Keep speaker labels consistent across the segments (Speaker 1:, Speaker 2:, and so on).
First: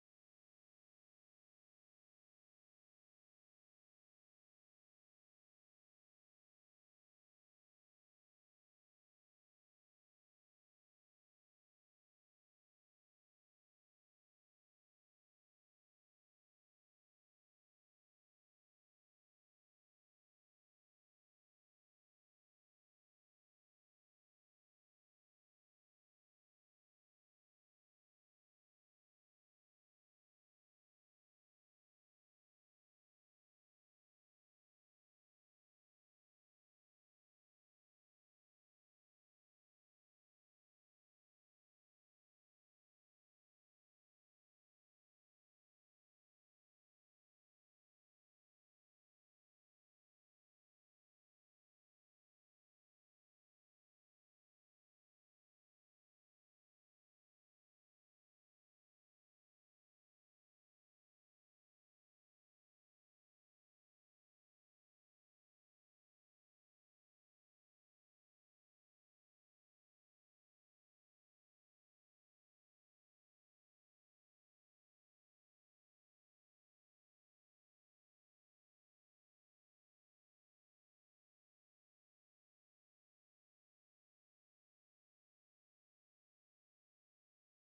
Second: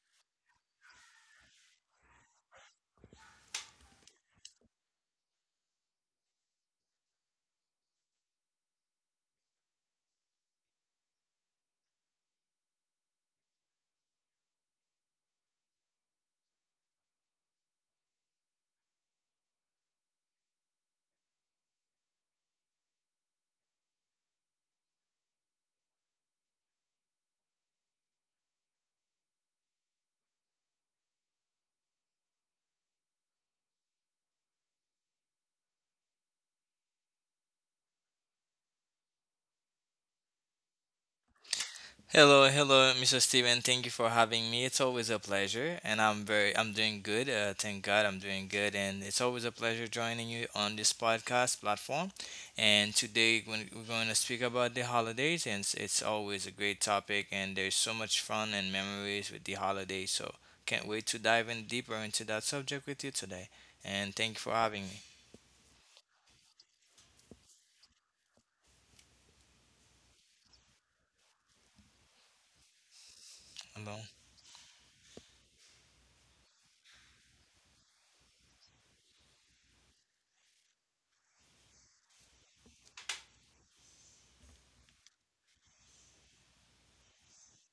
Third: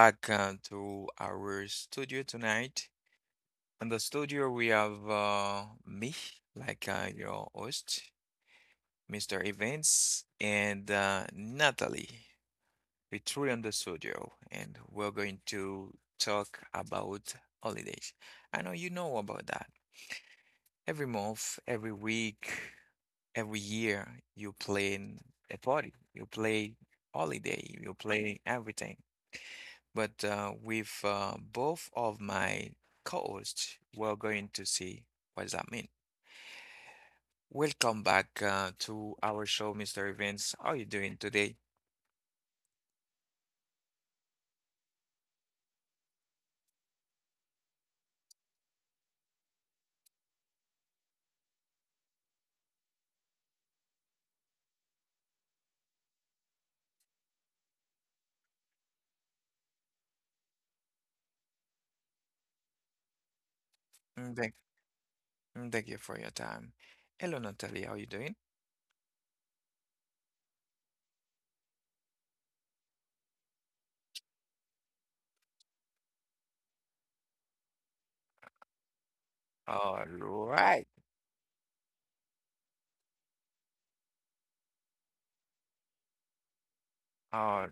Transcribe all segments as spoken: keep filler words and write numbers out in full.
Speaker 1: back uh, to our studio tonight. In the studio, we have uh, me, like uh, your host, Mister Evans, and uh, Natalie. We're three on the studio, and we're going to talk about holidays. I know you know about that. Every month, every week, every year, you plan a party, you play holiday, you play everything. But uh, with uh, both of my co-hosts, we're going to see what does that mean. Welcome back uh, to our show, Mister Evans. How are you doing today?
Speaker 2: Hello, hello, mister Steven. Thank you for having me. It's always a pleasure, and I'm very, I'm doing good. Uh, thank God, I'm doing good, and it's always a pleasure joining you on this podcast platform. And today, when we're going to speak about the holidays, and it's, it's always a great topic, and there's so much fun and memories with the holidays. So can't wait to dive in deeper into that subject with you today. And
Speaker 1: Mm,
Speaker 2: thank you for
Speaker 1: Thank,
Speaker 2: having me.
Speaker 1: mm, thank you for your time. Hello, Natalie. How are you doing?
Speaker 2: Hello.
Speaker 1: All right. All,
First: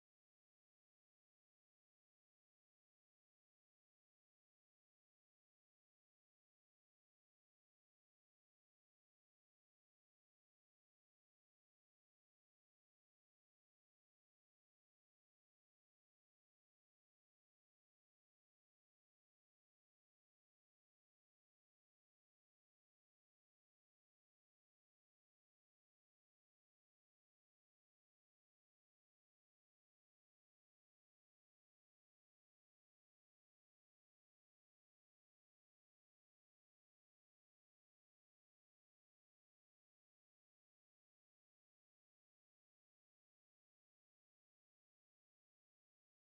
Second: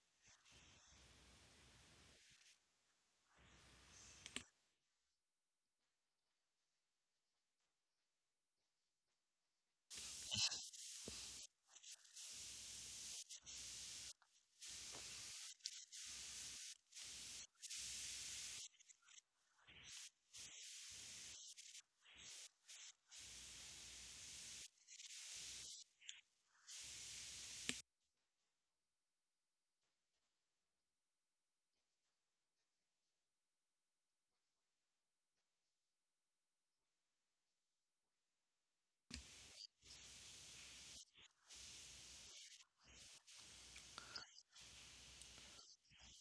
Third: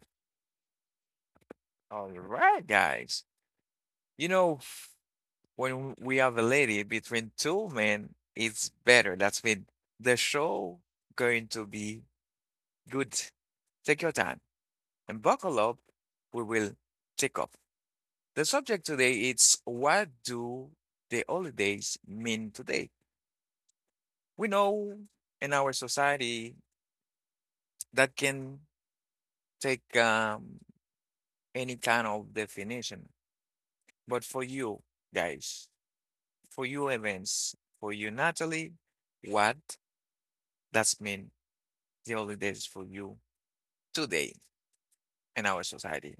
Speaker 1: all right, guys. You know, when we have a lady between two men, it's better. That's mean the show going to be good. Take your time and buckle up. We will take off. The subject today is what do the holidays mean today? We know in our society that can take um, any kind of definition, but for you guys, for you events, for you Natalie, what does mean the holidays for you today in our society?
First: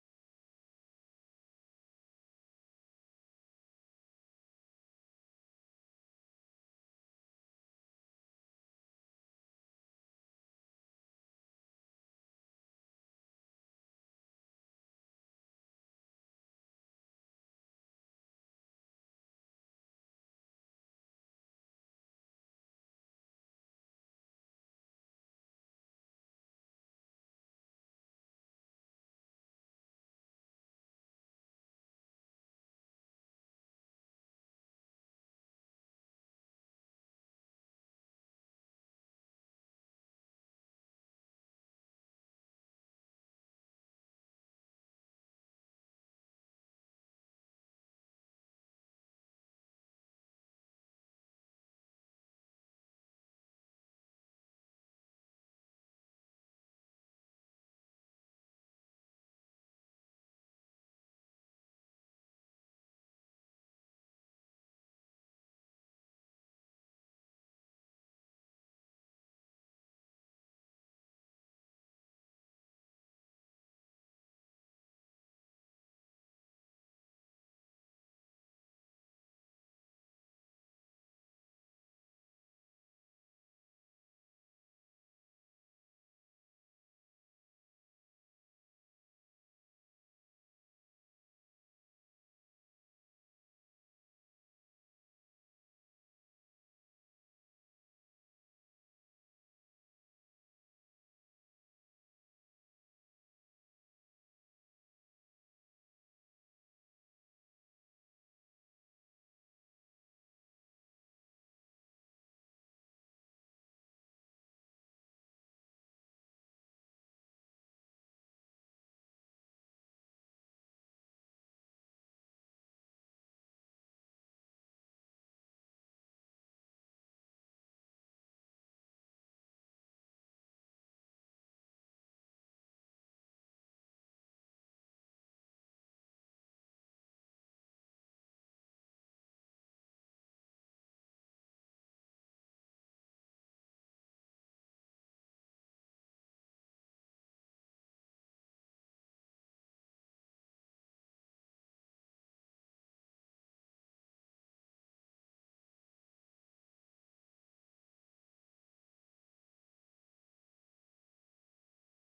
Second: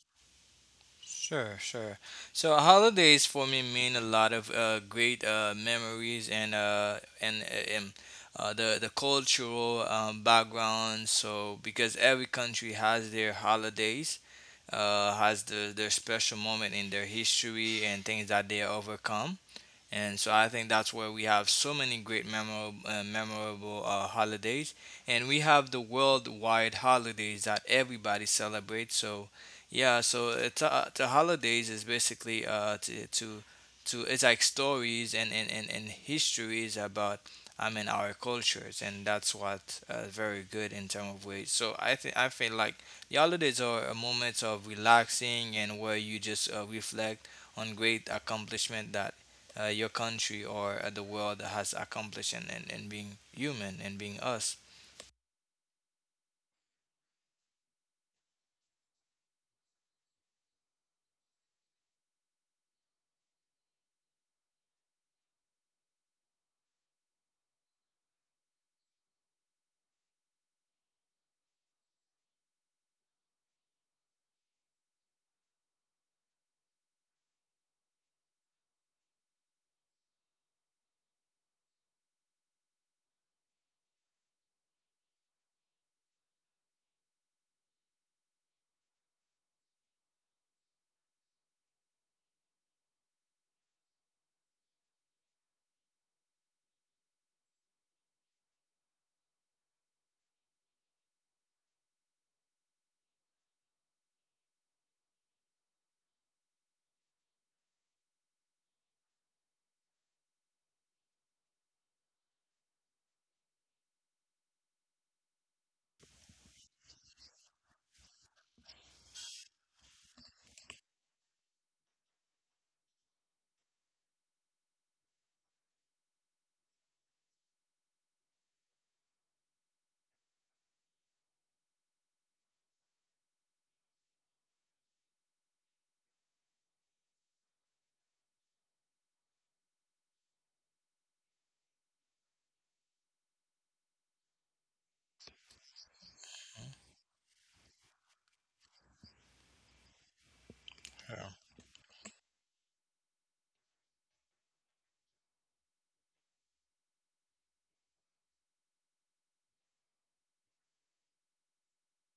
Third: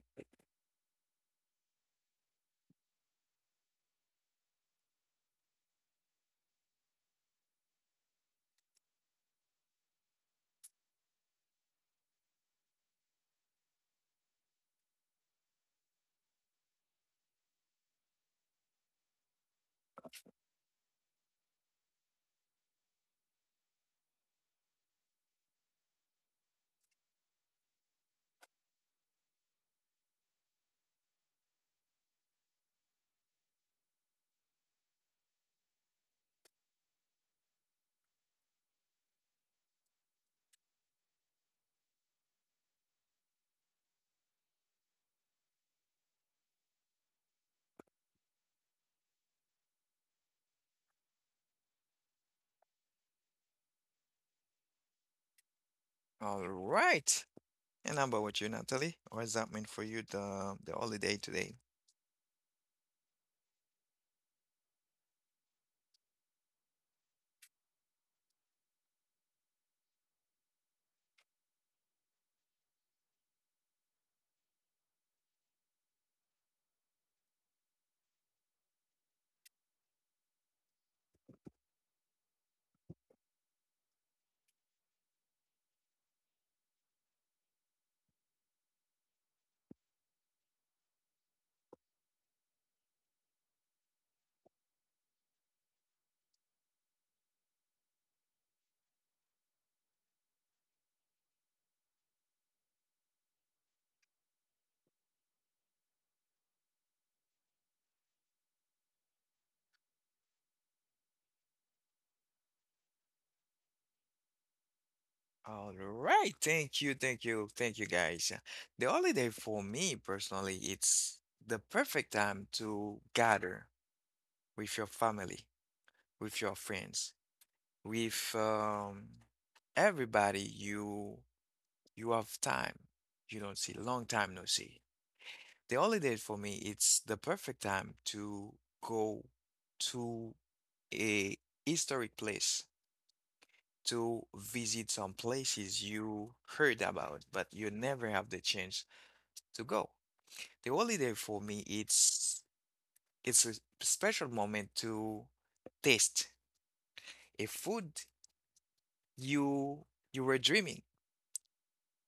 Speaker 2: Sure, sure. So holidays for me mean a lot of uh, great uh, memories and uh, and uh, um, uh, the the cultural um, background. So because every country has their holidays, uh, has the, their special moment in their history and things that they overcome, and so I think that's where we have so many great memorable, uh, memorable uh, holidays, and we have the worldwide holidays that everybody celebrates. So, yeah, so it's, uh, the holidays is basically uh, to, to to it's like stories and, and, and, and histories about, I mean, our cultures, and that's what uh, very good in terms of ways. So I think I feel like the holidays are moments of relaxing and where you just uh, reflect on great accomplishment that uh, your country or uh, the world has accomplished in, in, in being human and being us.
Speaker 1: All right. And how about with you, Natalie? What does that mean for you, the the holiday today? All right, thank you, thank you, thank you, guys. The holiday for me personally, it's the perfect time to gather with your family, with your friends, with um, everybody you. You have time. You don't see. Long time, no see. The holiday for me, it's the perfect time to go to a historic place, to visit some places you heard about, but you never have the chance to go. The holiday for me, it's it's a special moment to taste a food you you were dreaming.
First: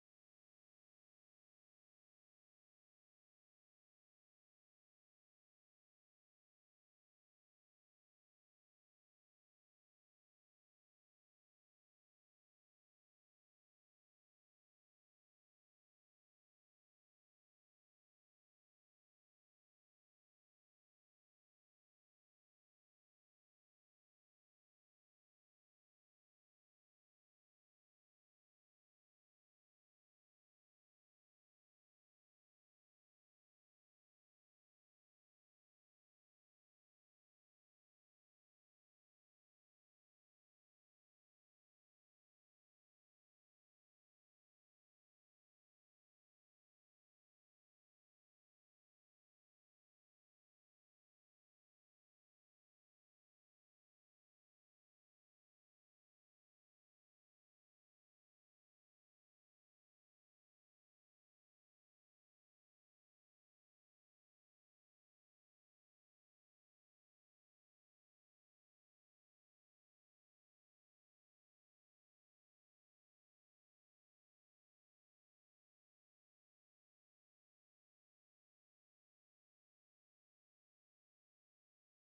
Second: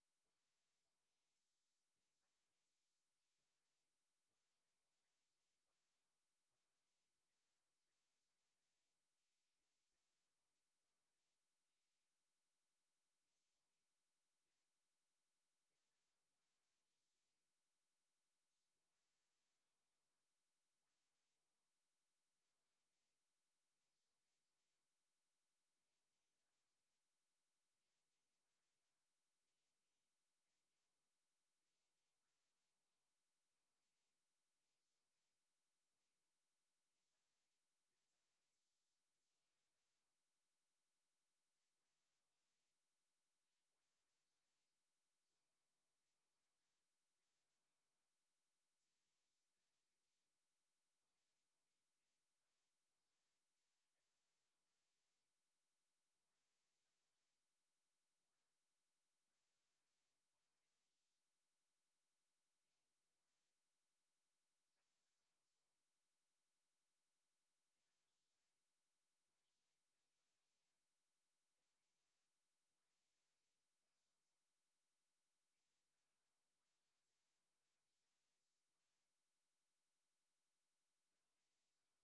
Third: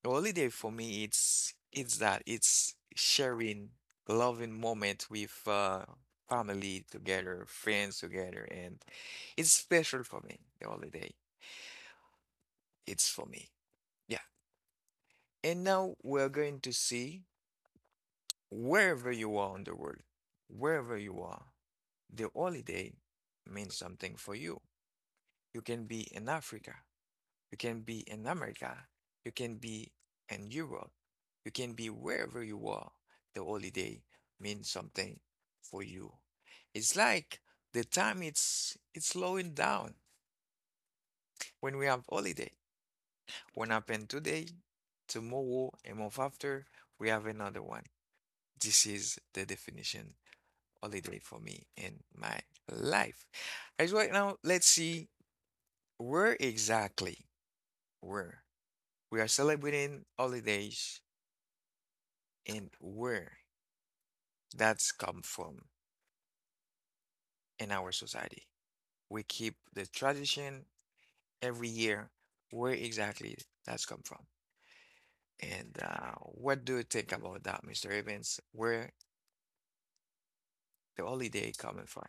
Speaker 1: Holiday for me, it's it's that it's sharing loving moment with uh, family together, friends together, and it's special for me. The holiday, it's for me. Yeah. And now we're going to see wherever you are in the world, wherever you are, the holiday means something for you. You can be in Africa. You can be in America, you can be in Europe, you can be wherever you are. The holiday means something for you. It's like the time it's it's slowing down when we have holiday. What happened today, tomorrow, a month after, we have another one. This is the definition holiday for me in my life. As right now, let's see where exactly where we are celebrating holidays and where that's come from in our society. We keep the tradition every year, where exactly that's come from. And uh, what do you think about that, Mister Evans? Where the holiday coming from?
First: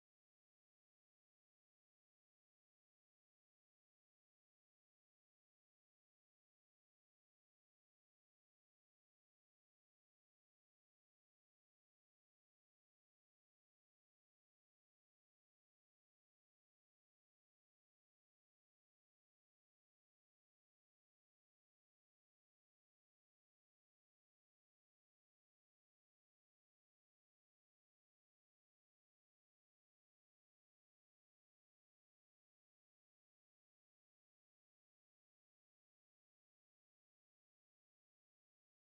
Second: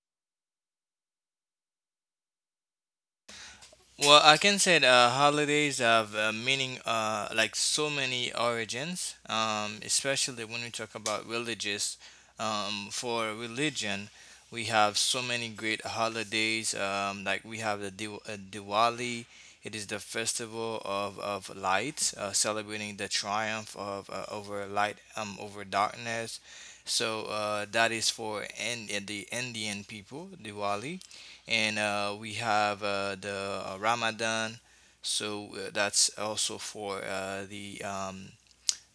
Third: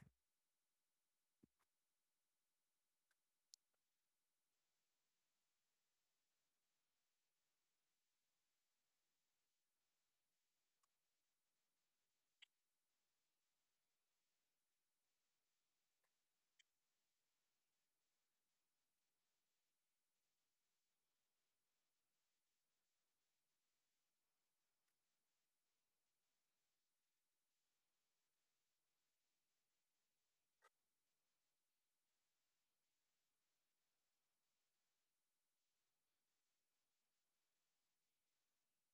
Speaker 2: Well, I can say that uh, holidays have uh, meaning uh, like so many origins, um, especially when we talk about religious. Um, for religion, we have so many great holidays. Um, like we have the Diw- uh, Diwali. It is the festival of, of lights, uh, celebrating the triumph of uh, over light um, over darkness. So uh, that is for in, the Indian people, Diwali, and uh, we have uh, the uh, Ramadan. So uh, that's also for uh, the um,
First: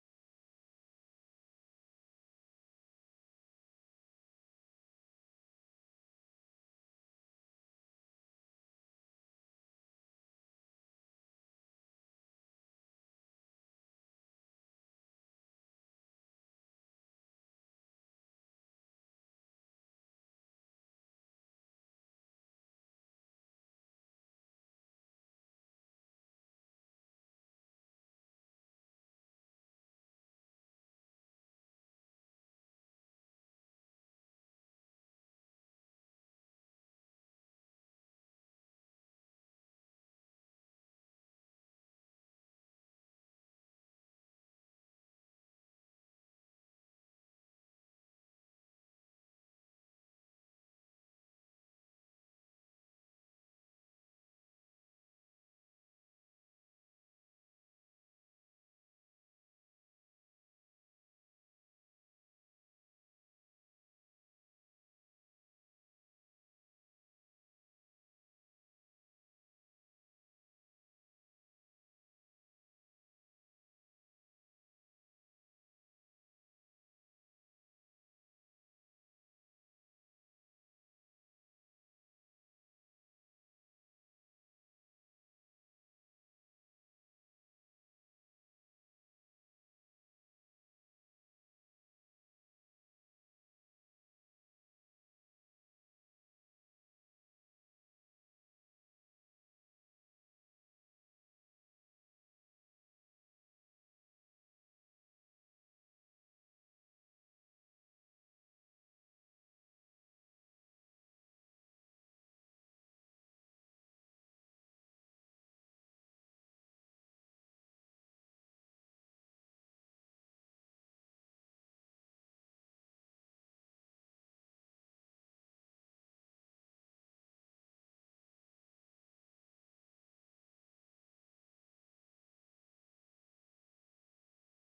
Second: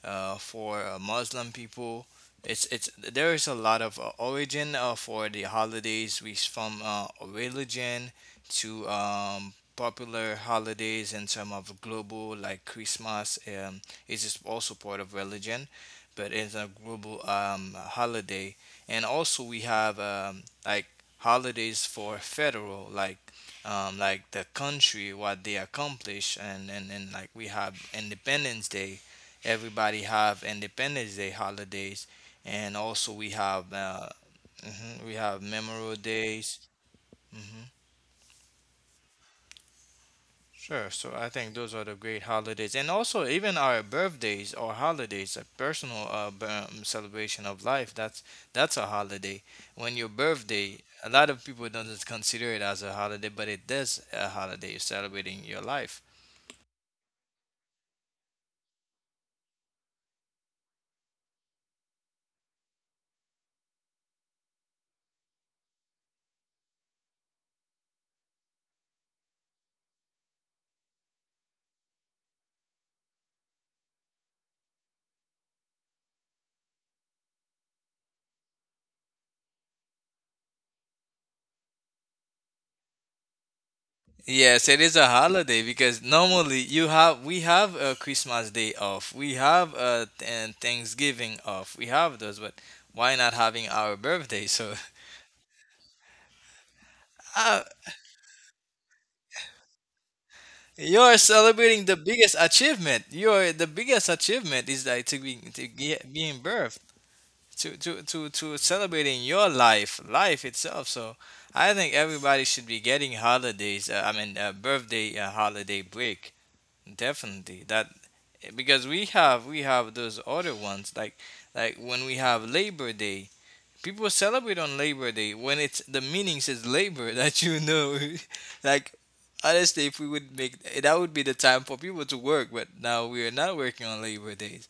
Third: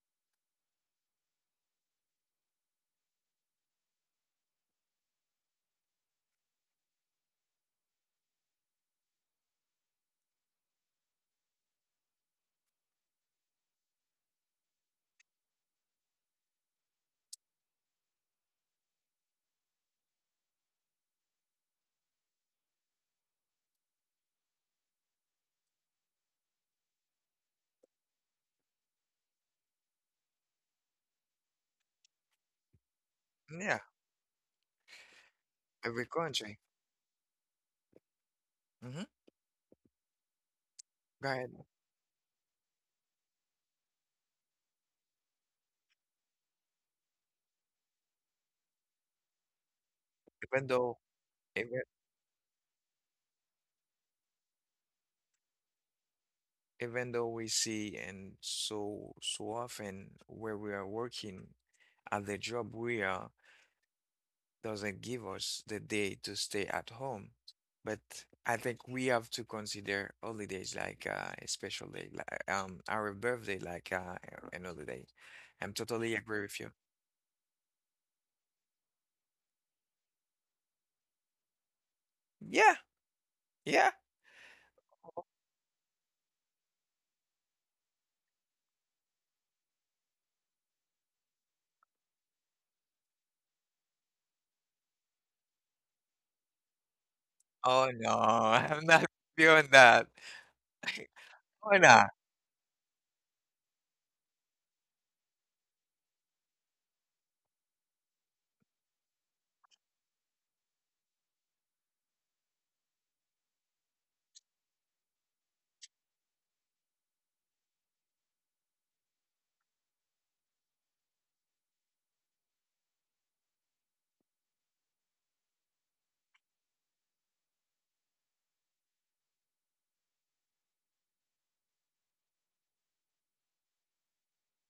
Speaker 2: uh, for uh, Muslim people. It's it's There is a lot of uh, origin uh, for the holidays. We s- from uh, religion to um, popular holidays in terms of global, like Christmas. Um, is just also part of religion, but it's a global um, holiday. And also we have um, like holidays for federal, like um, like the country, what they accomplish, and, and and like we have independence day. Everybody have Independence Day holidays, and also we have
Speaker 1: Yeah,
Speaker 2: uh, mhm, we have Memorial
Speaker 1: every
Speaker 2: Days.
Speaker 1: country.
Speaker 2: Hmm.
Speaker 1: Mm-hmm.
Speaker 2: Sure. So I
Speaker 1: Right.
Speaker 2: think those are the great holidays, and also even our birthdays or holidays, a personal uh, b- um, celebration of life. That's that's a holiday. When your
Speaker 1: Even
Speaker 2: birthday,
Speaker 1: though
Speaker 2: a lot of people
Speaker 1: even,
Speaker 2: don't just consider it as a holiday, but it is a holiday. You're celebrating your life.
Speaker 1: even though we see and so so often where we are working at the job we are doesn't give us the day to stay at home. But I think we have to consider holidays like uh, a special day, like um, our birthday, like uh, an holiday. I'm totally agree with you. Yeah, yeah.
Speaker 2: Yes, it is a holiday because normally you have we have a Christmas day off, we have a and Thanksgiving off, we have those, but why not having our birthday? So uh,
Speaker 1: Oh no, I'm not doing that.
Speaker 2: you are
Speaker 1: Why
Speaker 2: celebrating the
Speaker 1: not?
Speaker 2: biggest achievement. Your the biggest achievement is like to be to get, being birthed, to, to to to celebrating your life, life itself. So I think everybody should be getting holidays. Uh, I mean, uh, birthday uh, holiday break. Definitely that, because we have we have those other ones like like when we have Labor Day, people celebrate on Labor Day when it's the meaning says labor that you know, like honestly, if we would make that would be the time for people to work, but now we are not working on Labor Day,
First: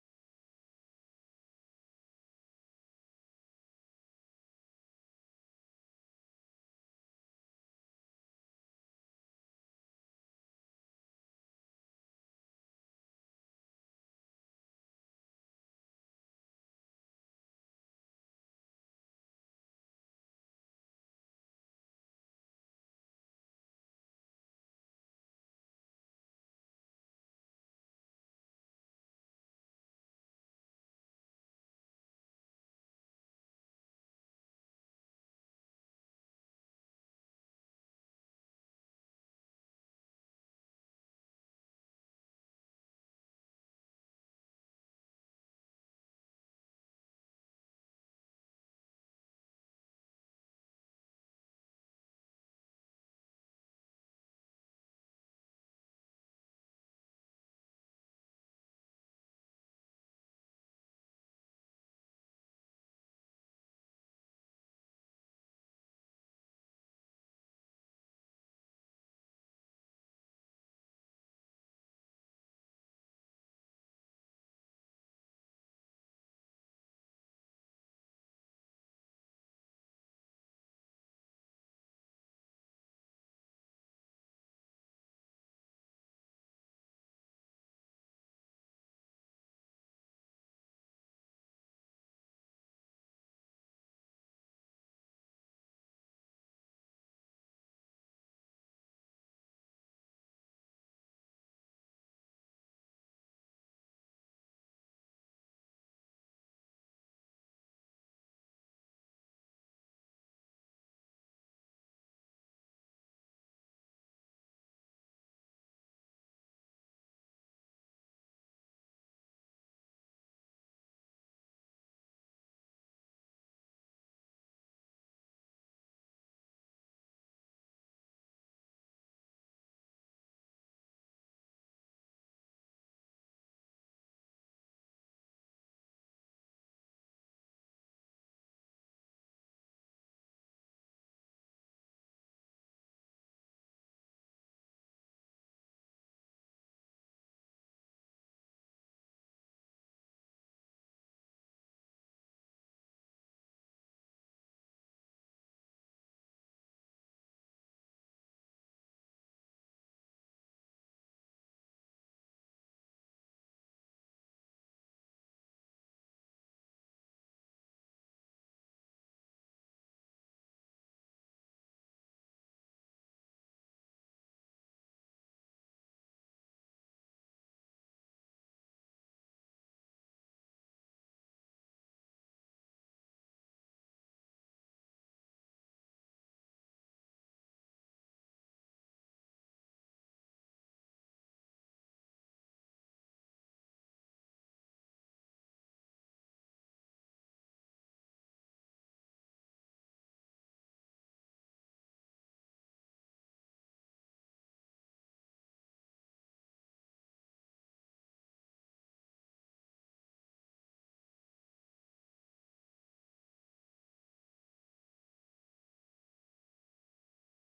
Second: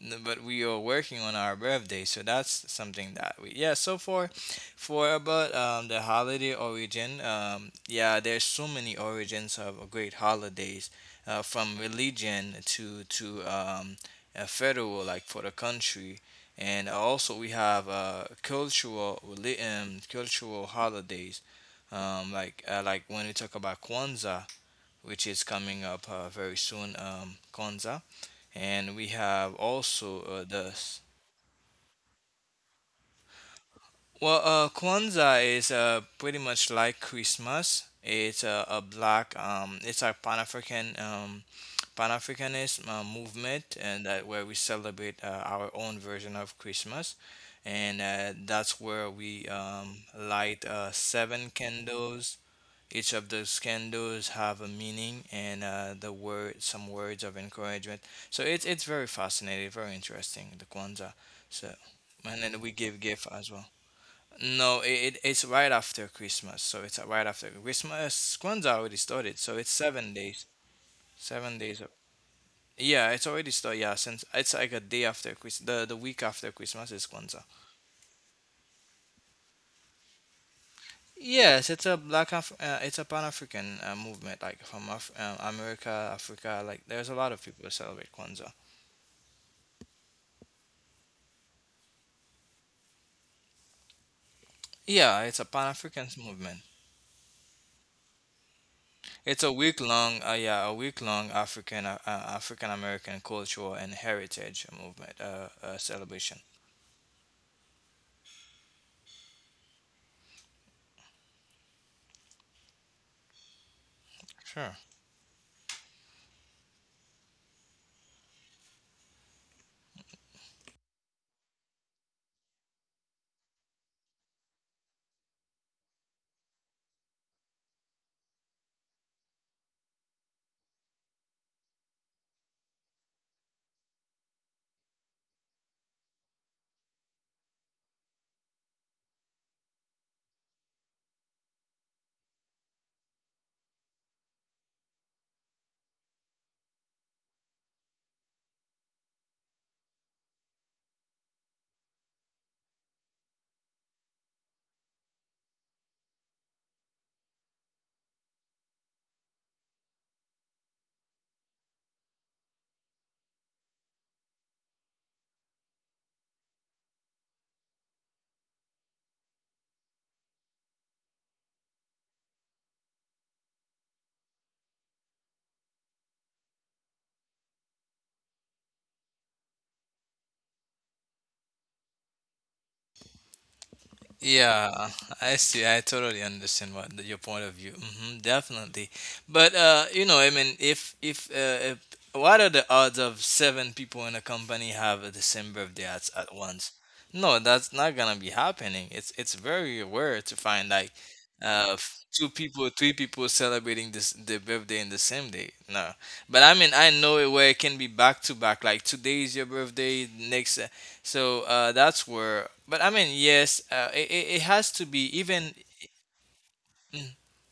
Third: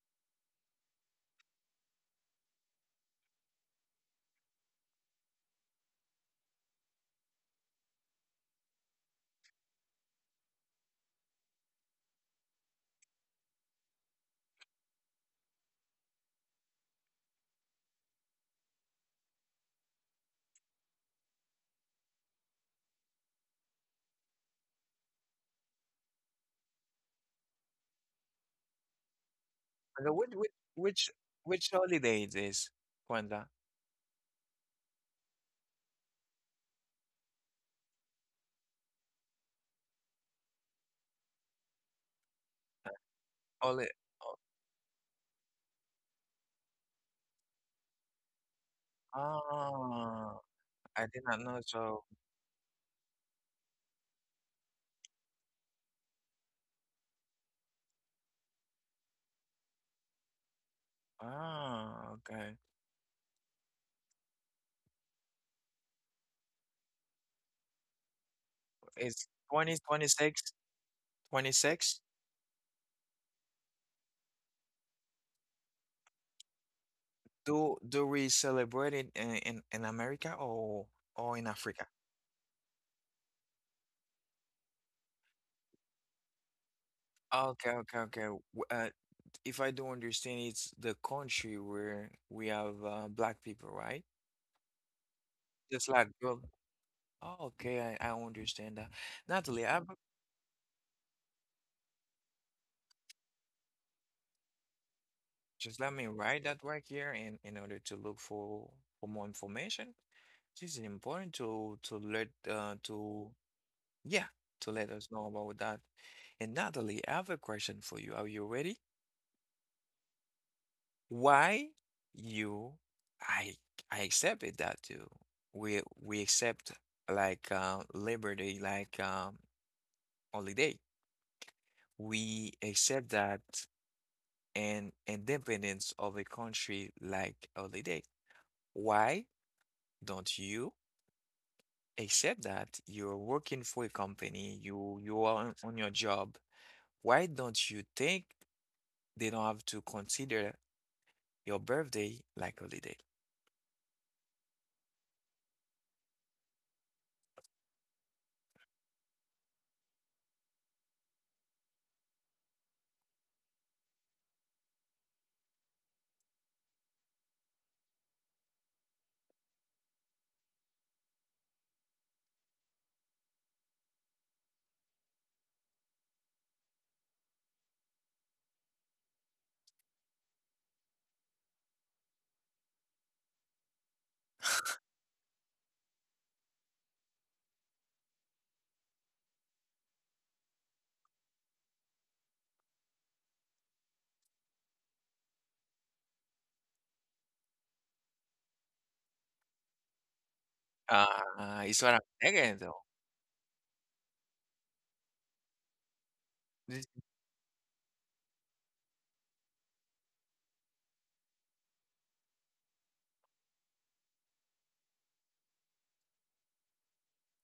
Speaker 2: no, but we are working on our birthday, so that's something that we, yeah, so for for about um, the holiday origin, um, yeah, there's so many origins of great holidays uh, from religion to to um, uh, federal, like for the country, and also we have uh, cultural reli- um, cultural holidays, um, like uh, like when we talk about Kwanzaa, which is coming up uh, very soon, um, Kwanzaa. And we have
Speaker 1: Uh,
Speaker 2: also
Speaker 1: Which
Speaker 2: uh,
Speaker 1: which
Speaker 2: the. s-
Speaker 1: which which holiday it is, Wanda?
Speaker 2: Well, uh, Kwanzaa is uh, pretty much like Christmas. It's a, a black, um, it's a Pan African um, Pan Africanist uh, movement,
Speaker 1: Holi
Speaker 2: and that where we celebrate uh, our own version of Christmas. And uh, that's where
Speaker 1: oh,
Speaker 2: we um,
Speaker 1: ah,
Speaker 2: light uh,
Speaker 1: I did not
Speaker 2: seven
Speaker 1: know. So,
Speaker 2: candles. Each of those candles have a meaning and uh, the word, some words of encouragement. So it's it's very fascinating, very interesting. The Kwanzaa. So
Speaker 1: ah,
Speaker 2: and
Speaker 1: okay.
Speaker 2: then we give gift as well. No, it, it it's right after Christmas. So it's right after Christmas. Kwanzaa already
Speaker 1: It's
Speaker 2: started. So it's
Speaker 1: twenty twenty
Speaker 2: seven
Speaker 1: six
Speaker 2: days.
Speaker 1: twenty
Speaker 2: Seven days. Of,
Speaker 1: six.
Speaker 2: yeah, it's already started. Yeah, since it's like a day after Christmas. The the week after Christmas is Kwanzaa.
Speaker 1: Do do we celebrate it in in, in America or or in
Speaker 2: Yes,
Speaker 1: Africa?
Speaker 2: it's a black Af- uh, it's a Pan African uh, movement, like from Af- uh, America, Africa. Like there's a lot of people
Speaker 1: Okay,
Speaker 2: that
Speaker 1: okay,
Speaker 2: celebrate
Speaker 1: okay. W-
Speaker 2: Kwanzaa.
Speaker 1: Uh, if I do understand, it's the country where we have uh, black people, right?
Speaker 2: Yeah, it's a Pan
Speaker 1: Just like
Speaker 2: African
Speaker 1: girl.
Speaker 2: movement.
Speaker 1: Oh, okay, I, I understand that.
Speaker 2: It's a
Speaker 1: Natalie, I,
Speaker 2: week long, uh, yeah, a week long African uh, African American cultural and heritage movement uh, uh,
Speaker 1: just let me
Speaker 2: celebration.
Speaker 1: write that right here in in order to look for for more information. This is important to to let uh, to yeah, to
Speaker 2: Sure.
Speaker 1: let us know about that. And Natalie, I have a question for you. Are you ready? Why you I I accepted that too. We we accept like uh Labor Day like um holiday. We accept that and independence of a country like holiday. Why don't you accept that you're working for a company, you you are on, on your job. Why don't you think they don't have to consider your birthday like holiday?
Speaker 2: Yeah, I see. I totally understand what the- your point of view. Hmm, definitely, but uh, you know, I mean, if if, uh, if what are the odds of seven people in a company have the same birthday at, at once? No, that's not gonna be happening. It's it's very rare to find like
Speaker 1: Uh,
Speaker 2: uh
Speaker 1: it's
Speaker 2: f-
Speaker 1: what I'm
Speaker 2: two
Speaker 1: saying
Speaker 2: people,
Speaker 1: though.
Speaker 2: three people celebrating this their birthday in the same day. No, but I mean, I know it where it can be back to back. Like today is your birthday, next. uh, so uh, that's where. But I mean, yes, uh, it, it it has to be even.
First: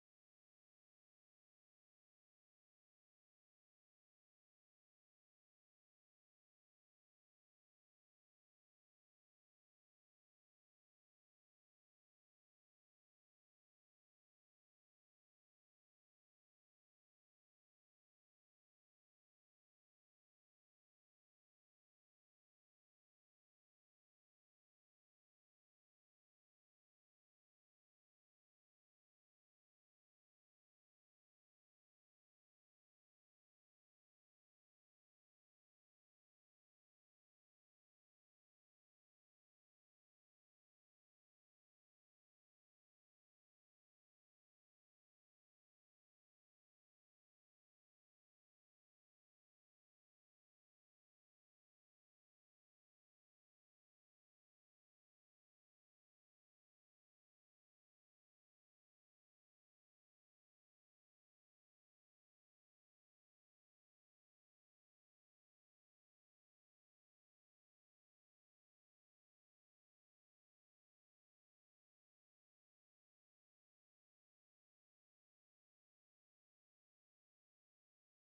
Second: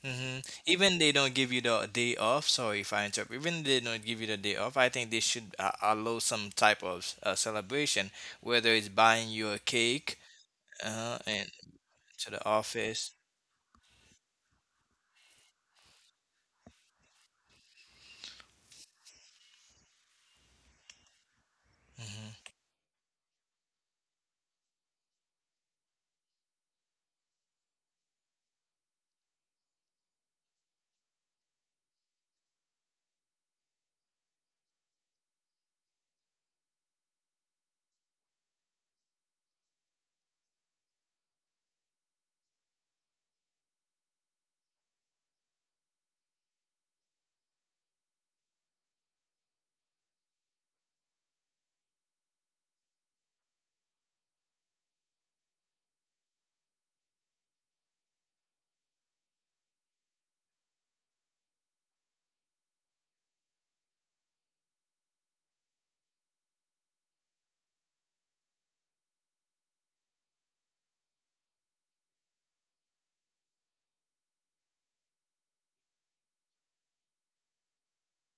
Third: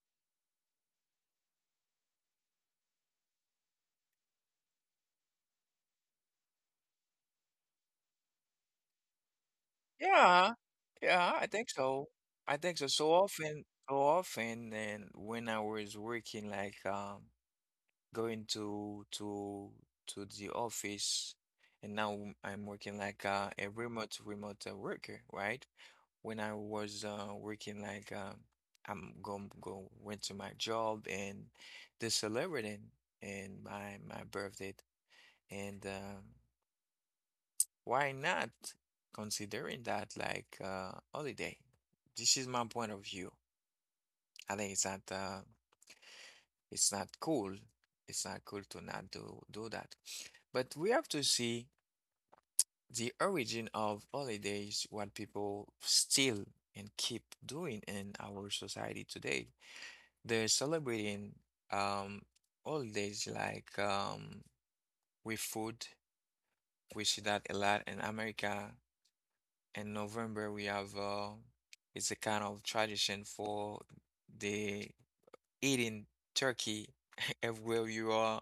Speaker 2: Mhm. Even they don't give you the day off. Sorry if I interrupt. Even they don't give you the day off, I think they should uh, allow some type of uh, celebration, whether it's buying you a cake
Speaker 1: Yeah,
Speaker 2: uh,
Speaker 1: yeah, I
Speaker 2: and
Speaker 1: think so.
Speaker 2: to the
Speaker 1: I think so.
Speaker 2: office.
Speaker 1: So often, so often, and when I was working, like um, going to to to the office, and now I'm
Speaker 2: Hmm.
Speaker 1: I'm working like uh, a remote remote uh, worker, right? When I was uh, working, like um, I'm going go go- went to my job and they celebrated and my my birthday, and um why not considering that like uh holiday? This is my point of view. I think it's not uh it's not cool. It's not cool to not do do that. But we have to see the origin of holidays, what people still and keep doing in our society today. They're celebrating um holidays like um with food. We see that a lot in America. In November, we have uh, it's a kind of tradition for the eating turkey everywhere you are.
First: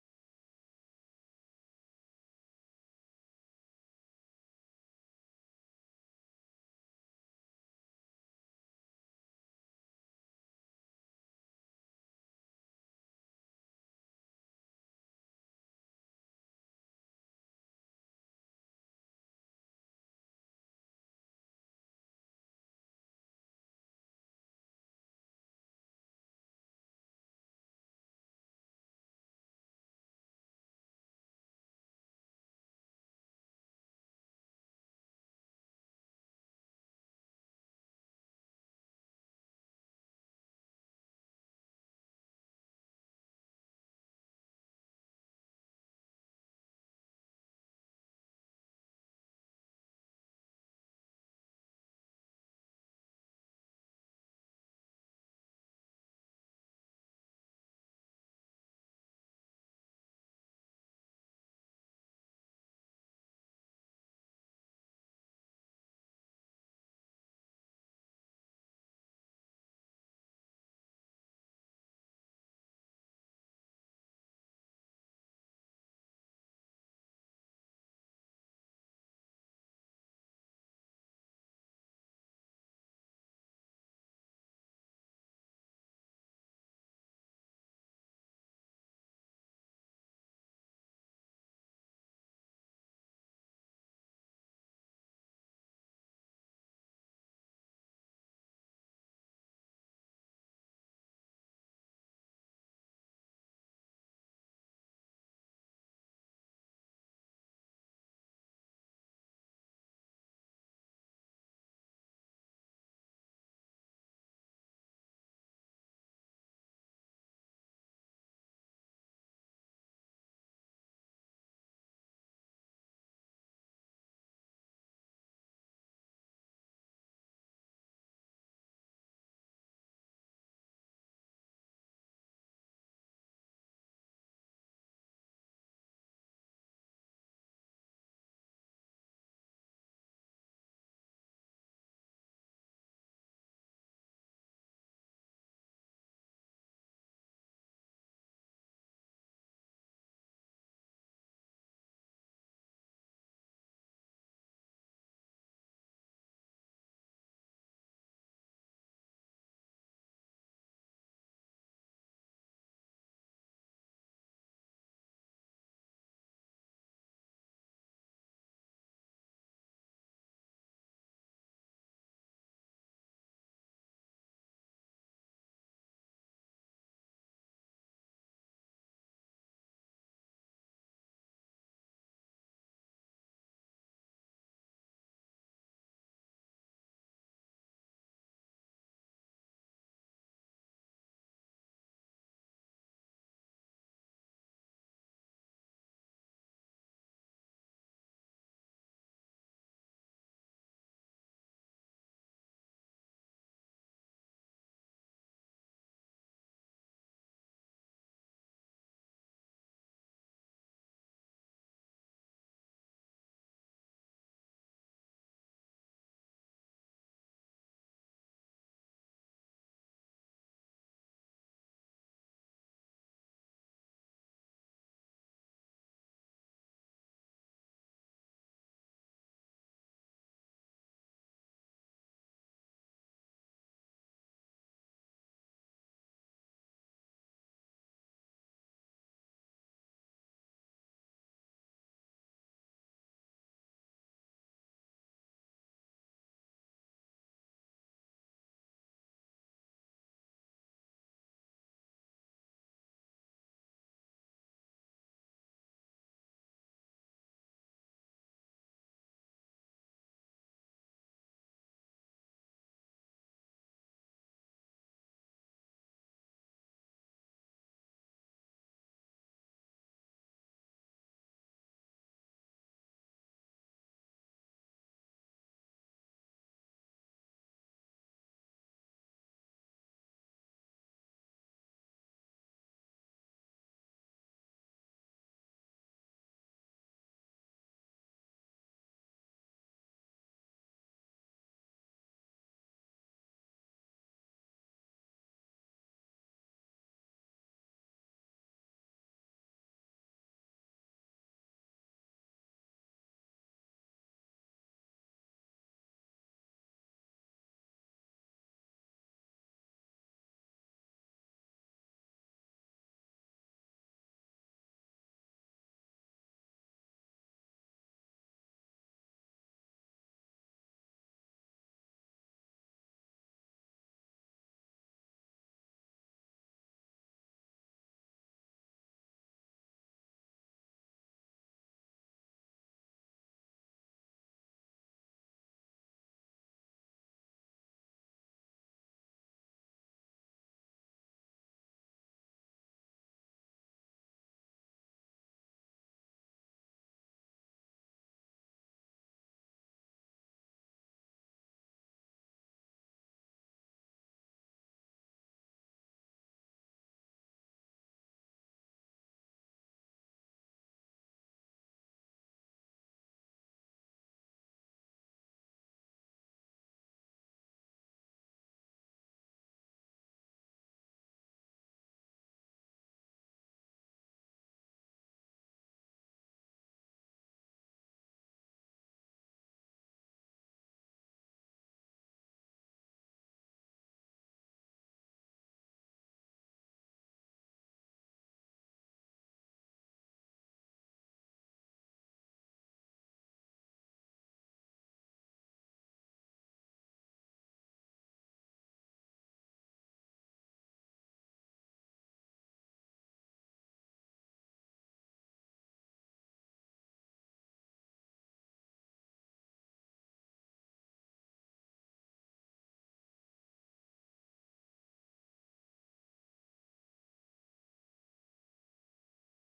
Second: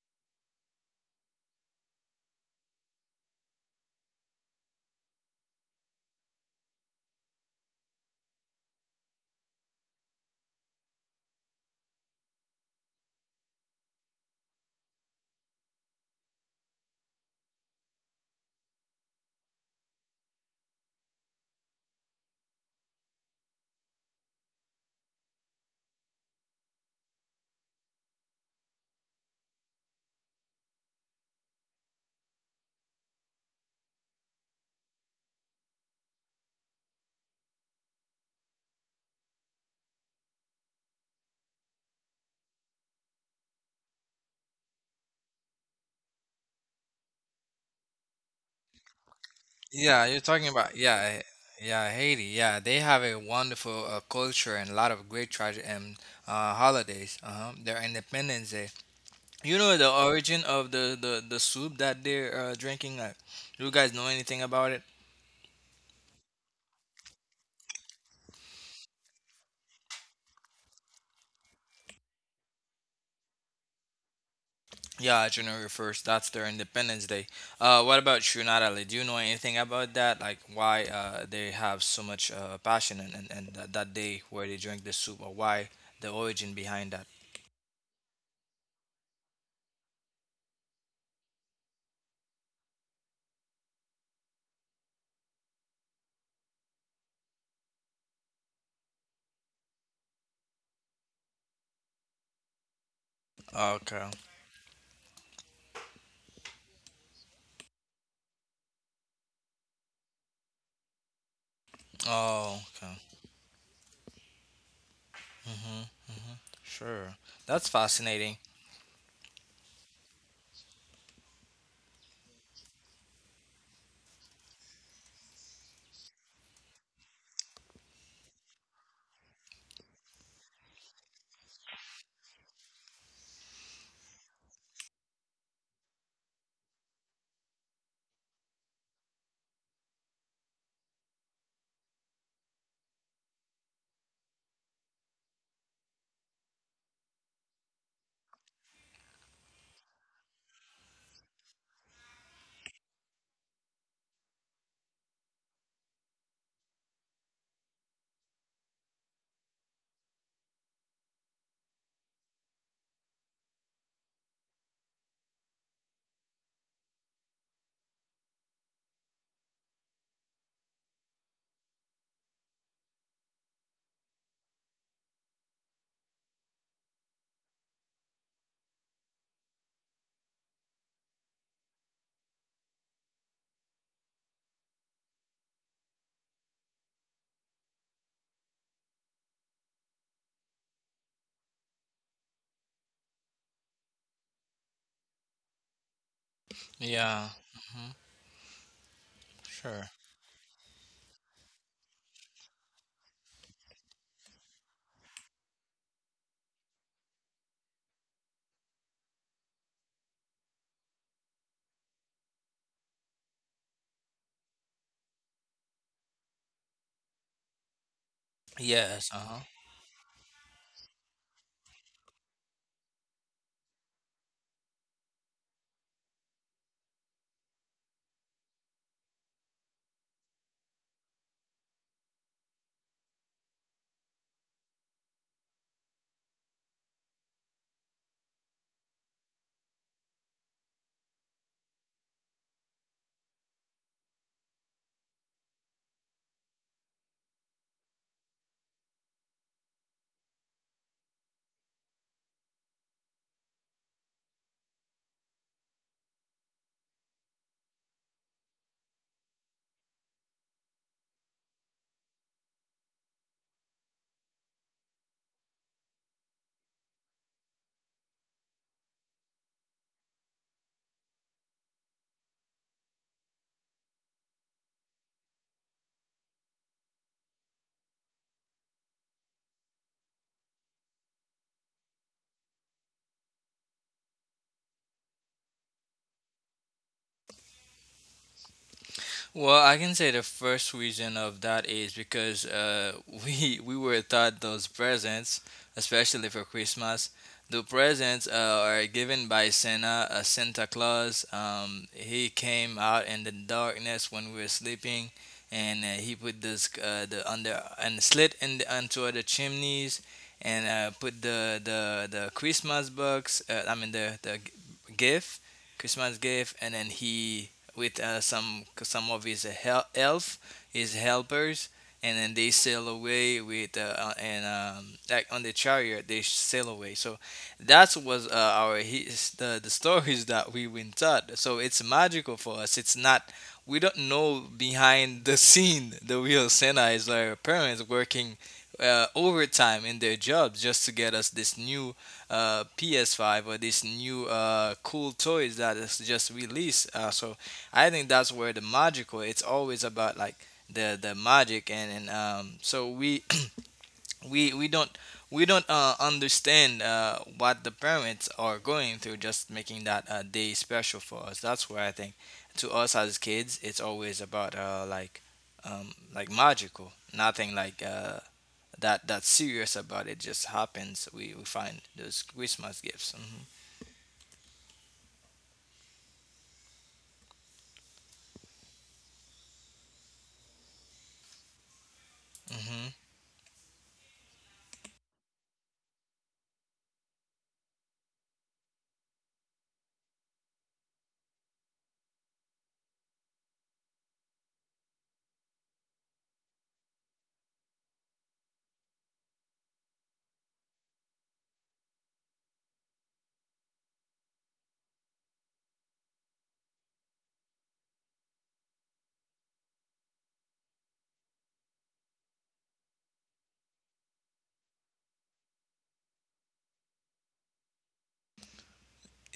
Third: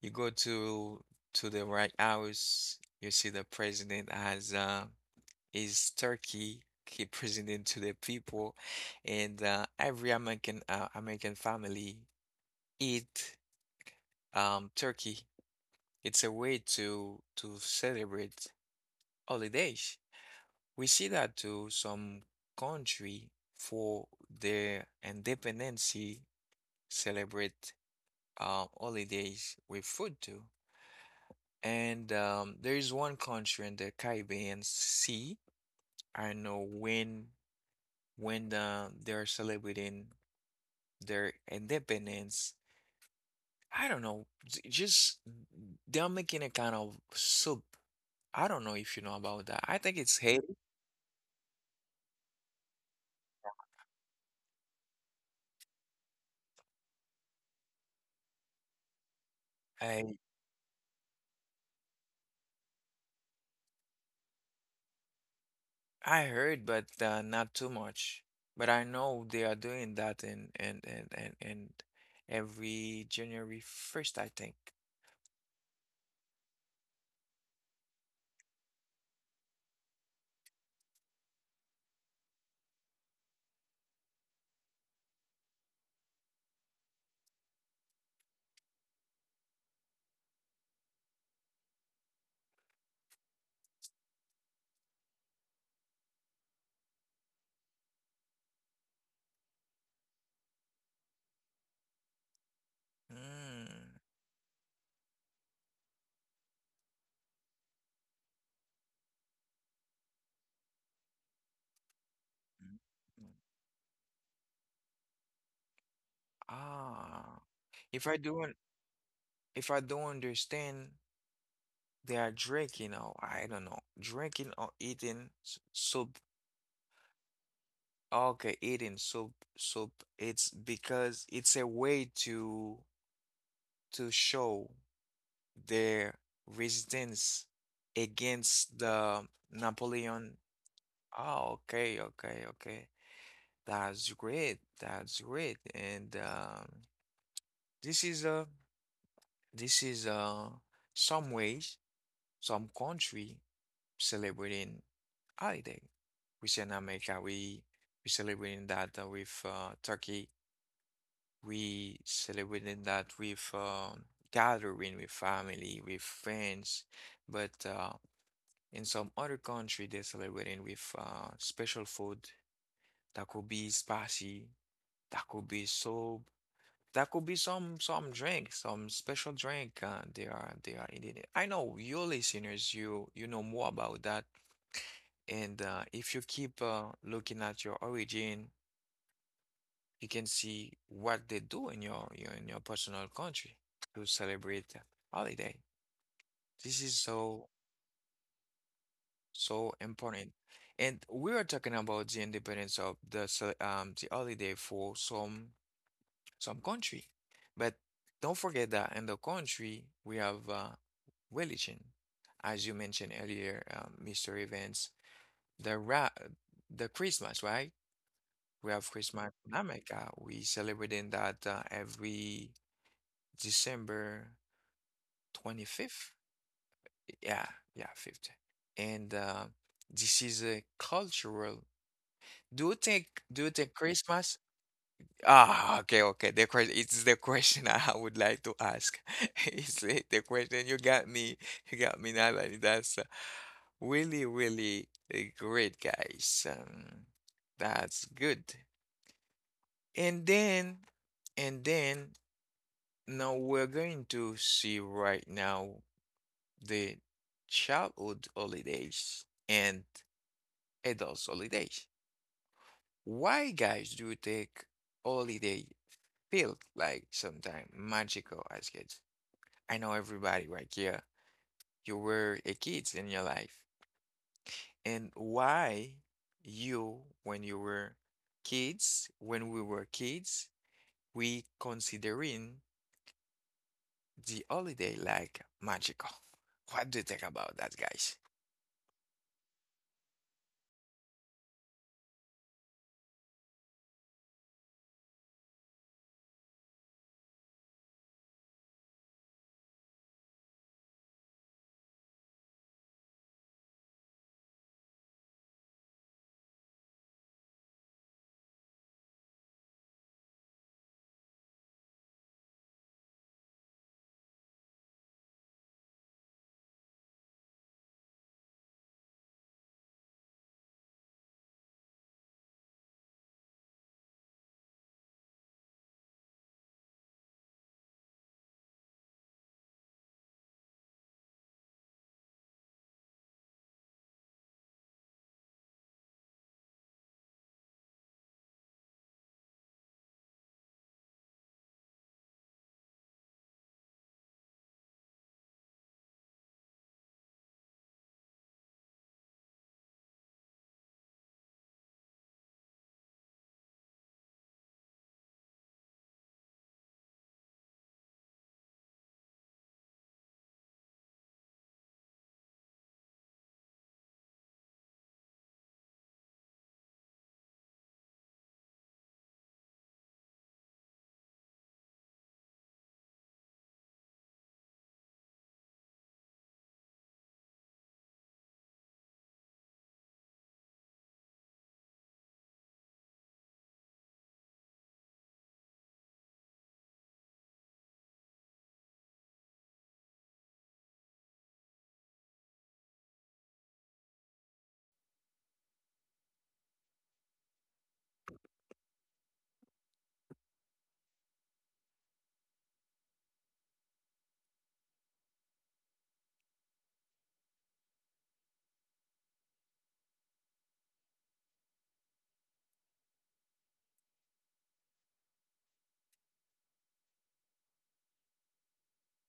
Speaker 1: You go to to the White House, you see the president has uh, his turkey. He presented to the people, and uh, every American uh, American family eat um, turkey. It's a way to to celebrate holidays. We see that too, some country for their independency celebrate uh, holidays with food too. And um, there is one country in the Caribbean Sea. I know when when uh, they're celebrating their independence. I don't know, j- just they're making a kind of soup. I don't know if you know about that. I think
Speaker 2: Yeah,
Speaker 1: it's
Speaker 2: you're
Speaker 1: Haiti.
Speaker 2: talking about, yeah, yeah, Haiti. Yeah, they have a wonderful uh, culture and a lot of great tra- and uh, holidays. Uh-huh. Their Independence Day. You know the origin of the the, the soup that they're uh, drinking. Like, do you guys know anything about it?
Speaker 1: I heard, but uh, not too much. But I know they are doing that in and and and and every January first, I think.
Speaker 2: Yeah, January first. That's their Independence Day. Uh, what about you, Natalie? Do you know anything about that? Like why uh, they have so much uh, passion and and, and that, that day where they drink the soup, or why the origin behind that?
Speaker 1: Mm.
Speaker 2: Okay. Oh, okay. Mhm. Mhm. Sure.
Speaker 1: Ah,
Speaker 2: That's
Speaker 1: if I
Speaker 2: fascinating.
Speaker 1: don't if I don't understand, they are drinking or I don't know, drinking or eating s- soup. Okay, eating soup soup. It's because it's a way to to show their resistance against the Napoleon. Oh, okay, okay, okay. That's great. That's great. And um, this is a this is a some ways some country celebrating holiday. We say in America we we celebrating that uh, with uh, turkey. We celebrating that with um, gathering with family with friends. But uh, in some other country, they celebrate it with uh, special food that could be spicy, that could be soap, that could be some some drink, some special drink. Uh, they are they are eating it. I know your listeners, you you know more about that. And uh, if you keep uh, looking at your origin, you can see what they do in your, your in your personal country to celebrate holiday. This is
Speaker 2: Yeah.
Speaker 1: so,
Speaker 2: Mhm.
Speaker 1: so
Speaker 2: Sure.
Speaker 1: important. And we are talking about the independence of the se- um the holiday for some some country. But don't forget that in the country we have uh, religion. As you mentioned earlier, um, Mister Evans, the ra the Christmas, right? We have
Speaker 2: Yes. Uh
Speaker 1: Christmas
Speaker 2: huh.
Speaker 1: in America. We celebrating that uh, every December twenty-fifth. Yeah, yeah, fifth. And uh, this is a cultural. Do you think do you think Christmas? Ah, okay, okay. The question it's the question I would like to ask. It's the the question you got me, you got me, Natalie. That's uh, really, really uh, great, guys. Um, that's good. And then, and then, now we're going to see right now the childhood holidays and adult holidays. Why, guys, do you take holiday felt like sometimes magical as kids. I know everybody right here, you were a kids in your life. And why you, when you were kids, when we were kids, we considering the holiday like magical. What do you think about that, guys?
Speaker 2: Well, I can say the first reason of that is because uh, we we were taught those presents, especially for Christmas. The presents uh, are given by Santa, uh, Santa Claus. Um, he came out in the darkness when we were sleeping, and uh, he put this uh, the under and slit in the, onto the chimneys, and uh, put the the the Christmas box. Uh, I mean the the gift, Christmas gift, and then he with uh, some some of his hel- elf, his helpers, and then they sail away with uh, uh, and um, like on the chariot they sail away. So that was uh, our his, the the stories that we were taught. So it's magical for us. It's not we don't know behind the scene the real Santa is our parents working. Uh, overtime in their jobs just to get us this new uh, P S five or this new uh, cool toys that is just released. Uh, so I think that's where the magical. It's always about like the the magic and and um. So we we we don't we don't uh, understand uh, what the parents are going through. Just making that uh, day special for us. That's where I think to us as kids, it's always about uh like um like magical. Nothing like uh that that serious about it. Just happens. We we find those Christmas gifts. Hmm.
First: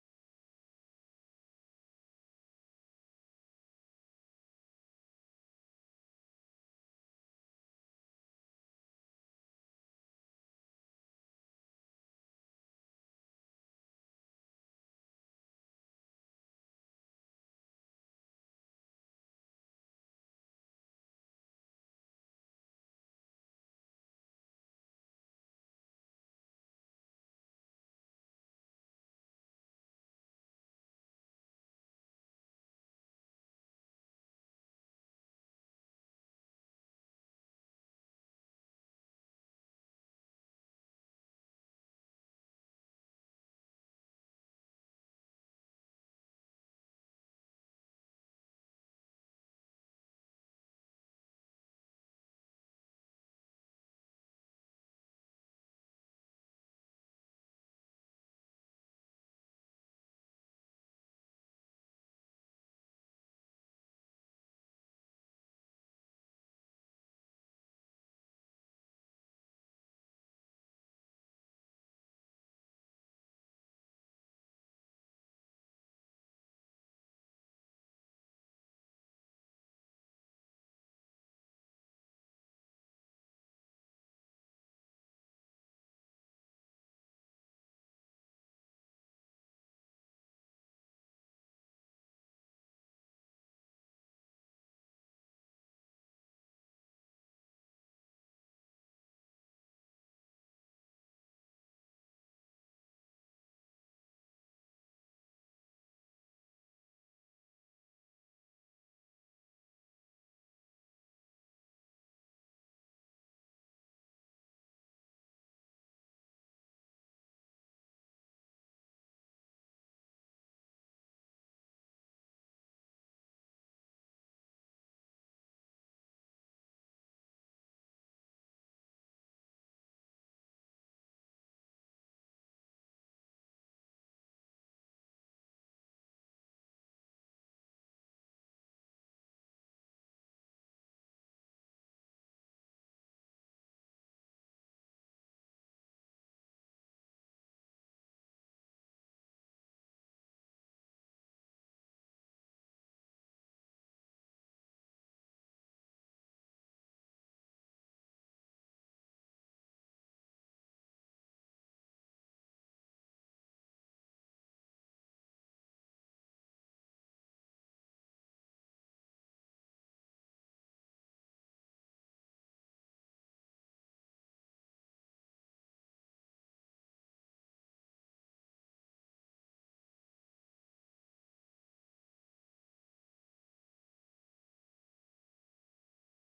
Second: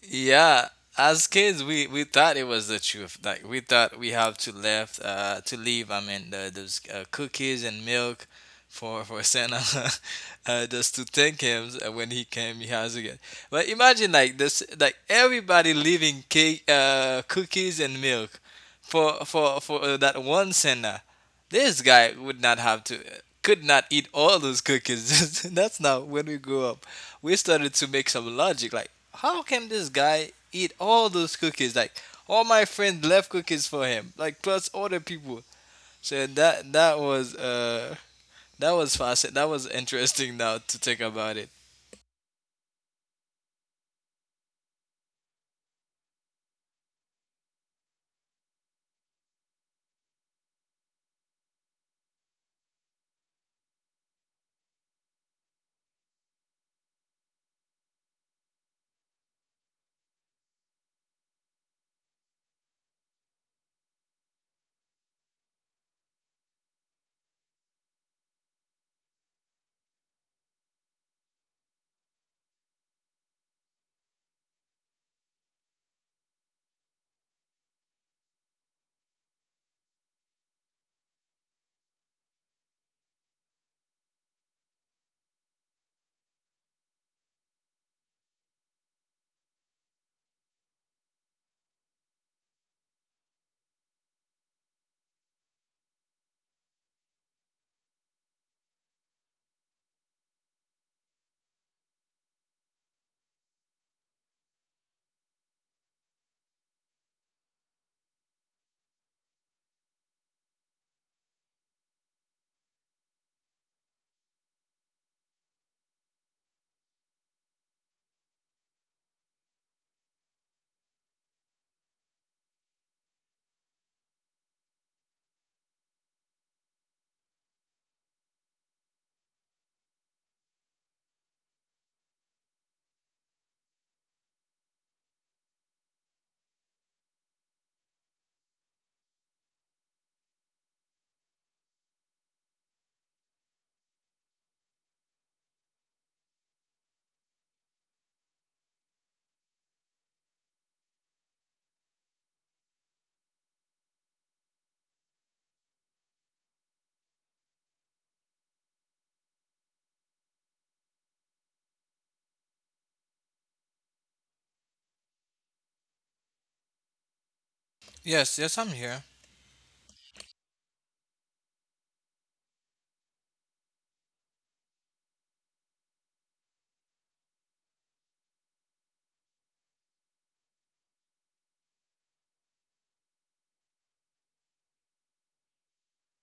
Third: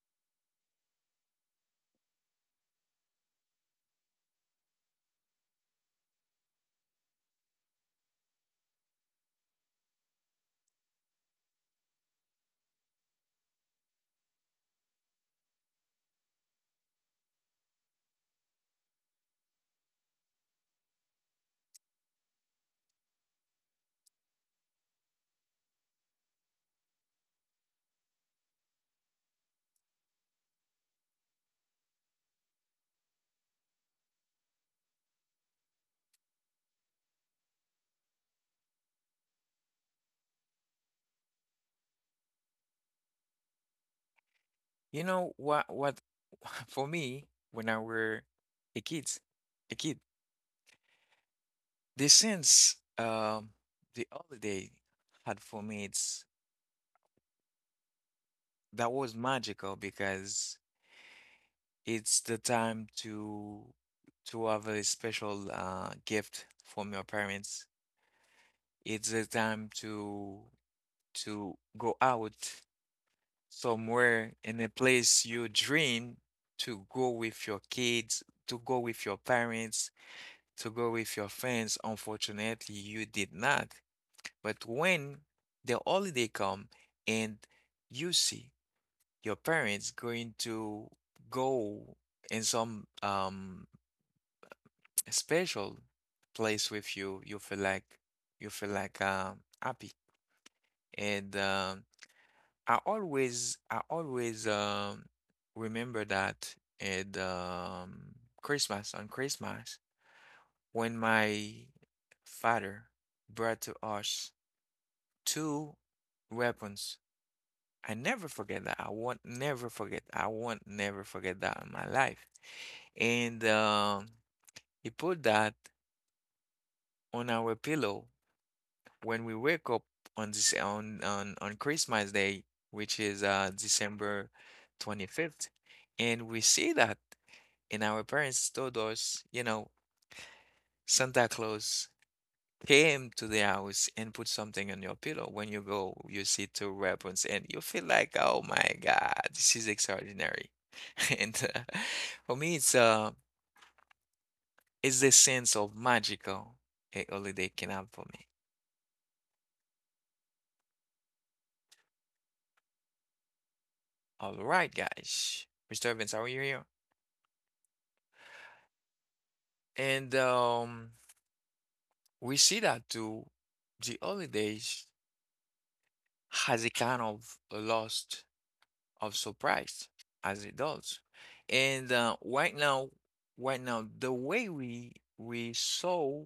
Speaker 2: Yeah, as kids, we we thought it was the truth. Like we thought we have to left uh to leave, I mean, the, those uh, cookies and milk for for Santa, uh, just to thank him uh, when he came. He has again. But imagine like this, like everybody leaving cake, uh, cookies and milk, for for for uh, that one Santa. This guy would not have to, could not eat all those cookies. That's not when we grew up. We started to make some logic like, how can this guy eat all those cookies? Like, all my friends left cookies for him, like, plus other people. So that that was uh that was fascinating. That was interesting now to think about it.
Speaker 1: You know what what for me when I were a kids, a kid, the sense um the holiday had for me it's that was magical because it's the time to to have a special uh, gift from your parents. It's the time to to go out somewhere in a place you dream to go with your kids, to go with your parents, to go with your friends. Unfortunately, you did not. But when the holiday come and you see your parents going to go in some um special place with you, you feel like you feel like um happy. And um I always I always um remember that at um Christmas, on Christmas, when my father brought to us two weapons. I never forget that. I won't never forget I won't never forget that in my life. And um, he put that on our pillow when we wake up on this on on, on Christmas Day, which is uh, December twenty-fifth. And we see that, and our parents told us, you know, Santa Claus came to the house and put something on your pillow. When you go, you see two weapons, and you feel like, oh my God, this is extraordinary. And uh, for me, it's uh, it's the sense of magical a holiday can have for me. All right, guys. Mister Evans, how are you here?
Speaker 2: Yes, yes, I'm here.
Speaker 1: And um, We see that too. The holidays has a kind of lost of surprise as adults. And uh, right now, right now, the way we we saw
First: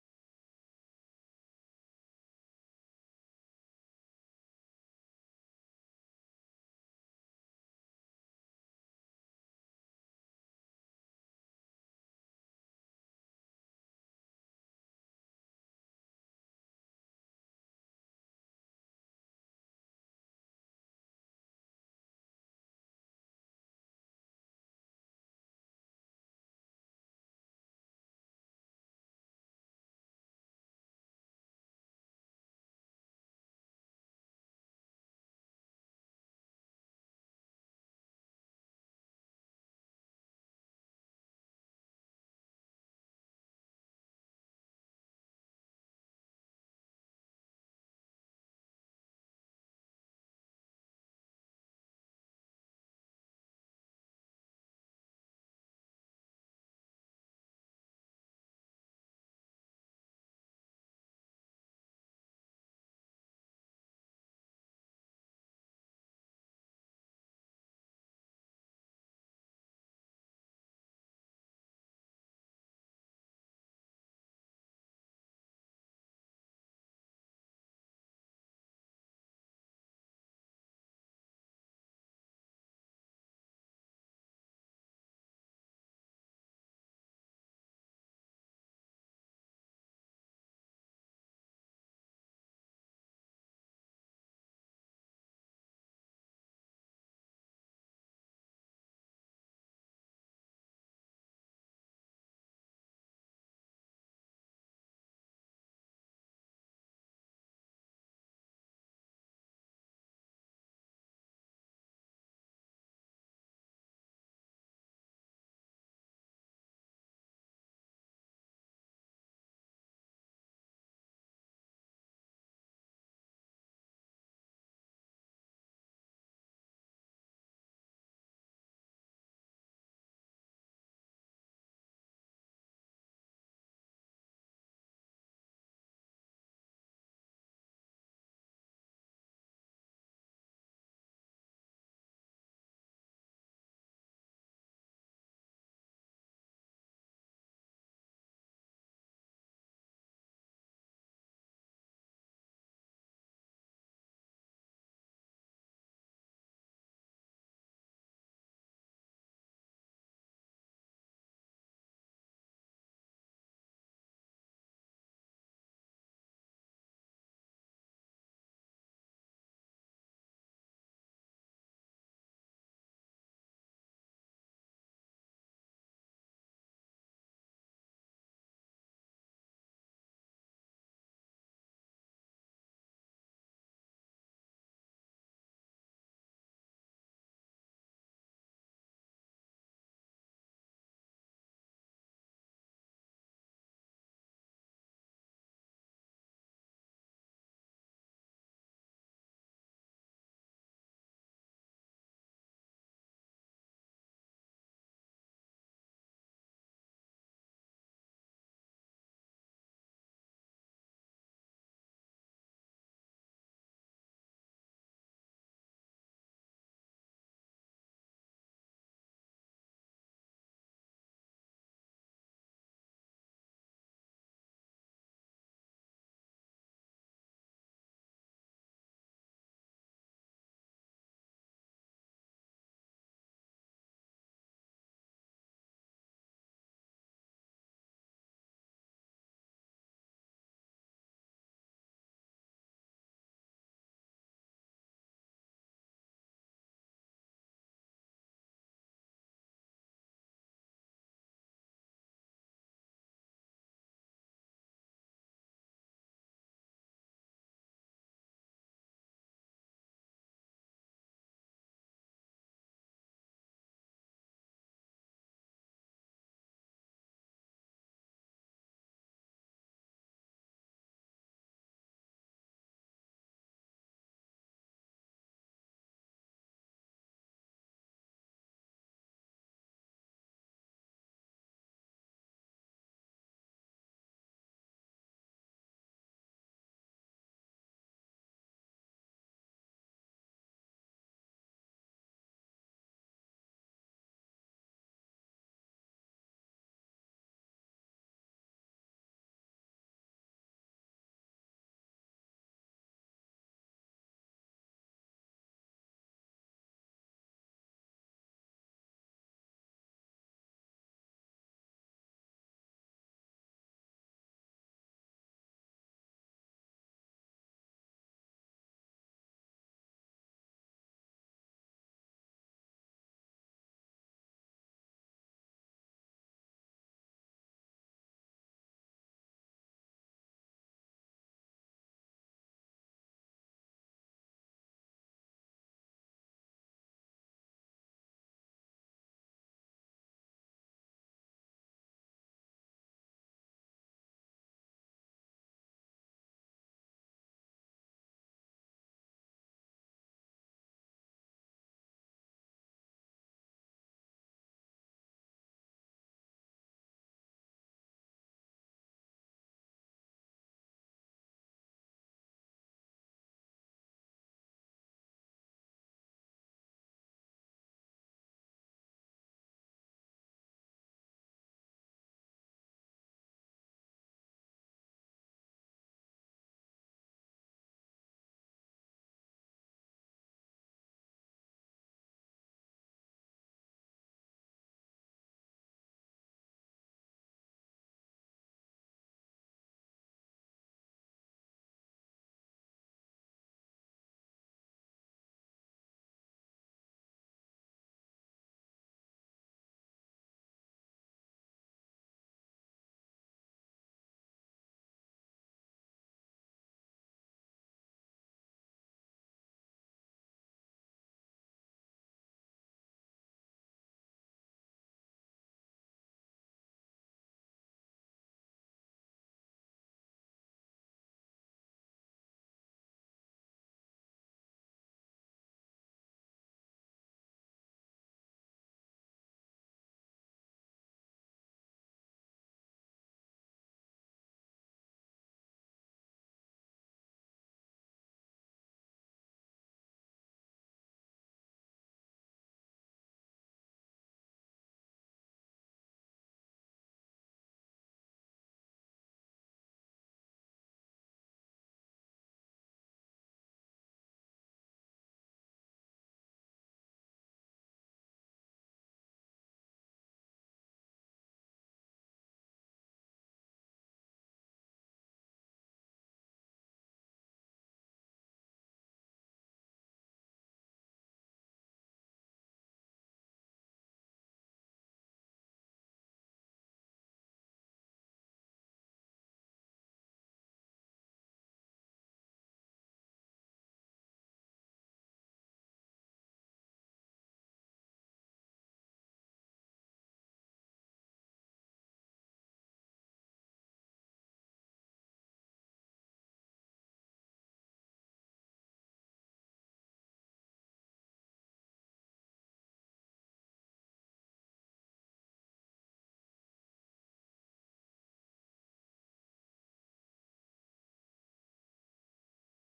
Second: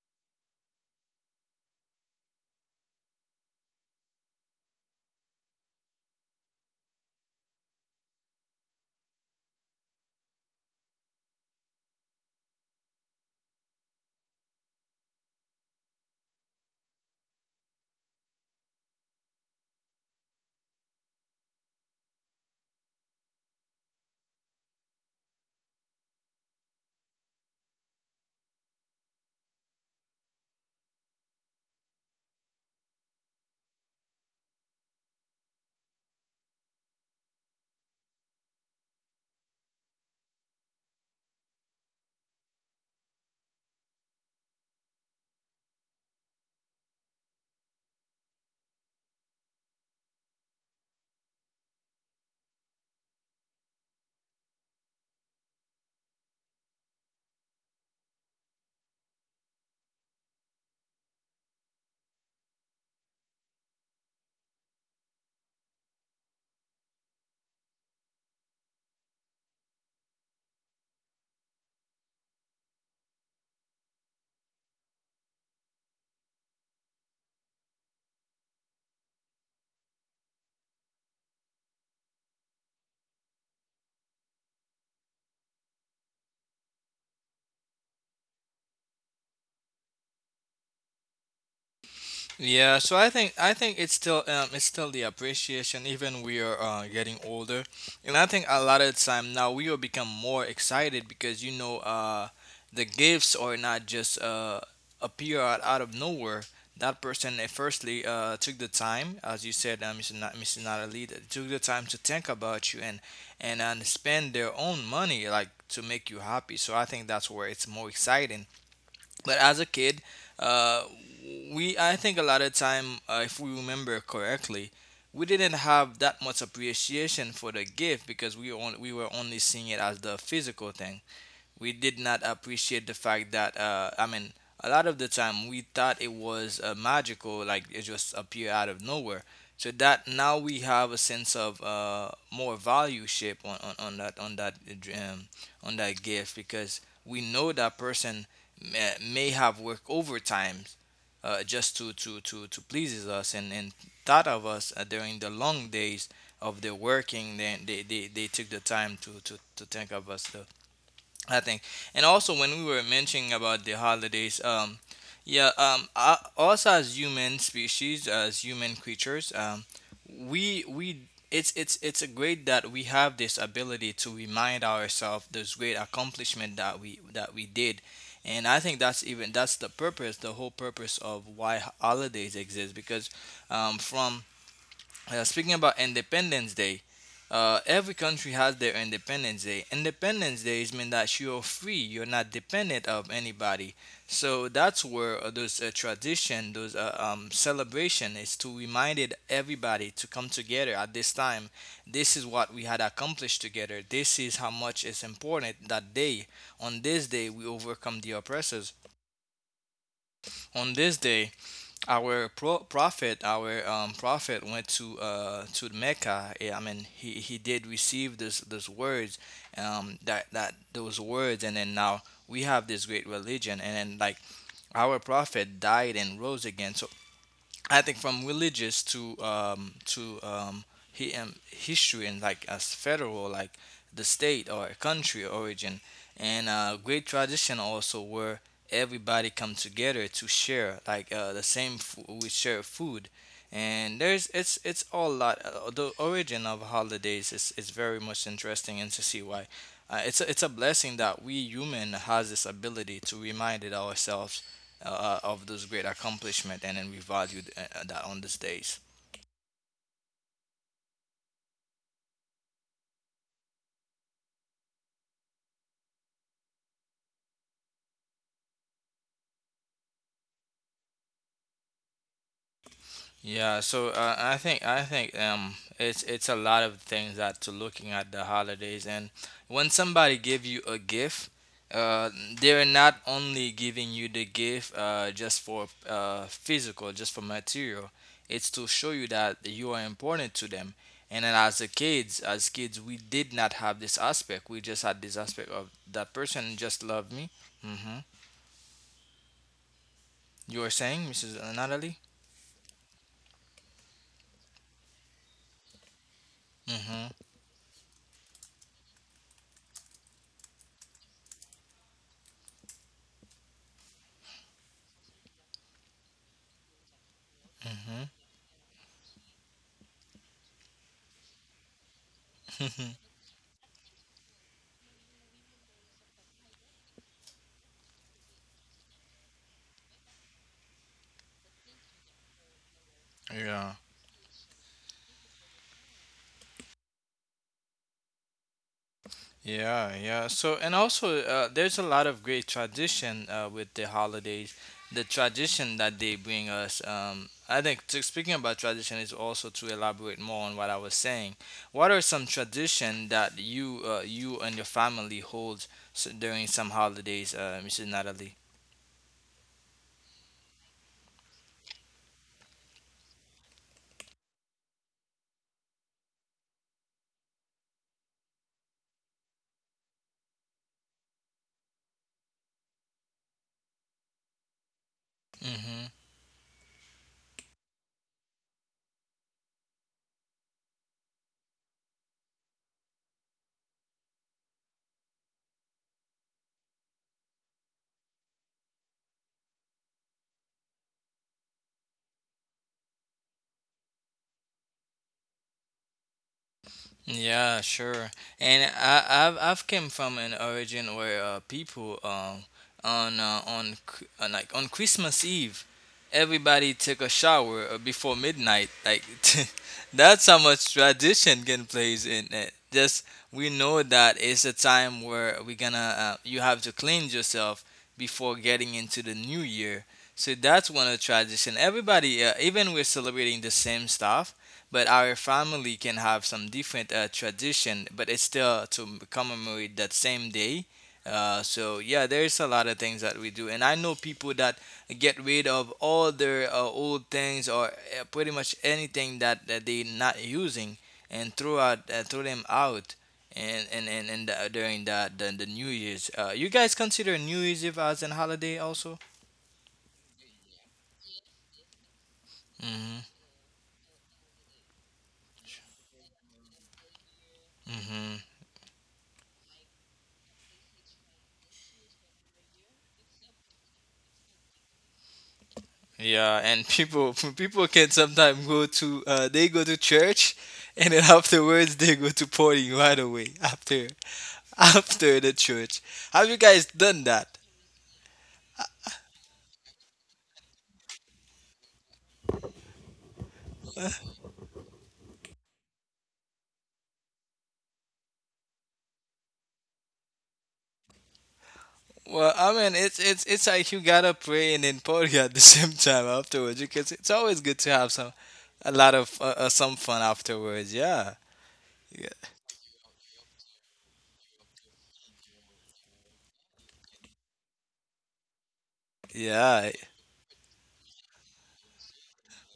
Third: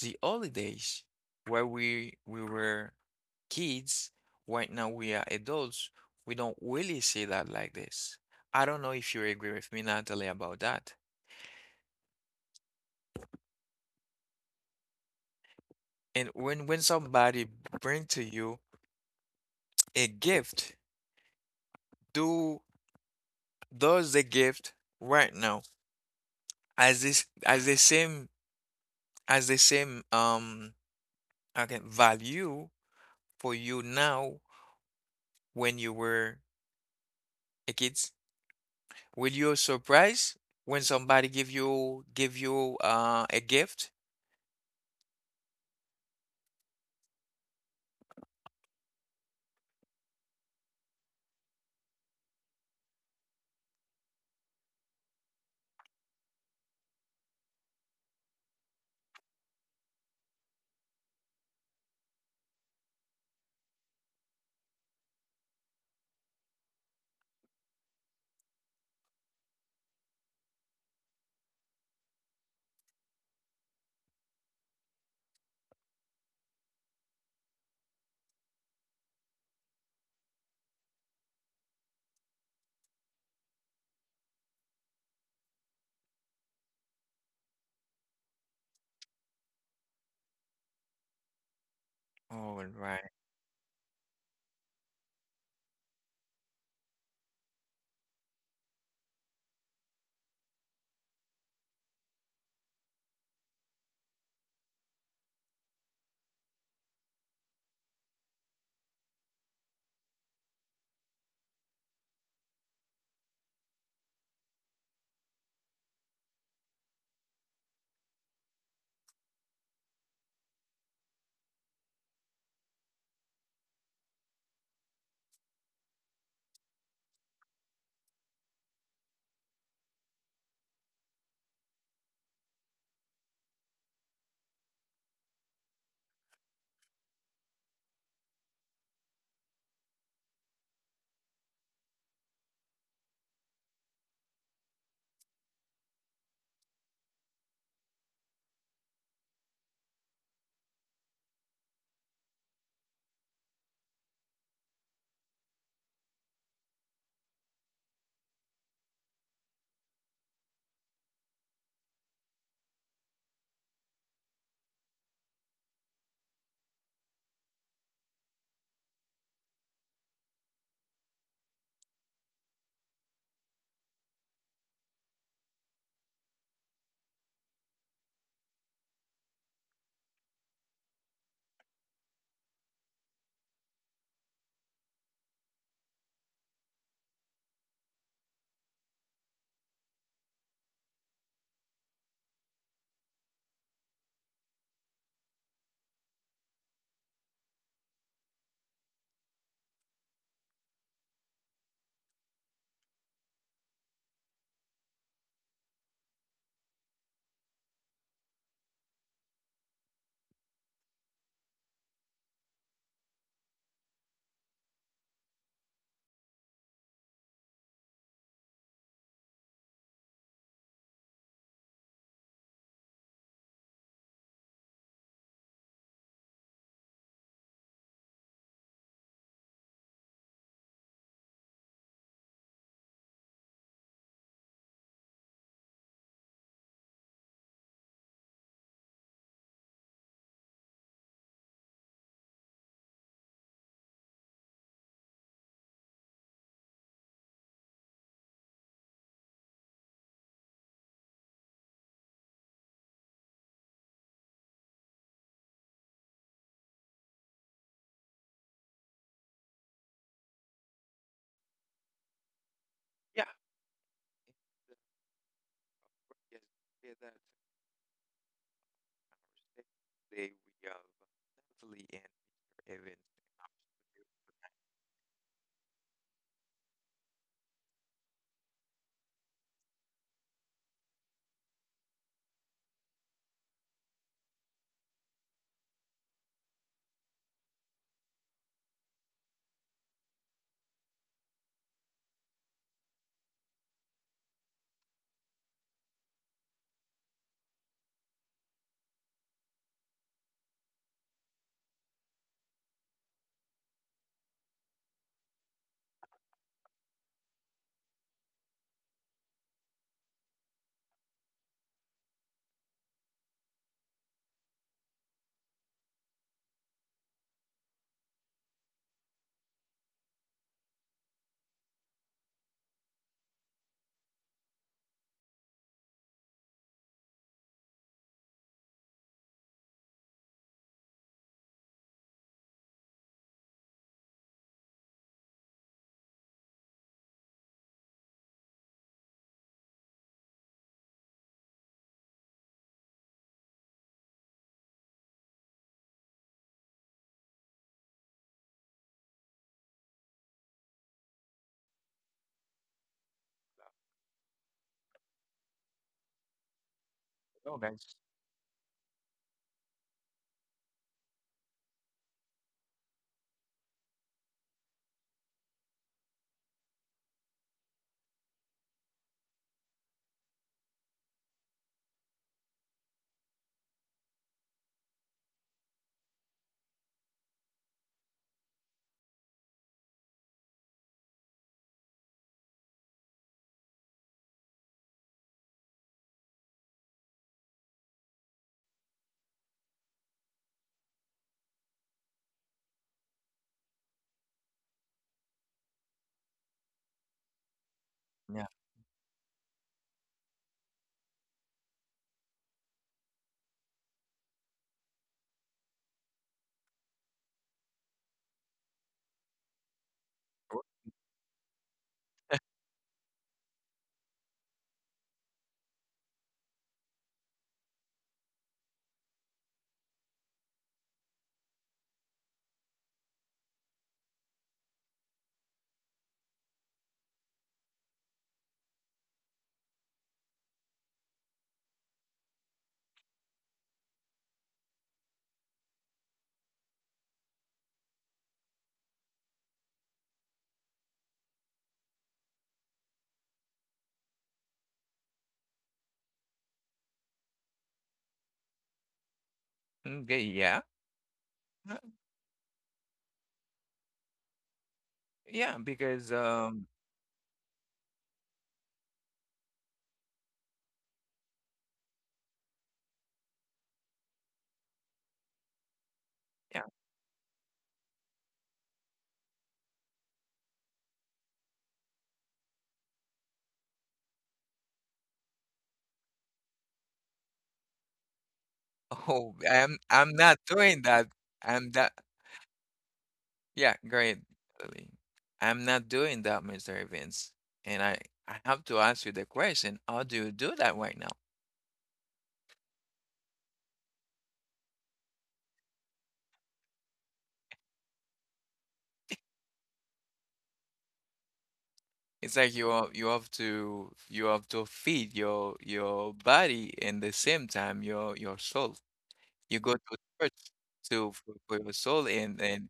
Speaker 1: the holidays where we we were kids, right now we are adults, we don't really see that like this. I don't know if you agree with me, Natalie, about that. And when when somebody bring to you a gift, do does the gift right now as this as the same as the same um okay value for you now when you were a kid? Will you surprise when somebody give you give you uh a gift? All
Speaker 2: Yeah,
Speaker 1: right.
Speaker 2: so I think I think it's still um it's still the appreciation even we are uh, getting older, and I think a lot of the time now we will become more excited because you know uh the gifts are not just uh appear out, out of nowhere. That person uh, firstly uh took the time, as you said, uh, Mister Na- Mister Natalie, that took the time to think about you and and and spend their own money like to make you happy. So I think that's where it's more exciting, but as a kid, uh, we I think a lot of time, uh, if we remember correctly, we didn't have that much appreciation for the gift because we on, we were only seeing it as the physical thing. We did not appreciate the fact that uh, I mean, a lot of the time we thought it was uh, magical, like it just appeared out of nowhere. So that now we have a sense of uh, more value ship on, on, on that on that uh, dr- um, on that gift because we know that person may, may have worked overtime, uh, just to to to to pleases us and and thought of us uh, during the long days of their working. Then they, they they took the time to to to think of us, uh, I think. And also, when we were mentioning about the holidays, um, yeah, um, uh, us as human species, as human creatures, um, we we it's it's it's a great that we have this ability to remind ourselves those great accomplishment that we that we did. And I think that's even that's the purpose, the whole purpose of why holidays exist, because, um, from uh, speaking about Independence Day, uh, every country has their Independence Day. Independence Day is mean that you're free, you're not dependent of anybody. So that's where uh, those uh, tradition, those uh, um, celebration is to remind it- everybody to come together at this time. This is what we had accomplished together. This is how much it's important that day. On this day, we overcome the oppressors. On this day, our pro prophet, our um, prophet went to uh, to Mecca. Yeah, I mean, he, he did receive this those words, um, that that those words, and then now we have this great religion, and then like our prophet died and rose again. So I think from religious to um, to um, he um, history and like as federal, like the state or a country origin, and uh, great tradition also where everybody come together to share like uh, the same food, we share food, and there's it's it's all lot uh, the origin of holidays is, is very much interesting and to see why. Uh, it's a, it's a blessing that we human has this ability to remind it ourselves uh, of those great accomplishment, and then we value uh, uh, that on these days.
Speaker 1: Yeah. Yes, yeah, that today we have Natalie and Mister Evans.
Speaker 2: Yeah, so uh, I think I think um, it's it's a lot of things that to looking at the holidays, and when somebody give you a gift, uh, they're not only giving you the gift uh, just for uh, physical, just for material. It's to show you that you are important to them. And then as a kids, as kids, we did not have this aspect. We just had this aspect of that person just loved me. Hmm. You were saying, Missus Natalie? Mm-hmm. Mm-hmm. Yeah. Yeah, yeah. So, and also, uh, there's a lot of great tradition uh, with the holidays. The tradition that they bring us. Um, I think to, speaking about tradition is also to elaborate more on what I was saying. What are some tradition that you uh, you and your family hold s- during some holidays,
Speaker 1: Oh,
Speaker 2: uh,
Speaker 1: guys.
Speaker 2: Missus Natalie? Yeah, sure.
Speaker 1: Yeah.
Speaker 2: And I, I've I've came from an origin where uh, people um on uh, on Chr- uh, like on Christmas Eve, everybody take a shower uh, before midnight. Like, that's how much tradition can plays in it. Just we know that it's a time where we're gonna uh, you have to cleanse yourself before getting into the new year. So that's one of the tradition. Everybody, uh, even we're celebrating the same stuff but our family can have some different uh, tradition, but it's still to commemorate that same day. Uh, so yeah, there's a lot of things that we do, and I know people that get rid of all their uh, old things or uh, pretty much anything that, that they're not using and throw out uh, throw them out. And and and, and uh, during the, the the New Year's, uh, you guys consider New Year's Eve as an holiday also?
Speaker 1: Okay, yeah. Uh,
Speaker 2: Mm-hmm.
Speaker 1: Yeah, because um
Speaker 2: Mm-hmm. Yeah,
Speaker 1: yeah.
Speaker 2: and people people can sometimes go to uh, they go to church, and then afterwards they go to party right away after after the church. Have you guys done that?
Speaker 1: Oh, I'm I'm not doing that. I'm that yeah, great. Lily. I'm not doing that, Mister Evans. And I I have to ask you the question, how do you do that right now?
Speaker 2: Well, I mean, it's it's it's like you gotta pray and then party at the same time afterwards because it's always good to have some a lot of uh, uh, some fun afterwards. Yeah, yeah,
Speaker 1: It's like you are- you have to you have to feed your your body and the same time your your soul. You go
Speaker 2: yeah.
Speaker 1: to church to for, for your soul, and and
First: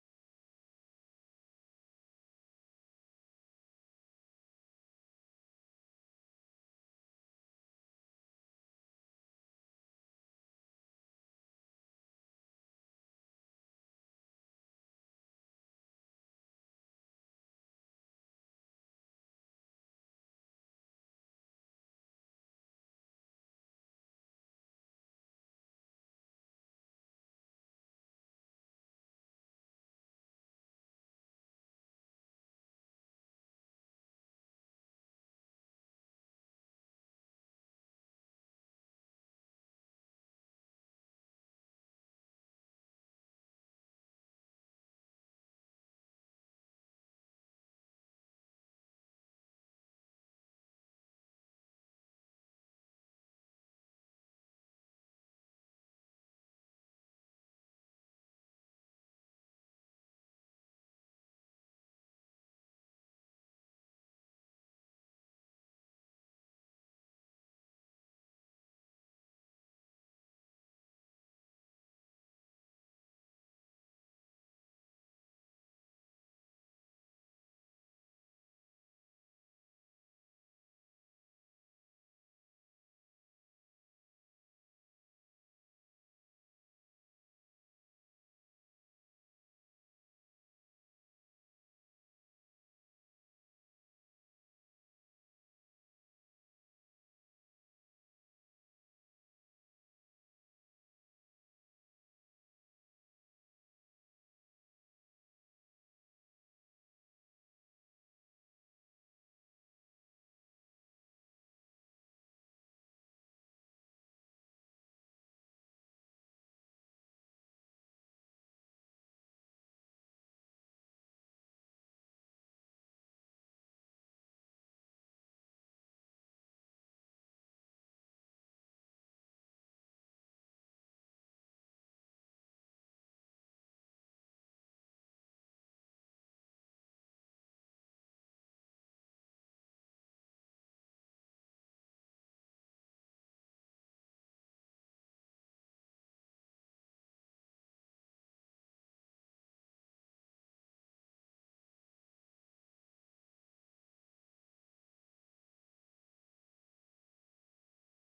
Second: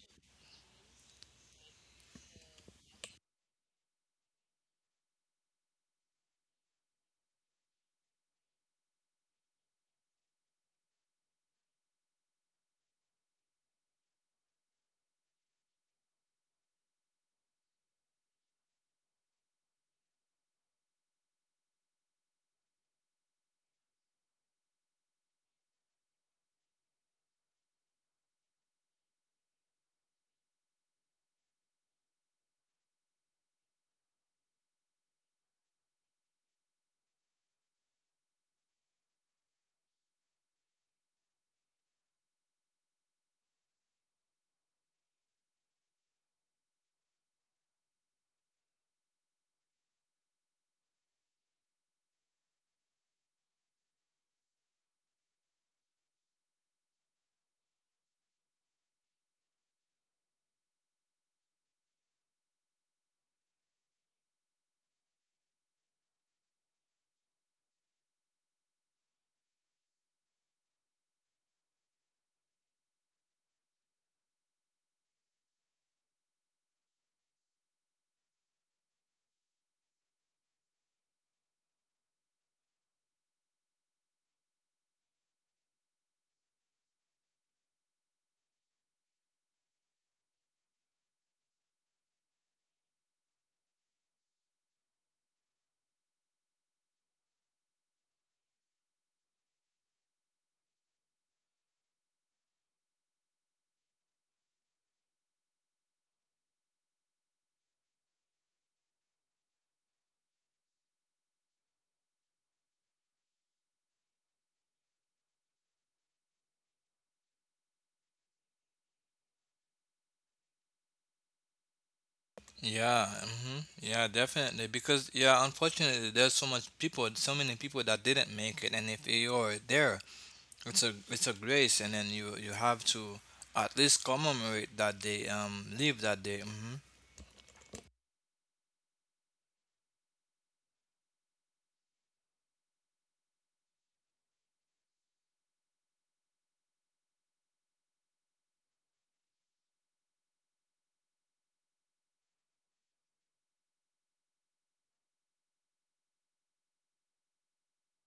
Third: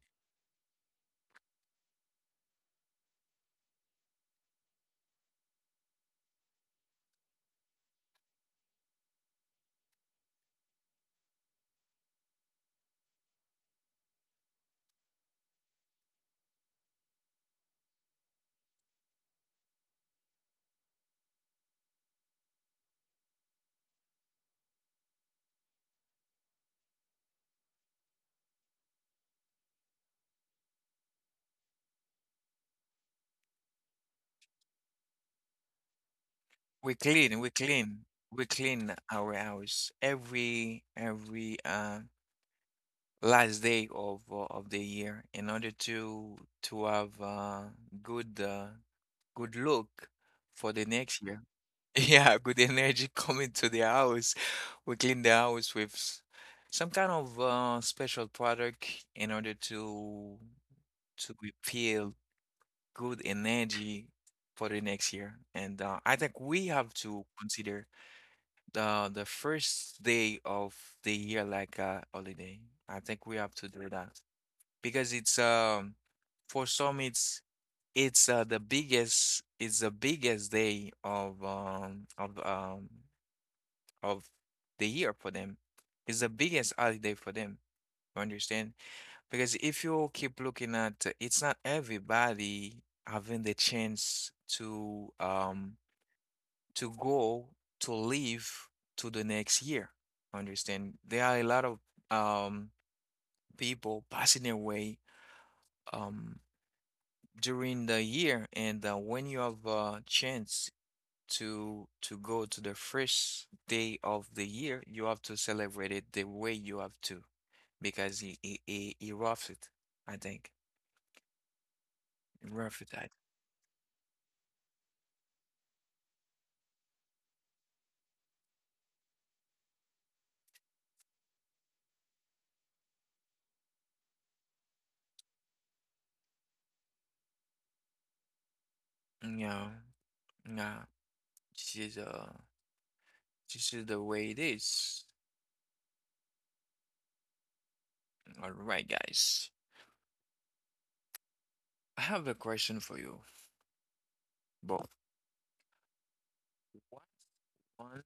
Speaker 1: We clean, we clean, we clean our house every every uh, last day of uh, of the year in order to to have uh, good uh, good look for the next year. Yeah, good energy coming to the house. We clean the house with s- Some kind of uh, special product in order to to be feel good energy for the next year. And uh, I think we have to consider uh, the first day of the year like a holiday. I think we have to do that because it's um for some it's it's uh, the biggest it's the biggest day of um of um of the year for them. It's the biggest holiday for them. You understand? Because if you keep looking at, it's not everybody having the chance to um to go, to live to the next year. Understand? There are a lot of um, people passing away um, during the year, and uh, when you have a chance to to go to the first day of the year, you have to celebrate it the way you have to because he he he, he roughed it, I think. He roughed
Speaker 2: Yeah,
Speaker 1: it.
Speaker 2: hmm, yeah, definitely. Because yeah, unfortunately, there's so much people, so many people that didn't make it, and if you're there, it's a it's a grace, and then you you have to at least commemorate that they um live that day. Hmm.
Speaker 1: Yeah, yeah. This is uh, this is the way it is. All right, guys. I have a question for you. But what's one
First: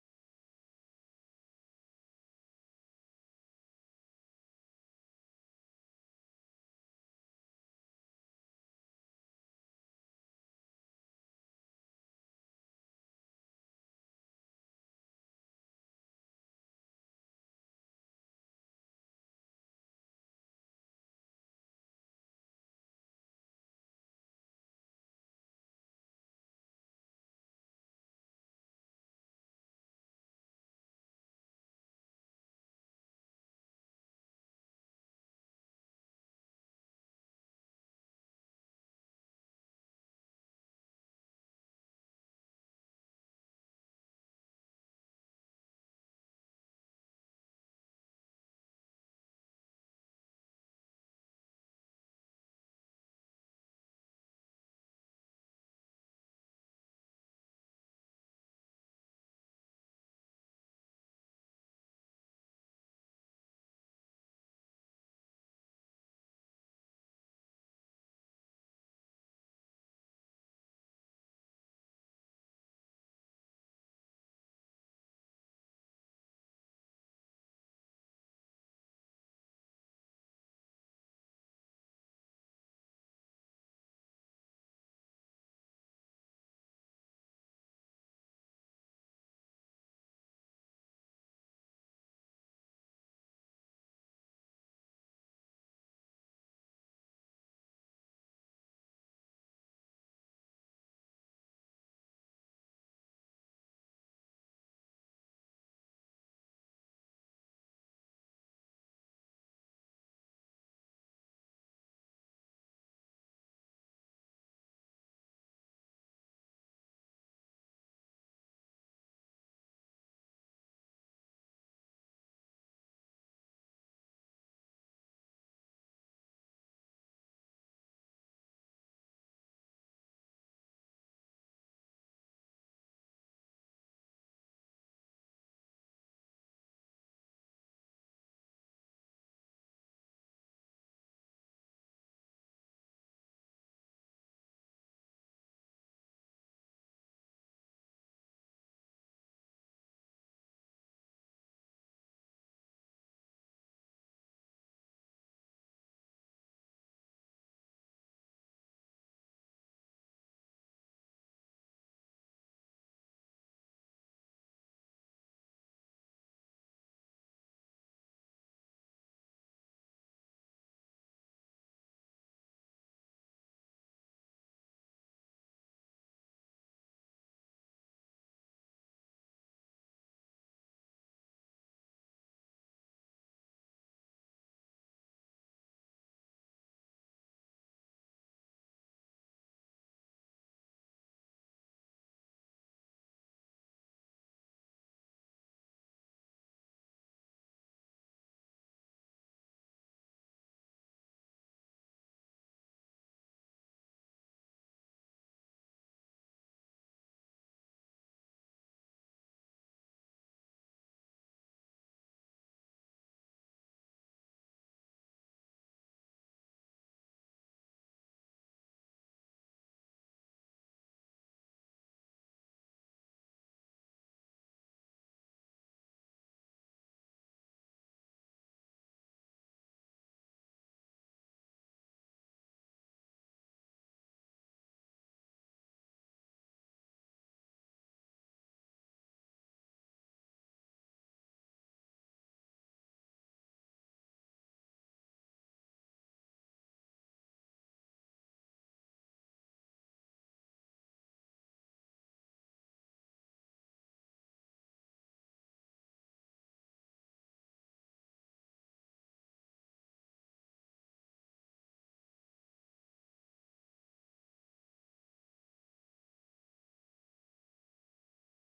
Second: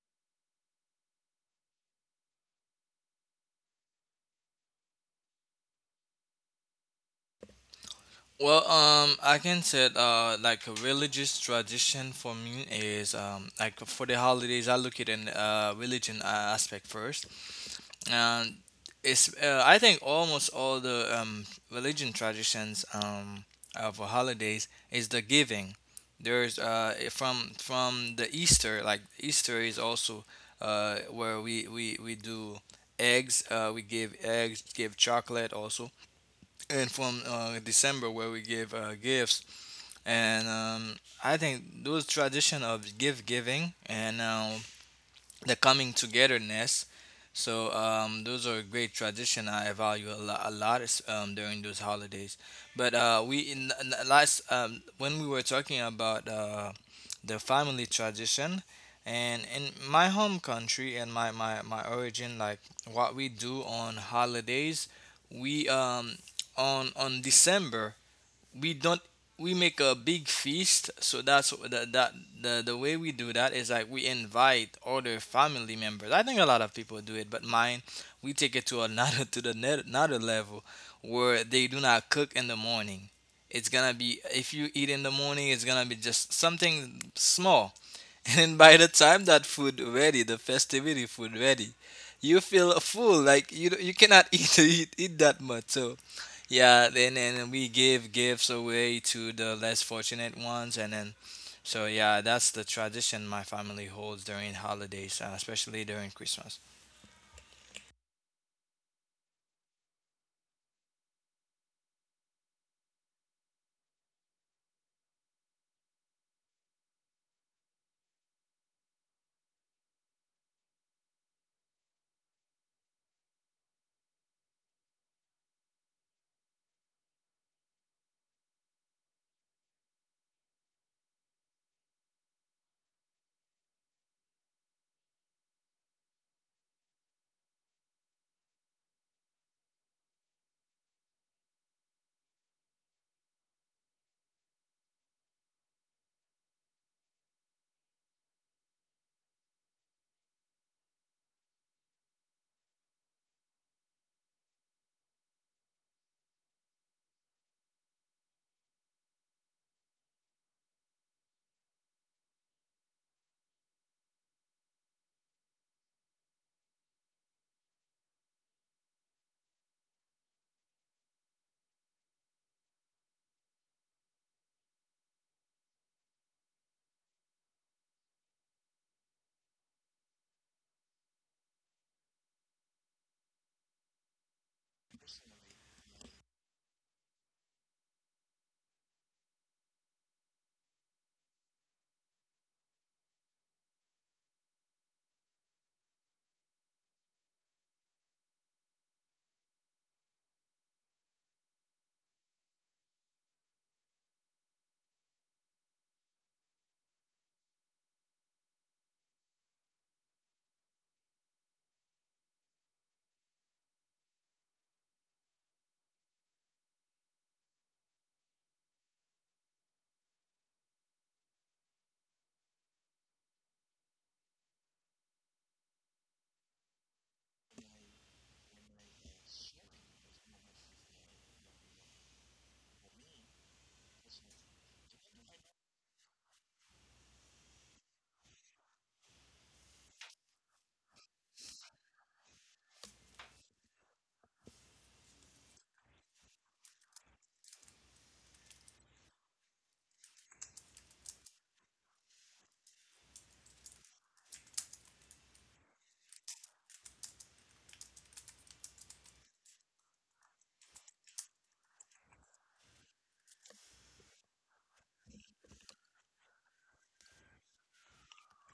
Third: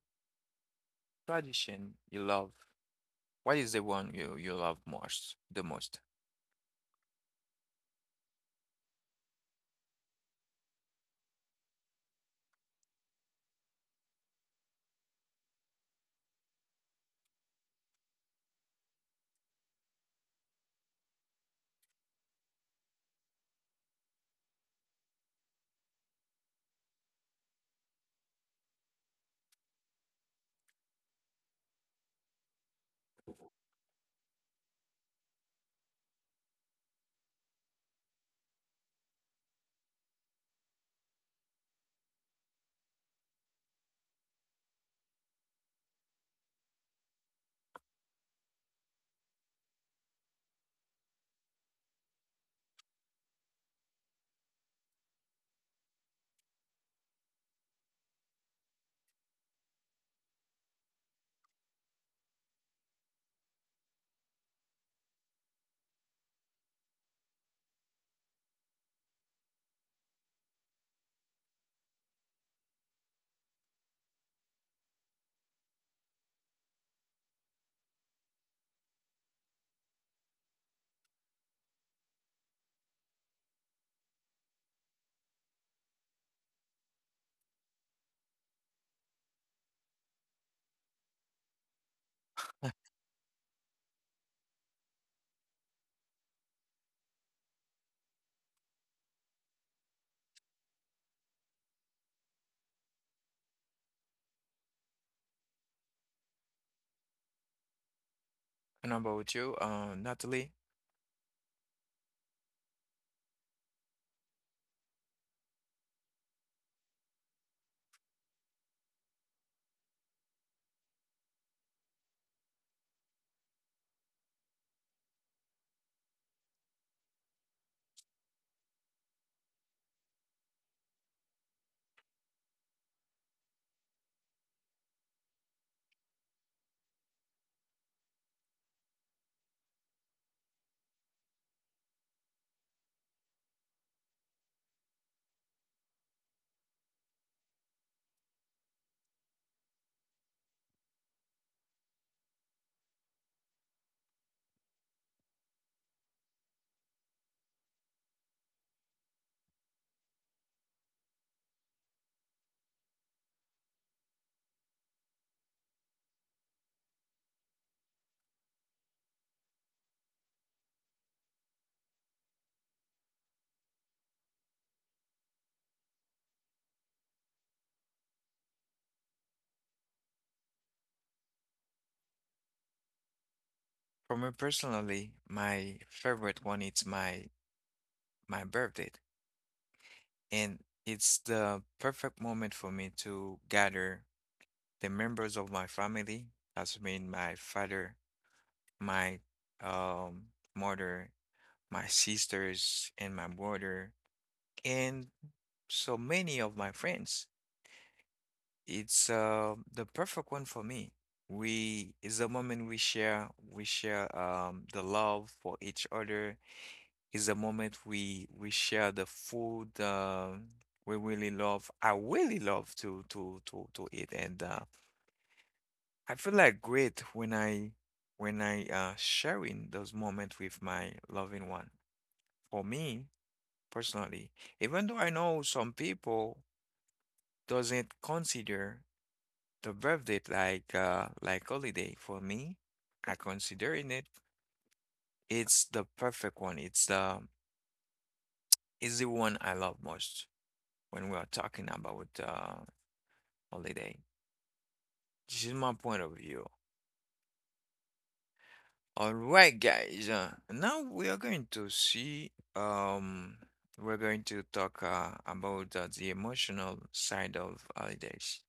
Speaker 1: tradition you love? What is the one you you love most, the most?
Speaker 2: Well, um, I can say uh like a religious tradition for me is um like for the holidays I look at in uh religion uh, aspect first. And it's uh, I think almost all the um, religion traditions, um, uh, for holidays is the giving. There's uh, from from the Easter, like Easter is also uh, where we, we, we do eggs, uh, we give eggs, give chocolate also, and from uh, December where we give uh, gifts, and um, I think those tradition of gift giving and, um, the coming togetherness. So, um, those are great tradition I value a lot, a lot is, um, during those holidays. But uh, we in, in the last, um, when we were talking about uh, the family tradition, and in my home country and my, my, my origin, like what we do on holidays, we, um, on on December we don't, we make a big feast, so that's that, that the the way we do that is like we invite other family members. I think a lot of people do it, but mine, we take it to another to the net, another level where they do not cook in the morning. It's gonna be, if you eat in the morning it's gonna be just something small, and by the time that food ready the festivity food ready, you feel full like you you cannot eat eat, eat that much. So yeah, then and we give gifts away to the less fortunate ones, and then, so yeah, that's the tradition my family holds during holidays, uh, especially during Christmas.
Speaker 1: And about you, uh, Natalie? For me personally, my favorite one is my my birthday, and it's the perfect moment for me to gather the members of my family, that's mean my father, my um mother, my sisters, and my brother, and so many of my friends. It's uh, the perfect one for me. We is a moment we share we share um the love for each other. Is a moment we we share the food um we really love. I really love to to to to eat, and uh, I feel like great when I when I uh sharing those moments with my loving one. For me personally, even though I know some people doesn't consider the birthday like uh like holiday for me. I considering it. It's the perfect one. It's the Is the one I love most when we are talking about uh holiday. This is my point of view. All right, guys. Uh, now we are going to see um we're going to talk uh, about uh, the emotional side of holidays.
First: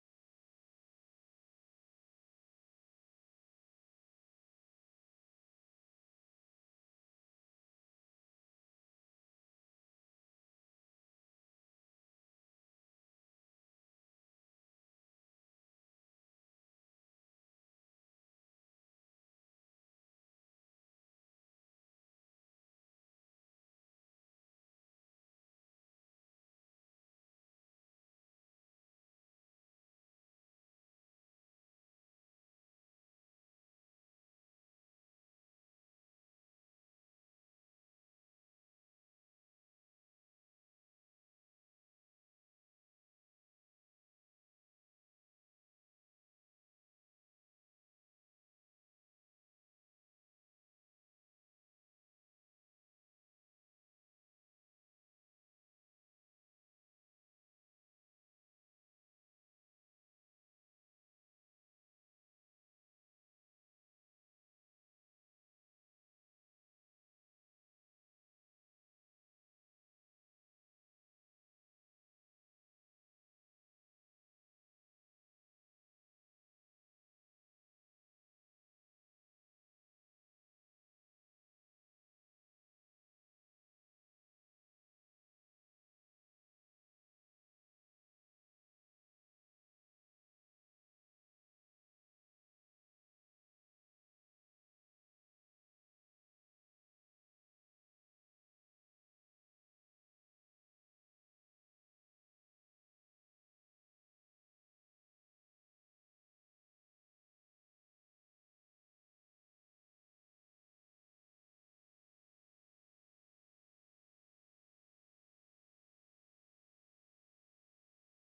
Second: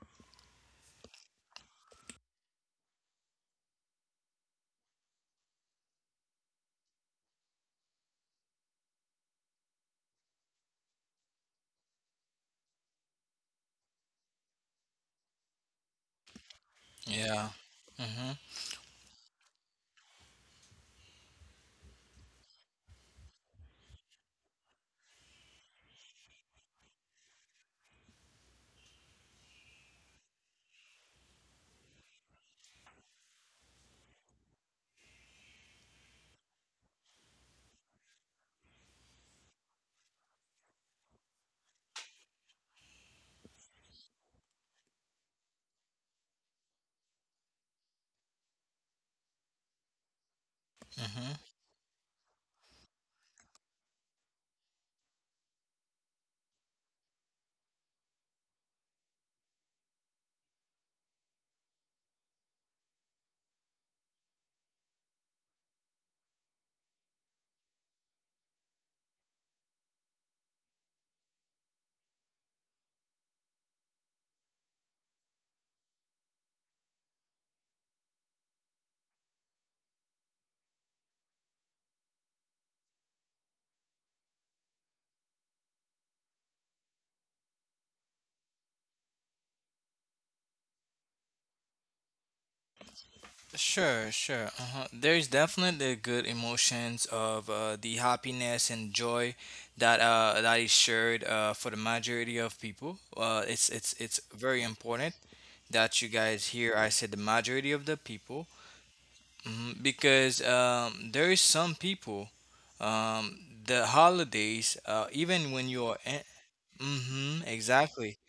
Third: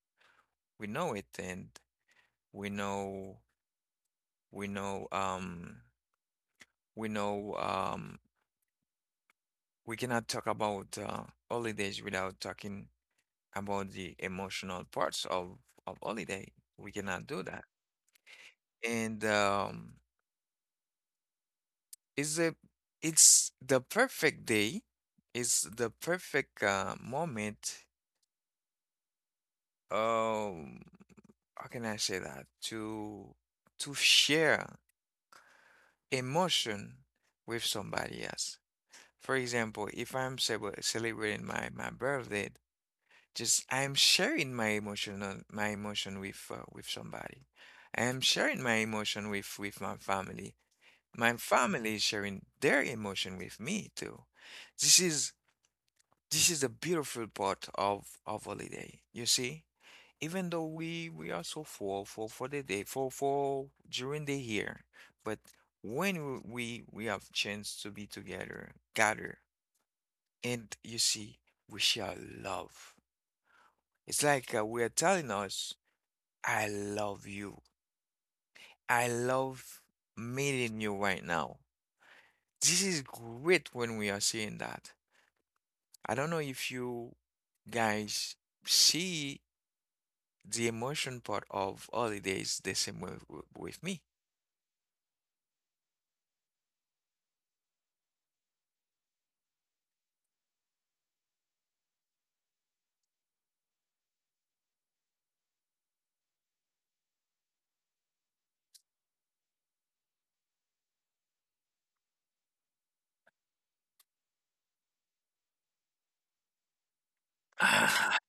Speaker 1: We know it, and we know we know um we know um we cannot talk about uh, holidays without talking about the emotional parts of of holiday. We cannot do
Speaker 2: Yeah.
Speaker 1: that.
Speaker 2: Mm-hmm.
Speaker 1: And um, It's a, it's the perfect day. It's the perfect uh, moment. Um, how can I say that? To to share emotion with somebody else. For example, if I'm celeb- celebrating my my birthday, just I'm sharing my emotion on my emotion with uh, with somebody. I'm sharing my emotion with with my family. My
Speaker 2: Mm-hmm.
Speaker 1: family is sharing their emotion with me too. This is this is the beautiful part of of holiday. You see, even though we we are so full for for the day for for during the year, but when we we have chance to be together, gather, and you see, we share love. It's like uh, we are telling us, I love you. I love meeting you right now. This is great when we are seeing that. I don't know if you guys see the emotion part of holidays the same way w- with me.
Speaker 2: Sure, sure. Uh-huh. There's definitely good emotions of, uh, the happiness and joy that uh, that is shared uh, for the majority of people. Uh, it's it's it's very important that you guys hear. I said the majority of the people. Mhm. Because um, there is some people, um, the holidays, uh, even when you're in, hmm, exactly,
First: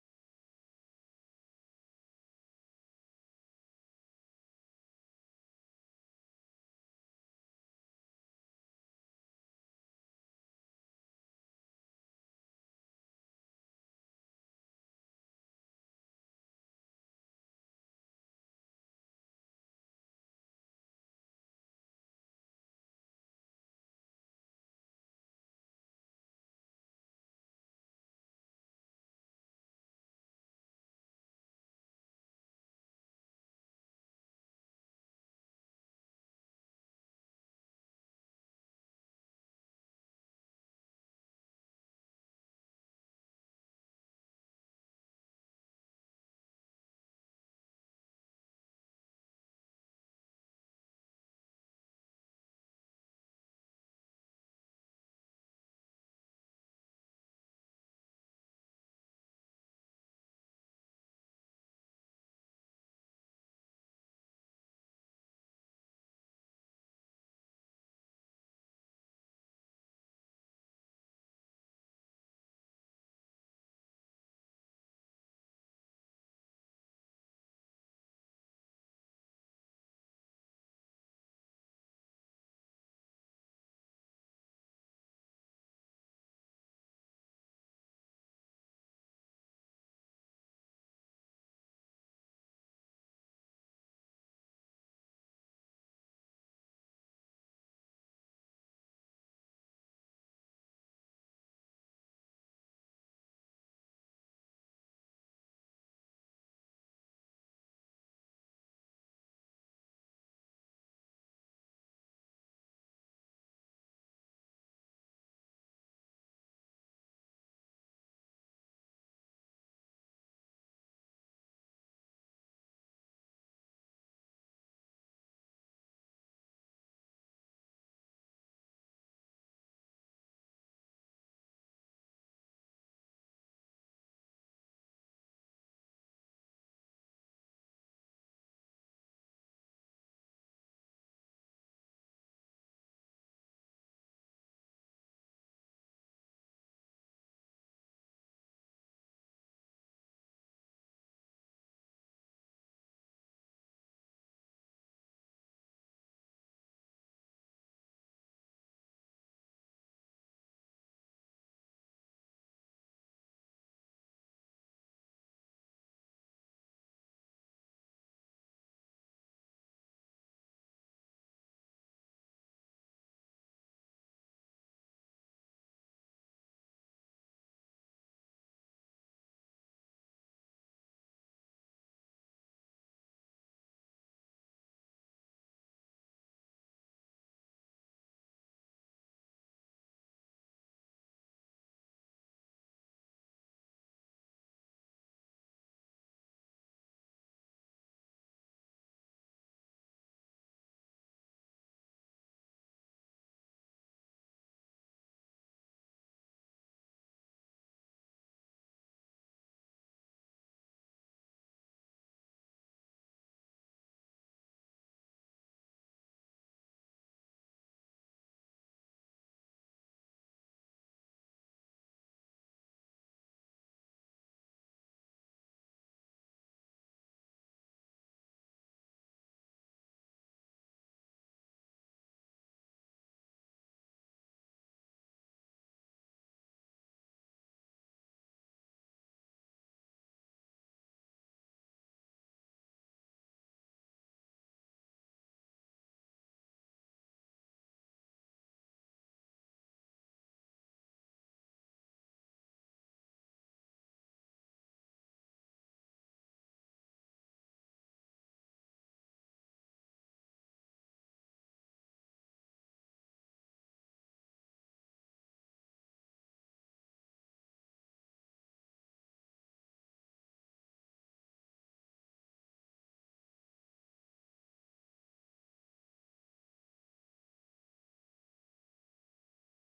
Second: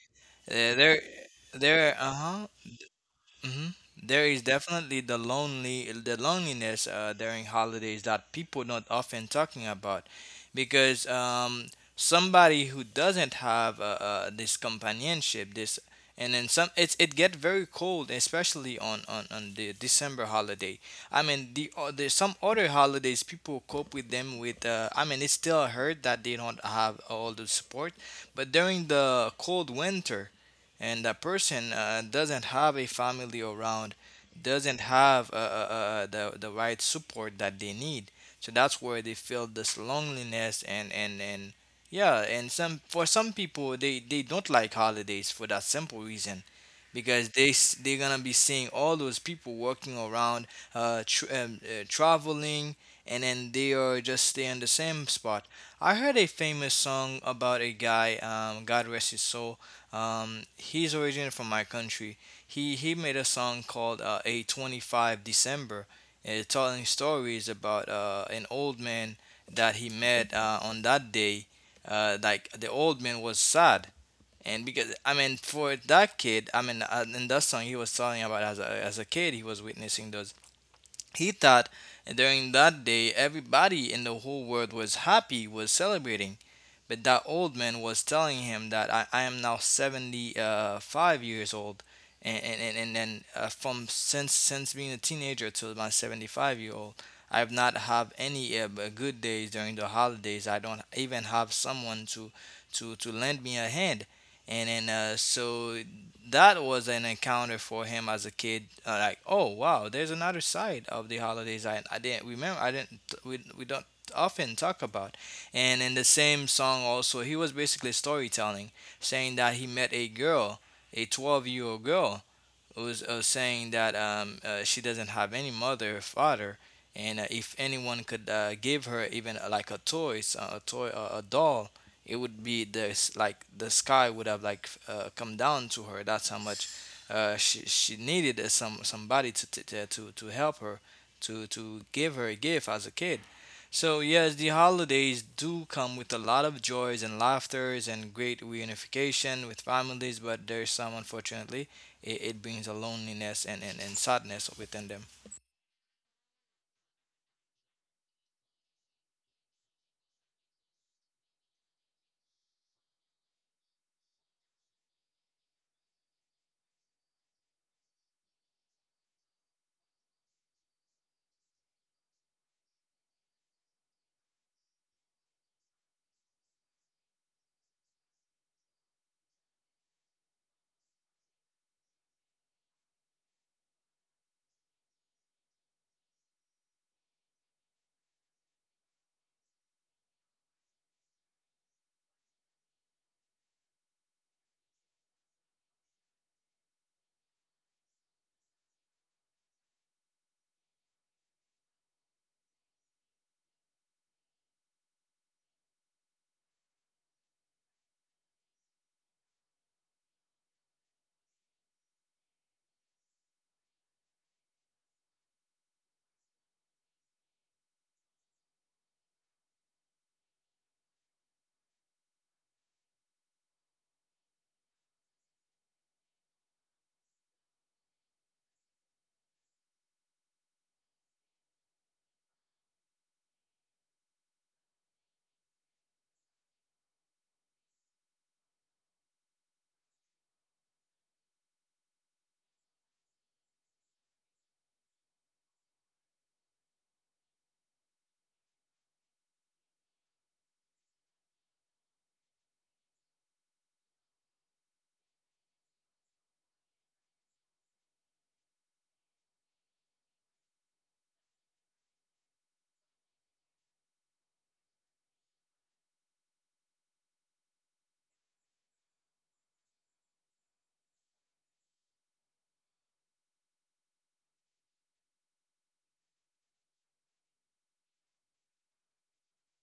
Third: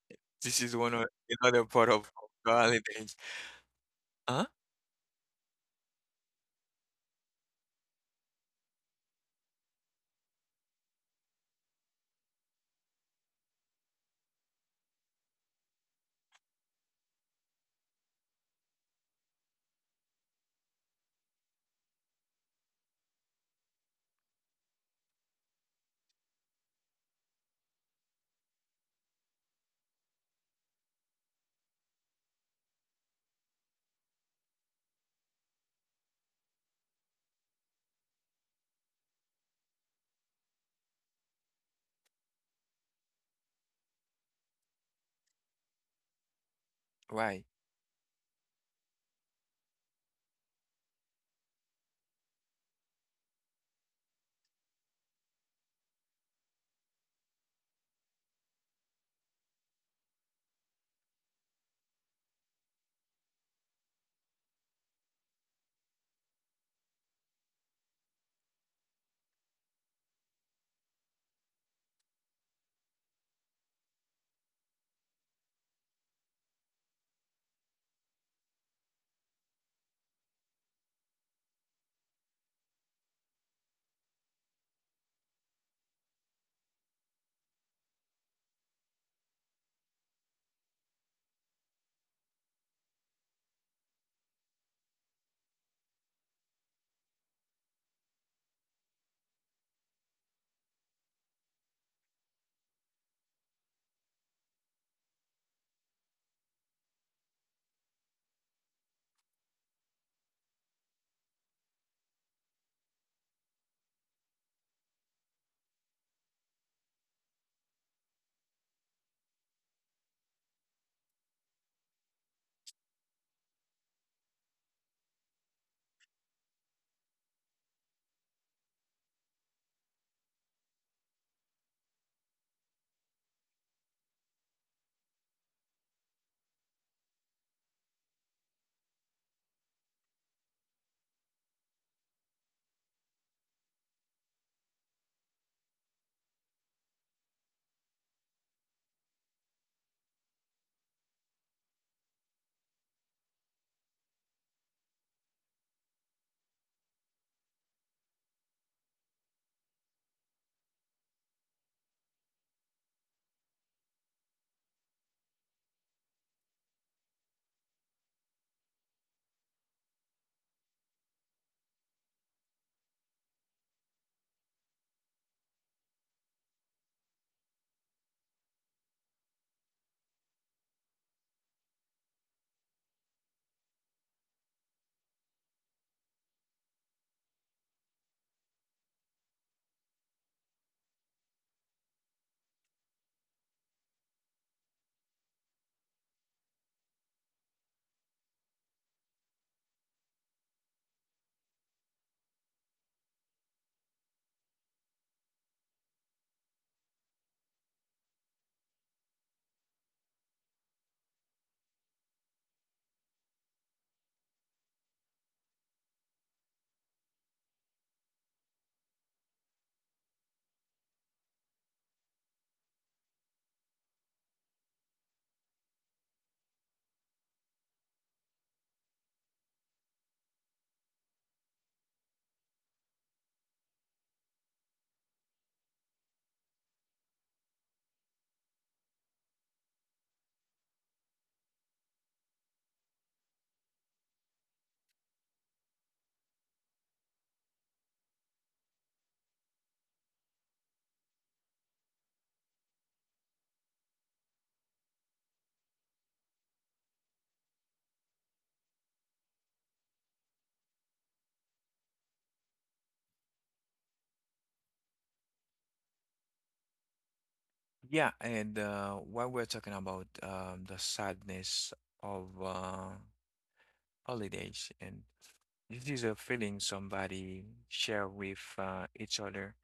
Speaker 1: This
Speaker 2: uh,
Speaker 1: is one
Speaker 2: they're
Speaker 1: of another part
Speaker 2: they're,
Speaker 1: of
Speaker 2: uh-huh
Speaker 1: the holidays.
Speaker 2: hmm there is
Speaker 1: Huh?
Speaker 2: definitely the lonely, the loneliness uh, during holidays that people not often talking about, because um, somebody who doesn't have uh, uh, this companionship, this, and then some, it's it get very cold, especially on on, on the December holiday. I mean, the o- there's some other holidays people cope with them with. Uh, I mean, it's still hurt that they don't have all the support, but during the cold winter and that person uh, doesn't have a family around, doesn't have uh, uh, uh, uh, the, the right support that they need. So that's where they feel this loneliness, and, and, and yeah, and some for some people they, they don't like holidays for that simple reason, because
Speaker 1: Right.
Speaker 2: they s- they're gonna be seeing all those people working around, uh, tr- um, uh, traveling, and then they are just staying in the same spot. I heard a famous song about a guy, um, God rest his soul, um, he's originally from my country. He he made a song called, uh, "A Twenty Five December," and it's telling stories about uh, an old man that he met uh, on that day. Uh, like the old man was sad, and because I mean, for that kid, I mean, uh, in that song, he was telling about as a as a kid, he was witnessing those, he thought during that day everybody in the whole world was happy, was celebrating. But that old man was telling him that I, I am now seventy-five years old. And, and, and, and then uh, from since since being a teenager to my seventy-five year old, I have not have any uh, good days during the holidays. I don't even have someone to to, to lend me a hand. And then uh, so that was an encounter for him as a kid. Uh, like, oh wow, there's another side of the holidays I, I didn't remember. I didn't. We we don't often talk about. And in the same song also, he was basically storytelling, saying that he met a girl, a twelve year old girl, was uh, saying that um, uh, she doesn't have any mother or father, and uh, if anyone could uh, give her even uh, like a toys, uh, a toy, uh, a doll. It would be this like the sky would have like f- uh, come down to her. That's how much uh, she she needed uh, some somebody to to to to to help her to to give her a gift as a kid. So yes, the holidays do come with a lot of joys and laughters and great reunification with families, but there's some, unfortunately, it, it brings a loneliness and, and, and sadness within them.
Speaker 1: Yeah, and uh, while we're talking about um, the sadness of uh, holidays, and this is a feeling somebody share with uh, each other.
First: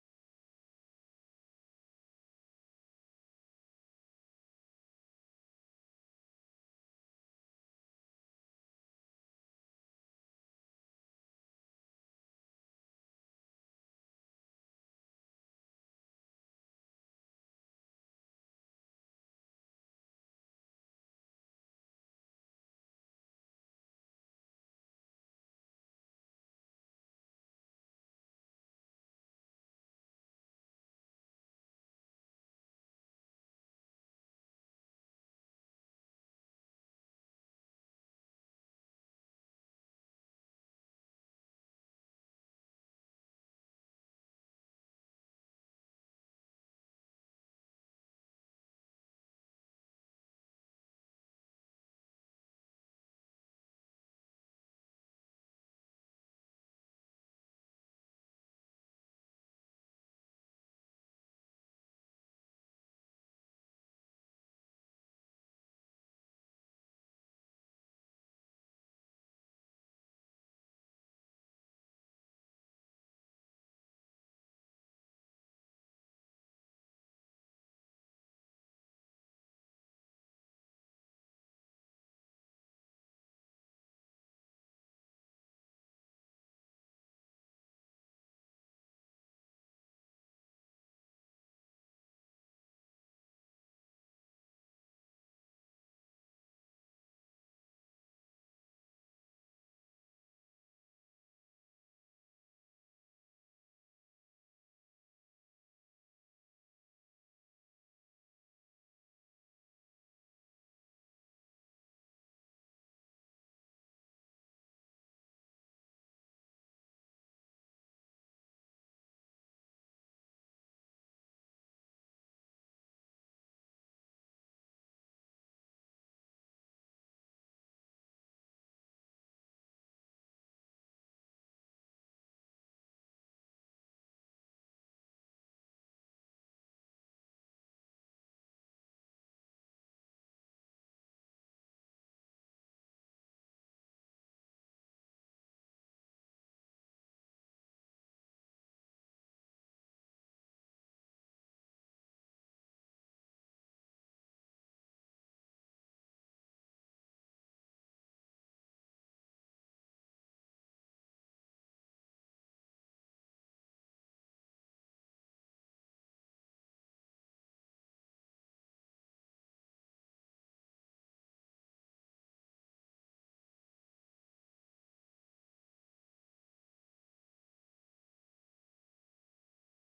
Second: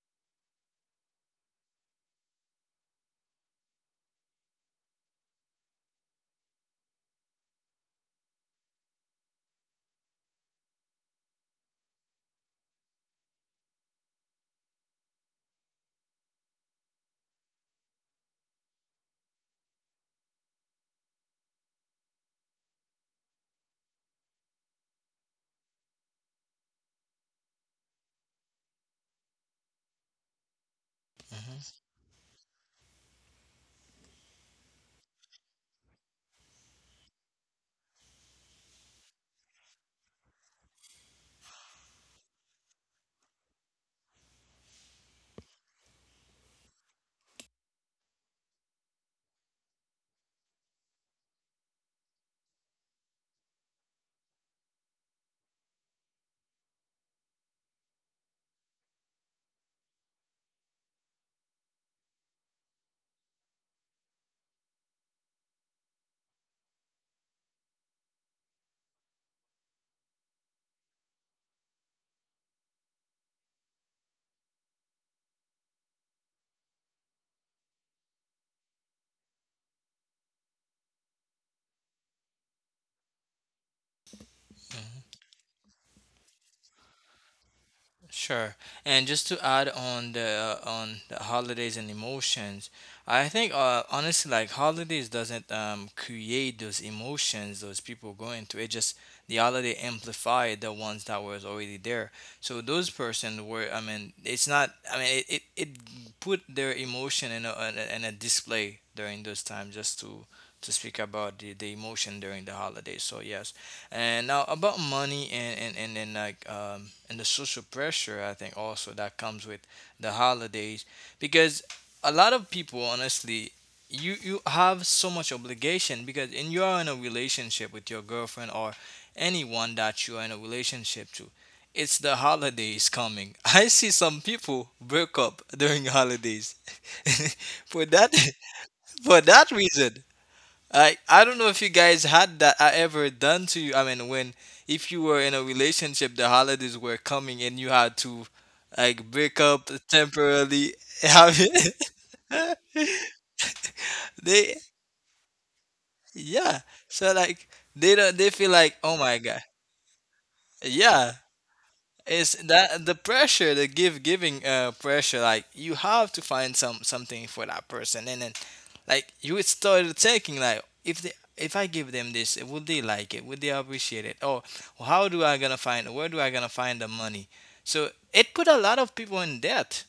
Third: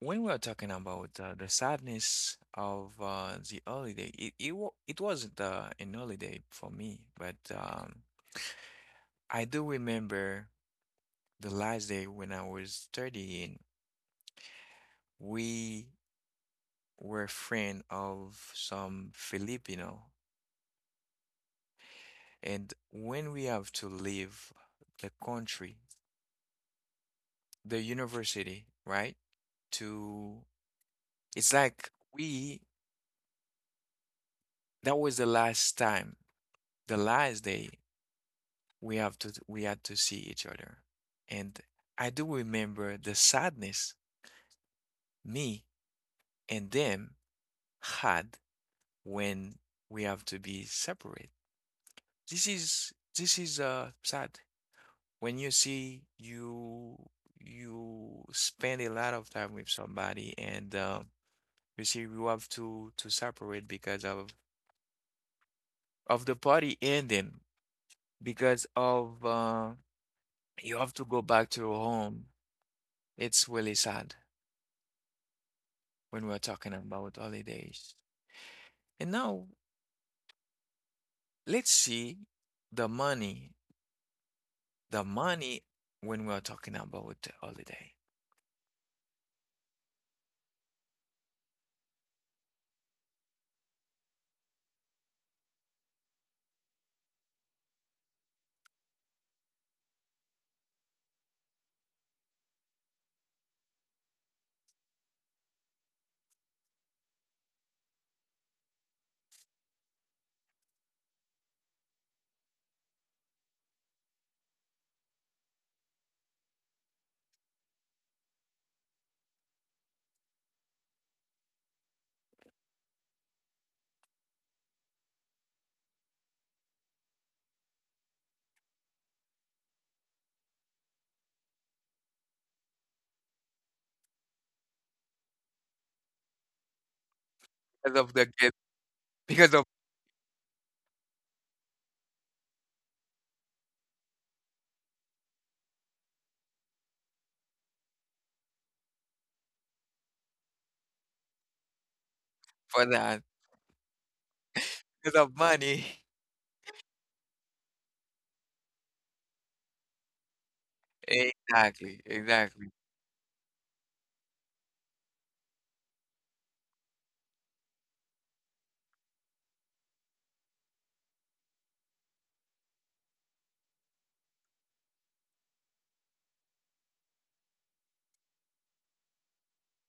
Speaker 1: When we are talking about uh, the sadness of uh, the holiday, it it, wa it wasn't uh, an holiday for me, but um, I do remember the last day when I was studying. We were friend of some Filipino, and when we have to leave the country, the university, right? To, it's
Speaker 2: Hmm.
Speaker 1: like we that was the last time, the last day we have to we had to see each other. And I do remember the sadness me and them had when we have to be separate. This is this is uh sad. When you see you you spend a lot of time with somebody, and uh, you see you have to to separate because of of the party ending, because of uh, you have to go back to your home. It's really sad when we're talking about holidays. And now let's see the money. The money when we're talking about the holiday.
Speaker 2: Sure. And just to add on the uh, on the holidays and emotions, I think uh, honestly, like holidays doesn't um, create those emotions those people go into. It just the holiday amplified the ones that was already there. So those person were. I mean, it's not. I mean, it, it, it put their emotion in a, in a in a display during those times just to to speak about the, the emotion during the holidays. So yes. And now about money and and and, and like um, and the social pressure, I think also that comes with the holidays because a lot of people, honestly, you you have so much obligation because and you are in a relationship with your girlfriend or anyone that you are in a relationship to. It's the holidays coming. I see some people break up during holidays for
Speaker 1: Because of
Speaker 2: that
Speaker 1: the gift,
Speaker 2: for that
Speaker 1: because of,
Speaker 2: reason. I I don't know if you guys had that uh, ever done to you. I mean, when if you were in a relationship, the holidays were coming and you had to like break up temporarily. Have you-
Speaker 1: for that,
Speaker 2: they
Speaker 1: because of money.
Speaker 2: yeah. So like they don't they feel like, oh my god. Yeah.
Speaker 1: Exactly,
Speaker 2: It's
Speaker 1: exactly.
Speaker 2: that the pressure, the give giving uh pressure, like you have to find some something for that person and then like you would start thinking like if they if I give them this, would they like it? Would they appreciate it? Or how do I gonna find where do I gonna find the money? So it put a lot of people in debt,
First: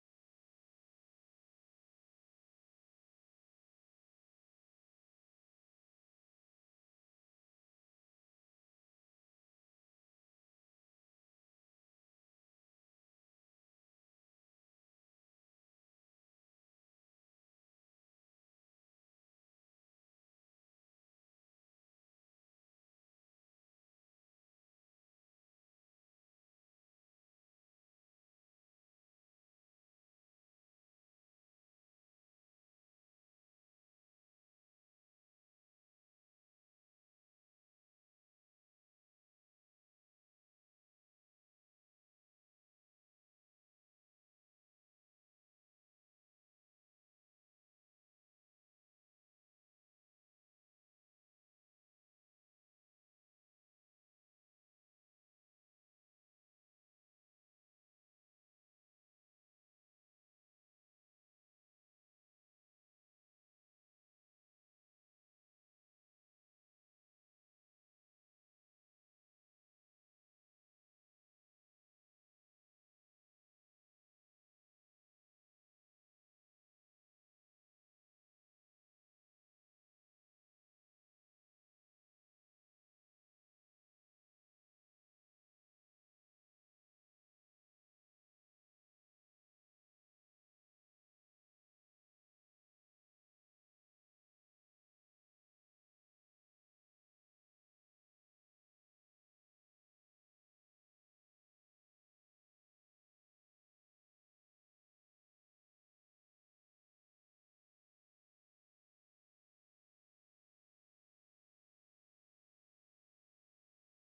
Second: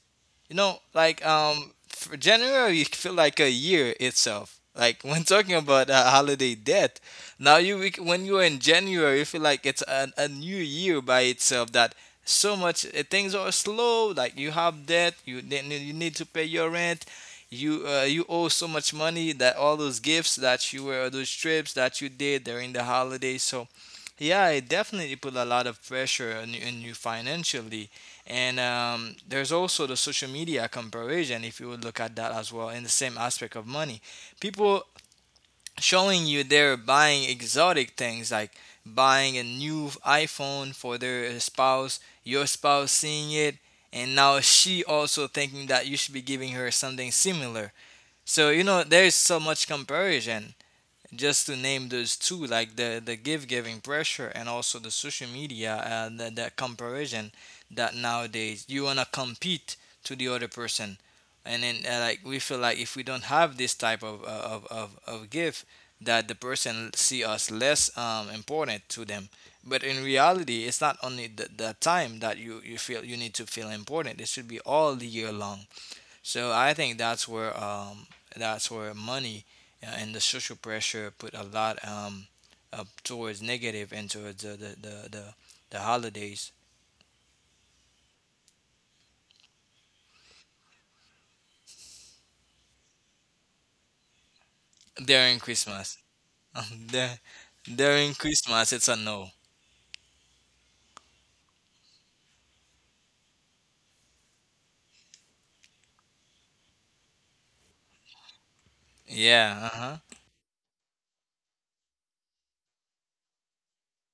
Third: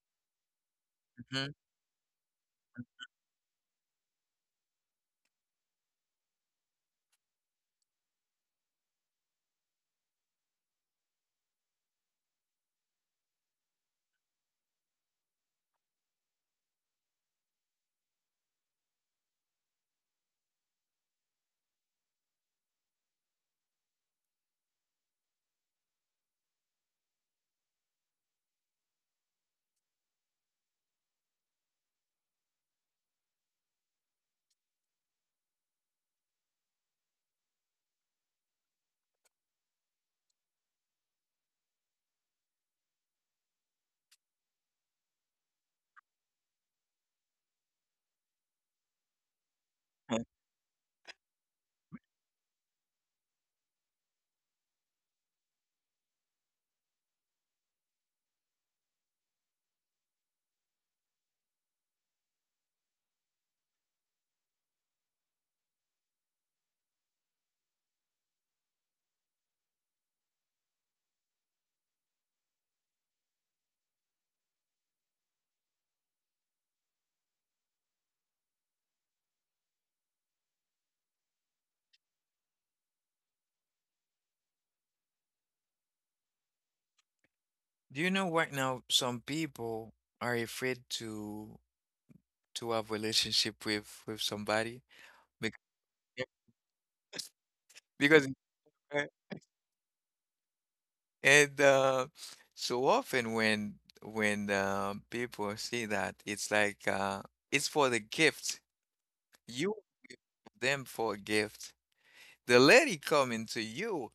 Speaker 2: you know, like
Speaker 1: Mhm.
Speaker 2: um, for January you feel like a year itself. Like when talking about uh, holiday debt, now you we- when you are in January, you feel like it's an, a new year by itself. That so much uh, things are slow. Like you have debt, you then you need to pay your rent. You uh, you owe so much money that all those gifts that you were those trips that you did during the holidays. So yeah, it definitely put a lot of pressure on you, on you financially, and um, there's also the social media comparison, if you would look at that as well, in the same aspect of money. People showing you they're buying exotic things like buying a new iPhone for their spouse, your spouse seeing it, and now she also thinking that you should be giving her something similar. So, you know, there's so much comparison just to name those two, like the the give giving pressure and also the social media and the, the comparison that nowadays you wanna compete to the other person, and then uh, like we feel like if we don't have this type of uh, of of, of give, that the person see us less um, important to them. But in reality, it's not only the, the time that you, you feel you need to feel important. It should be all the year long. So I think that's where um that's where money uh, and the social pressure put a lot um up towards negative and towards the the the, the, the holidays
Speaker 1: Do you know right now some people are afraid to to have relationship with with somebody
Speaker 2: during
Speaker 1: because
Speaker 2: Christmas. Dur- During
Speaker 1: because
Speaker 2: Christmas, it's a no.
Speaker 1: And uh, so often when when uh, people see that, it's like uh, it's for the gift. You
Speaker 2: Yeah. Uh huh.
Speaker 1: want them for a gift. The lady coming to you,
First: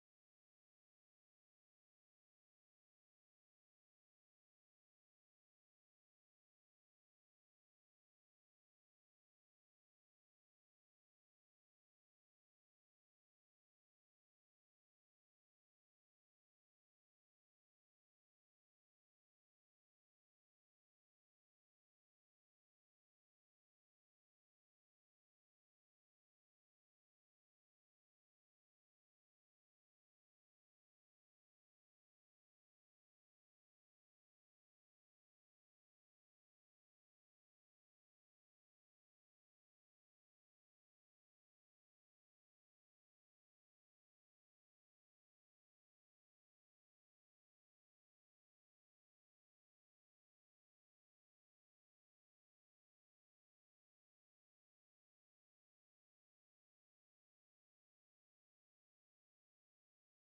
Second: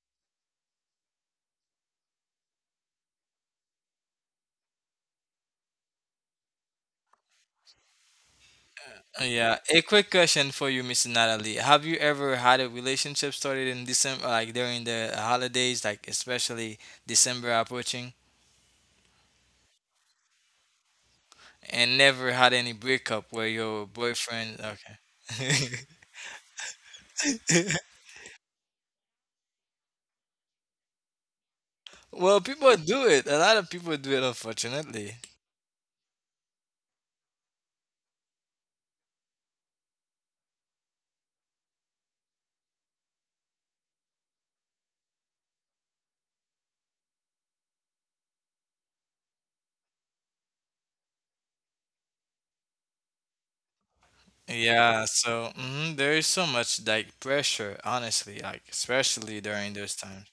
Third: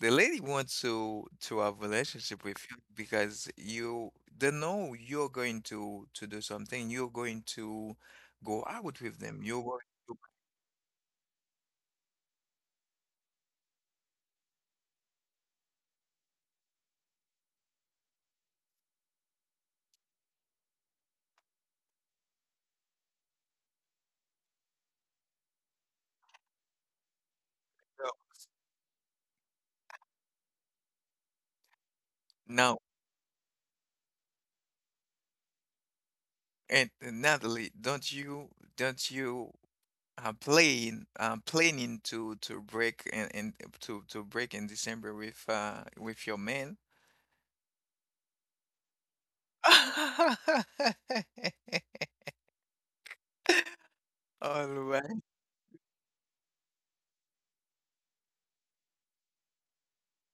Speaker 1: the lady wants to to have relationship with you because you they know you're going to to do something. You're going to go out with them.
Speaker 2: Yeah.
Speaker 1: You're
Speaker 2: A
Speaker 1: going
Speaker 2: quick
Speaker 1: to
Speaker 2: question for you, Miss Natalie. Have you ever had a relationship started in December, like during the holidays, like especially December approaching, and never had any breakup where your boyfriend? Okay.
Speaker 1: go.
Speaker 2: Well, people
Speaker 1: Now,
Speaker 2: do it. A lot of people do it, unfortunately.
Speaker 1: and and Natalie, don't you don't you, uh, playing uh, planning to to break and, and to to break in December with uh with your man? All
Speaker 2: Yeah,
Speaker 1: right.
Speaker 2: so mhm, there is so much like pressure, honestly, like especially during those times.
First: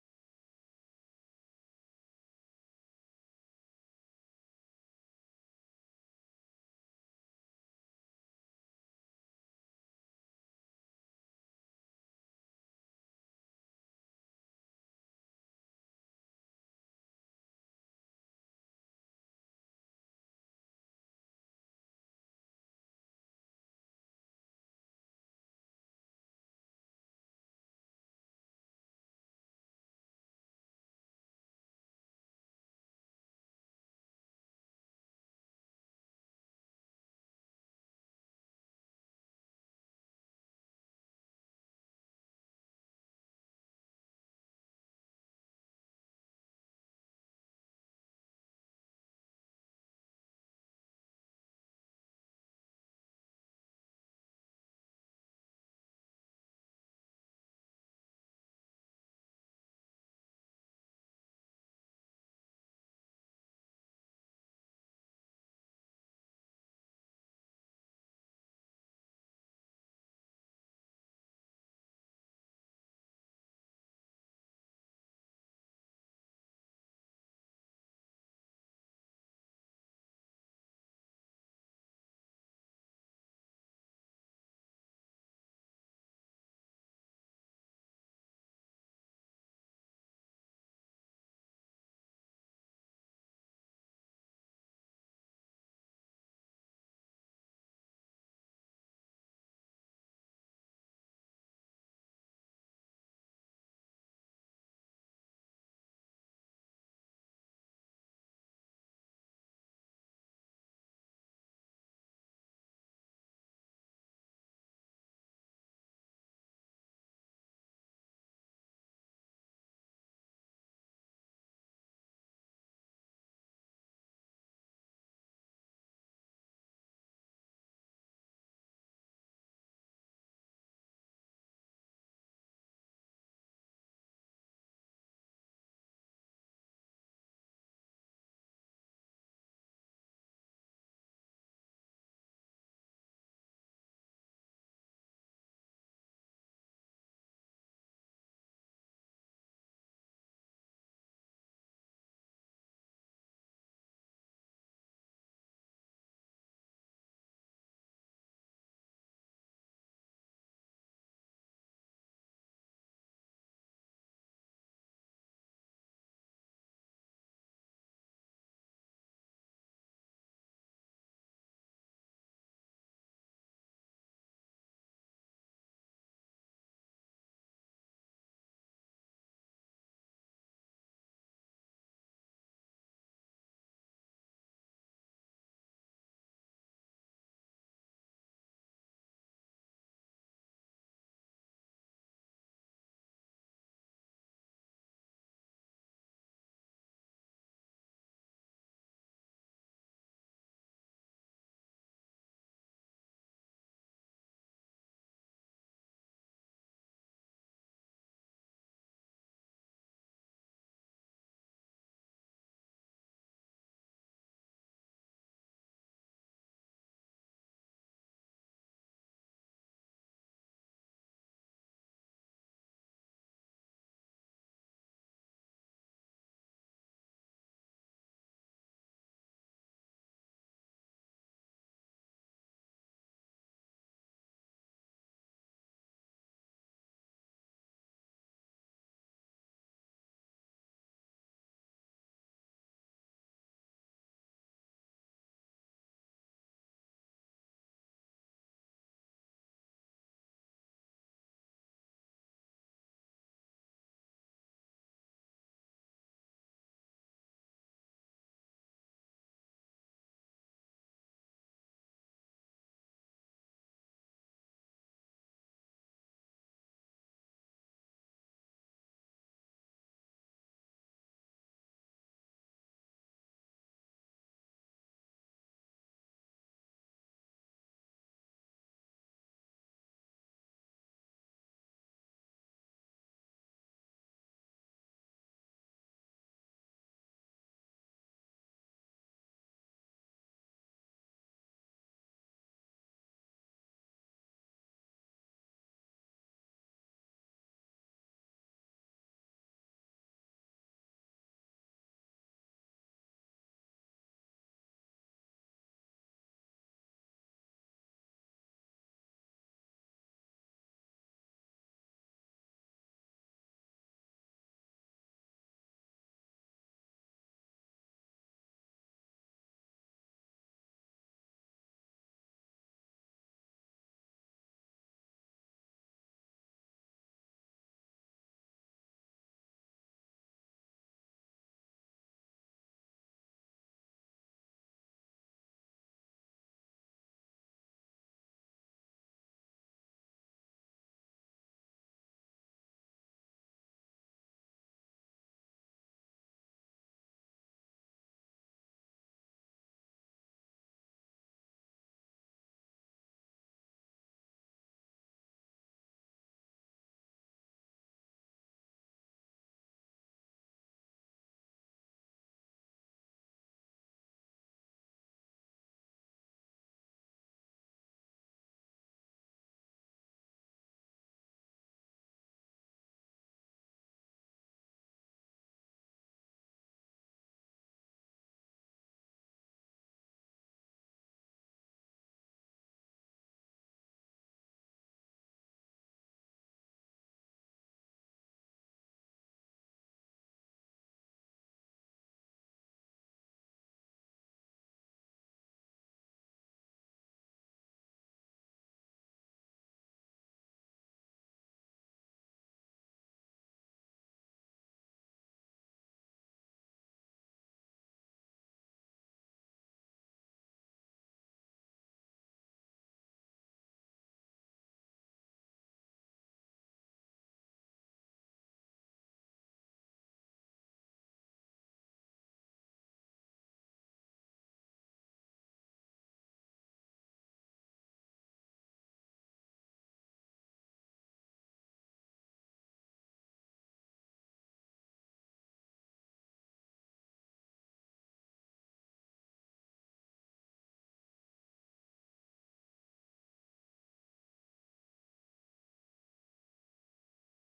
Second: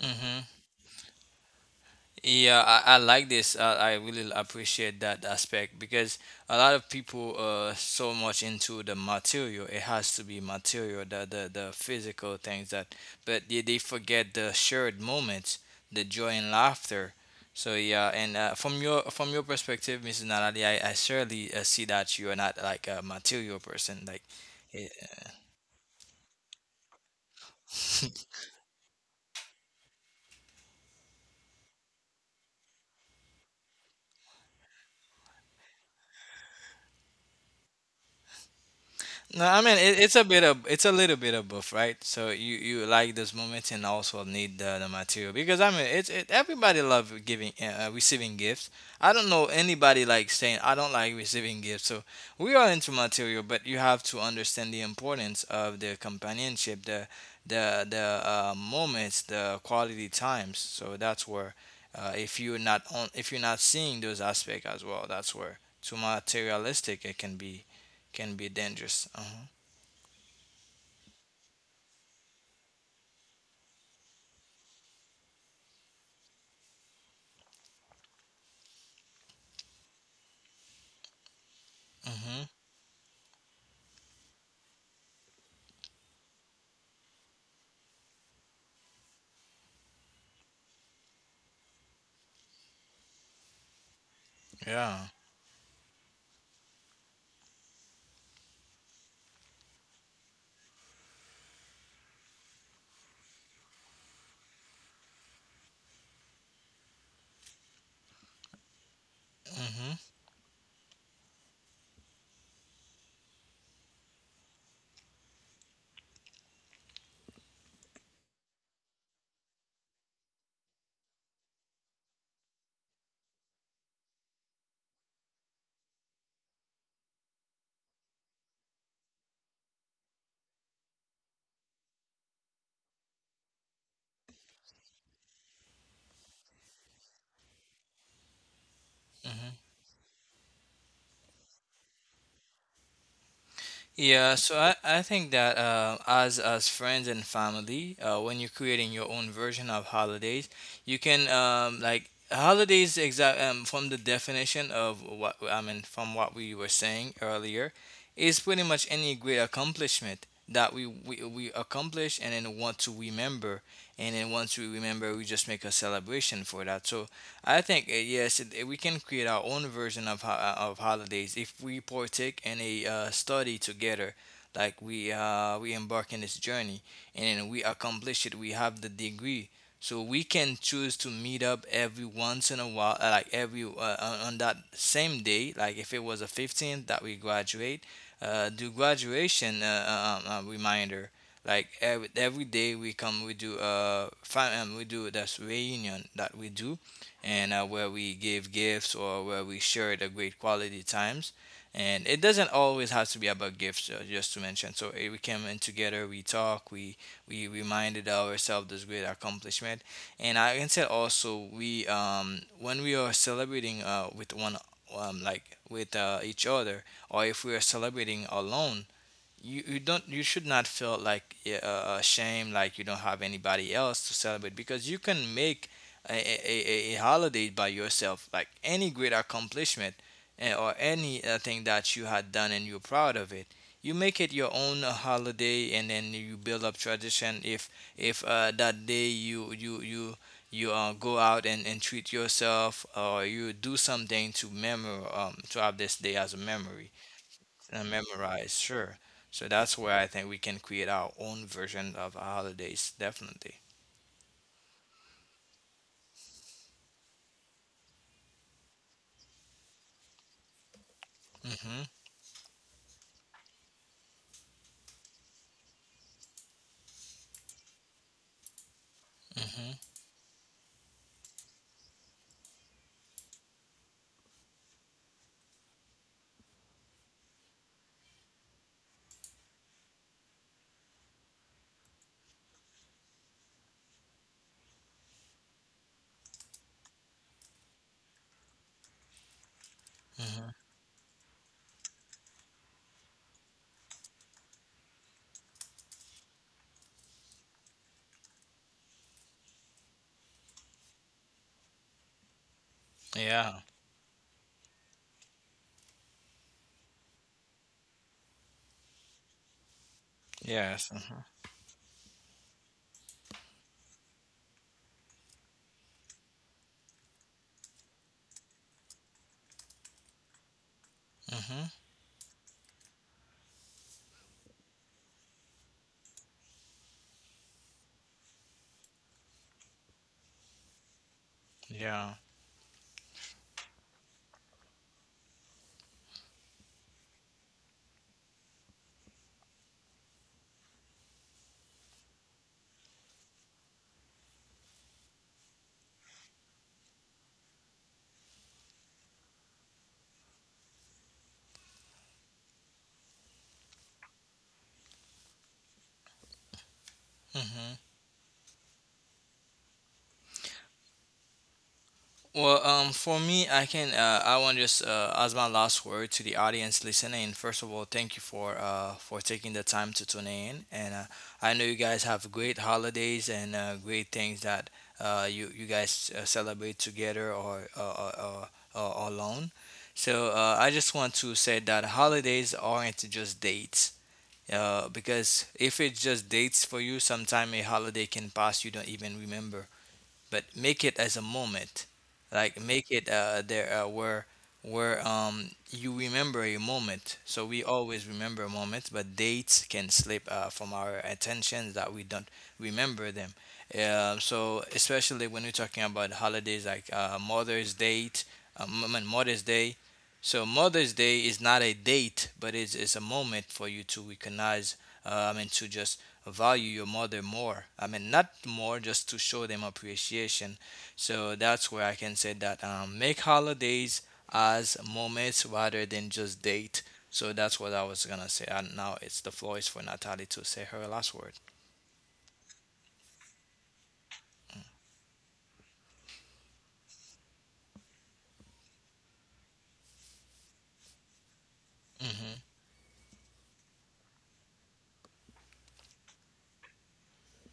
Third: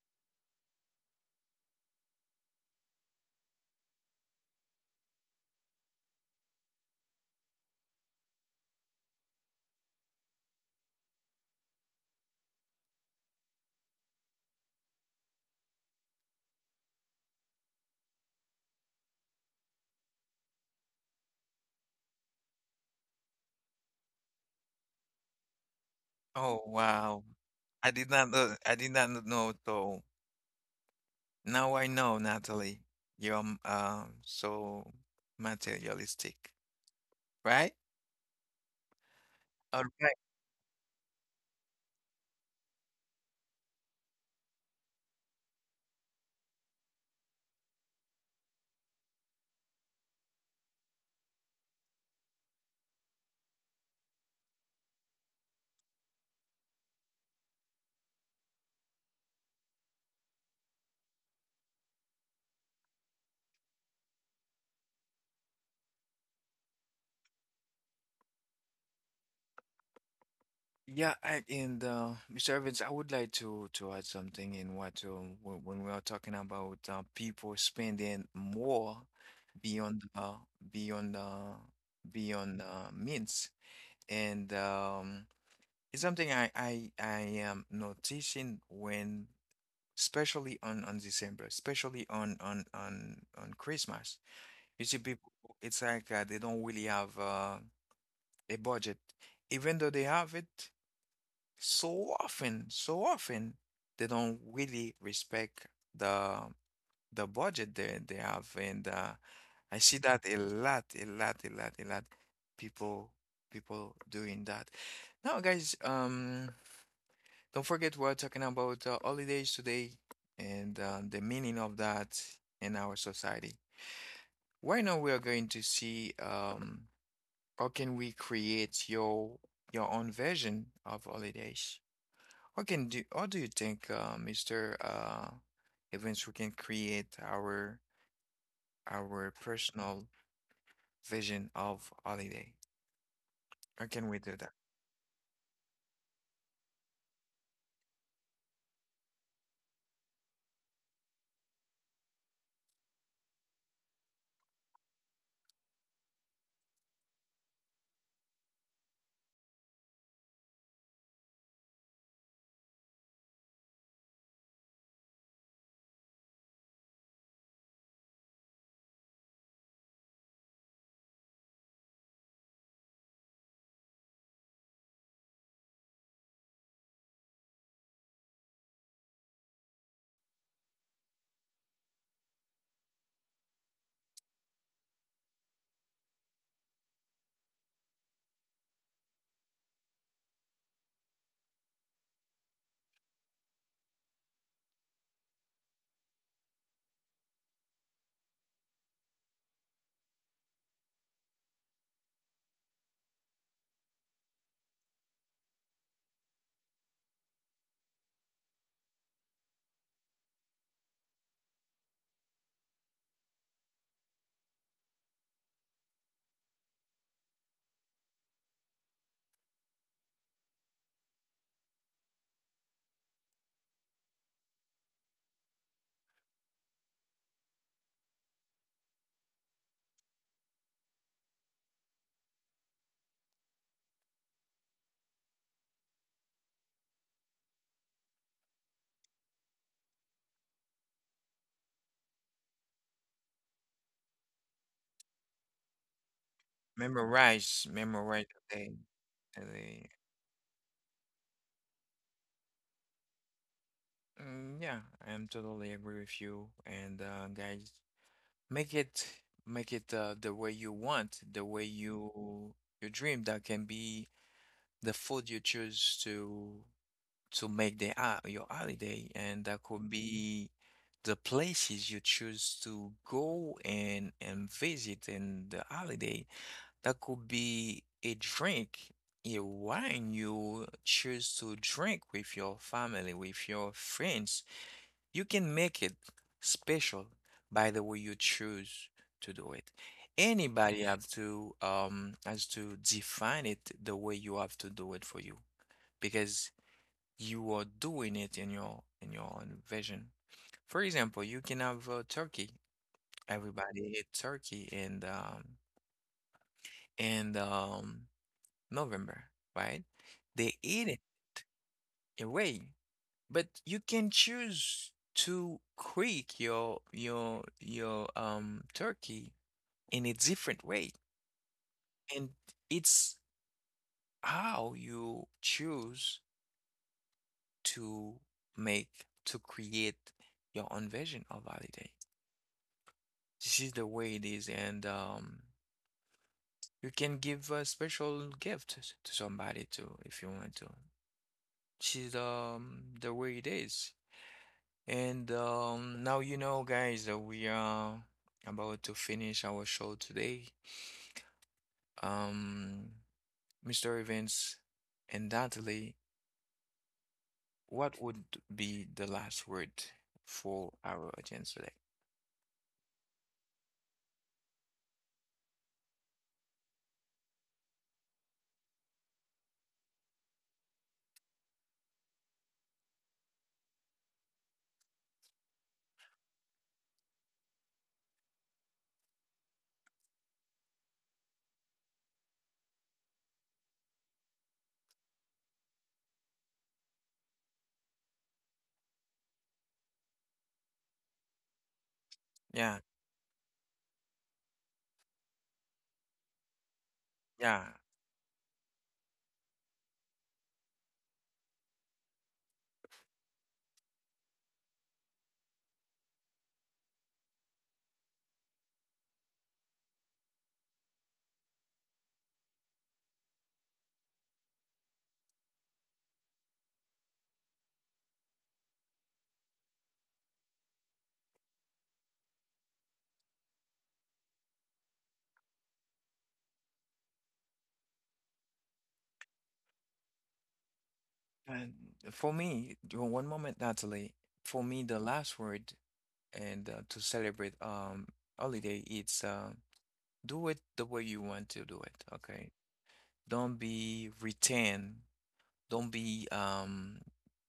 Speaker 2: Mm-hmm. Yeah, I, I like this. Uh, I really appreciate that aspect because a lot of people are so much into the material. It has to be material, the, the, the physical things that, but they, they forget the shared moments, the joy and laughter. So yeah, and uh, from your from your perspective, missus Naladi, I, I surely uh, see that you are not like a material person. Like, eh,
Speaker 1: Oh wow. I did not know I did not kn- know though. Now I know, Natalie. You're um um, so materialistic, right?
Speaker 2: no, I mean
Speaker 1: All
Speaker 2: it, it's
Speaker 1: right.
Speaker 2: a bit of it's a little bit of both, right? So you you like those moments and also need the, the material because I mean it's it, everybody love giving uh, uh, receiving gifts. I don't know anybody like saying I don't like receiving gifts. So we are into material, but you have to understand the importance of the companionship, the the the uh, moments, the quality times. So that's where uh, if you're not on if you're not seeing those aspects as well, that's where too materialistic it can be can be dangerous. Uh-huh.
Speaker 1: Yeah, I, and uh, Mister Evans, I would like to to add something in what uh, when when we are talking about uh, people spending more beyond uh, beyond uh,
Speaker 2: Mm-hmm.
Speaker 1: beyond uh, means. And um, it's something I, I I am noticing when, especially on on December, especially on on on on Christmas. You
Speaker 2: Yeah.
Speaker 1: see, people, it's like uh, they don't really have uh, a budget, even though they have it. So often, so often, they don't really respect the the budget they they have, and uh, I
Speaker 2: Mm-hmm.
Speaker 1: see that a lot, a lot, a lot, a lot. People, people doing that. Now, guys, um, don't forget we're talking about uh, holidays today, and uh, the meaning of that in our society. Right now, we are going to see um, how can we create your your own version of holidays. How can do? How do you think, uh, Mister Uh, Evans, we can create our our
Speaker 2: Mm-hmm.
Speaker 1: personal vision of holiday? How can we
Speaker 2: Yeah.
Speaker 1: do that?
Speaker 2: So I, I think that uh, as as friends and family, uh, when you're creating your own version of holidays, you can um, like holidays exact um, from the definition of what I mean from what we were saying earlier, is pretty much any great accomplishment that we, we we accomplish and then want to remember, and then once we remember we just make a celebration for that. So I think uh, yes, it- we can create our own version of ho- uh, of holidays if we partake in a uh, study together. Like we uh, we embark in this journey and we accomplish it. We have the degree, so we can choose to meet up every once in a while, uh, like every uh, on on that same day. Like if it was a fifteenth that we graduate, uh, do graduation uh, uh, um, uh, reminder. Like every, every day we come, we do uh, fam- um, we do this reunion that we do, and uh, where we give gifts or where we shared a great quality times. And it doesn't always have to be about gifts, uh, just to mention. So eh, we came in together, we talk, we we reminded ourselves this great accomplishment. And I can say also, we um, when we are celebrating uh, with one um, like with uh, each other, or if we are celebrating alone, you, you don't you should not feel like yeah, uh, uh, ashamed like you don't have anybody else to celebrate, because you can make a, a, a a holiday by yourself, like any great accomplishment eh, or any uh, thing that you had done and you're proud of it. You make it your own uh, holiday and then you build up tradition if if uh, that day you you you you uh, go out and, and treat yourself, or you do something to memor um, to have this day as a memory
Speaker 1: Memorize,
Speaker 2: and
Speaker 1: memorize the
Speaker 2: memorize,
Speaker 1: day.
Speaker 2: sure. So
Speaker 1: and
Speaker 2: that's
Speaker 1: the-
Speaker 2: where I think we can create our own version of our holidays, definitely.
Speaker 1: Mm, yeah, I'm totally agree with you. And uh, guys, make it, make it uh, the way you want, the way
Speaker 2: Mm-hmm.
Speaker 1: you you dream. That can be the food you choose to to make the uh, your holiday, and that
Speaker 2: Mm-hmm.
Speaker 1: could be the places you choose to go and and visit in the holiday. That could be a drink, a wine you choose to drink with your family, with your friends. You can make it special by the way you choose to do it.
Speaker 2: Mm-hmm.
Speaker 1: Anybody have to um has to define it the way you have to do it for you because you are doing it in your in your own vision. For example, you can have uh, turkey.
Speaker 2: Yeah.
Speaker 1: Everybody eat turkey and um and um November, right? They
Speaker 2: Yes.
Speaker 1: eat it
Speaker 2: Mm-hmm.
Speaker 1: away, but you can choose to cook your your your um turkey in a different way,
Speaker 2: Mm-hmm.
Speaker 1: and it's how you choose to make, to create your own version of holiday.
Speaker 2: Yeah.
Speaker 1: This is the way it is, and um, you can give a special gift to somebody too if you want to. This is um the way it is. And um, now you know, guys, that we are about to finish our show today. Um, Mister Evans and Natalie,
Speaker 2: Mm-hmm.
Speaker 1: what would be the last word for our audience today?
Speaker 2: Well, um, for me, I can. Uh, I want to just uh, as my last word to the audience listening. First of all, thank you for uh, for taking the time to tune in, and uh, I know you guys have great holidays and uh, great things that uh, you you guys uh, celebrate together or uh, or, or, or alone. So uh, I just want to say that holidays aren't just dates. Uh, because if it's just dates for you, sometime a holiday can pass you don't even remember, but make it as a moment, like
Speaker 1: Yeah,
Speaker 2: make it uh there uh, where where um you remember a moment. So we
Speaker 1: yeah.
Speaker 2: always remember moments, but dates can slip uh, from our attention that we don't remember them. Uh, so especially when we're talking about holidays like uh, mother's Day, um, I mean, mother's day, so Mother's Day is not a date, but it's, it's a moment for you to recognize, uh, I mean, to just value your mother more. I mean, not more, just to show them appreciation. So that's where I can say that um, make holidays as moments rather than just date. So that's what I was gonna say. And now it's the floor is for Natalie to say her last word.
Speaker 1: And for me, you know, one moment, Natalie, for me, the last word, and uh, to celebrate um holiday, it's uh, do it the way you want to do it,
Speaker 2: Mm-hmm.
Speaker 1: okay? Don't be retained. Don't be um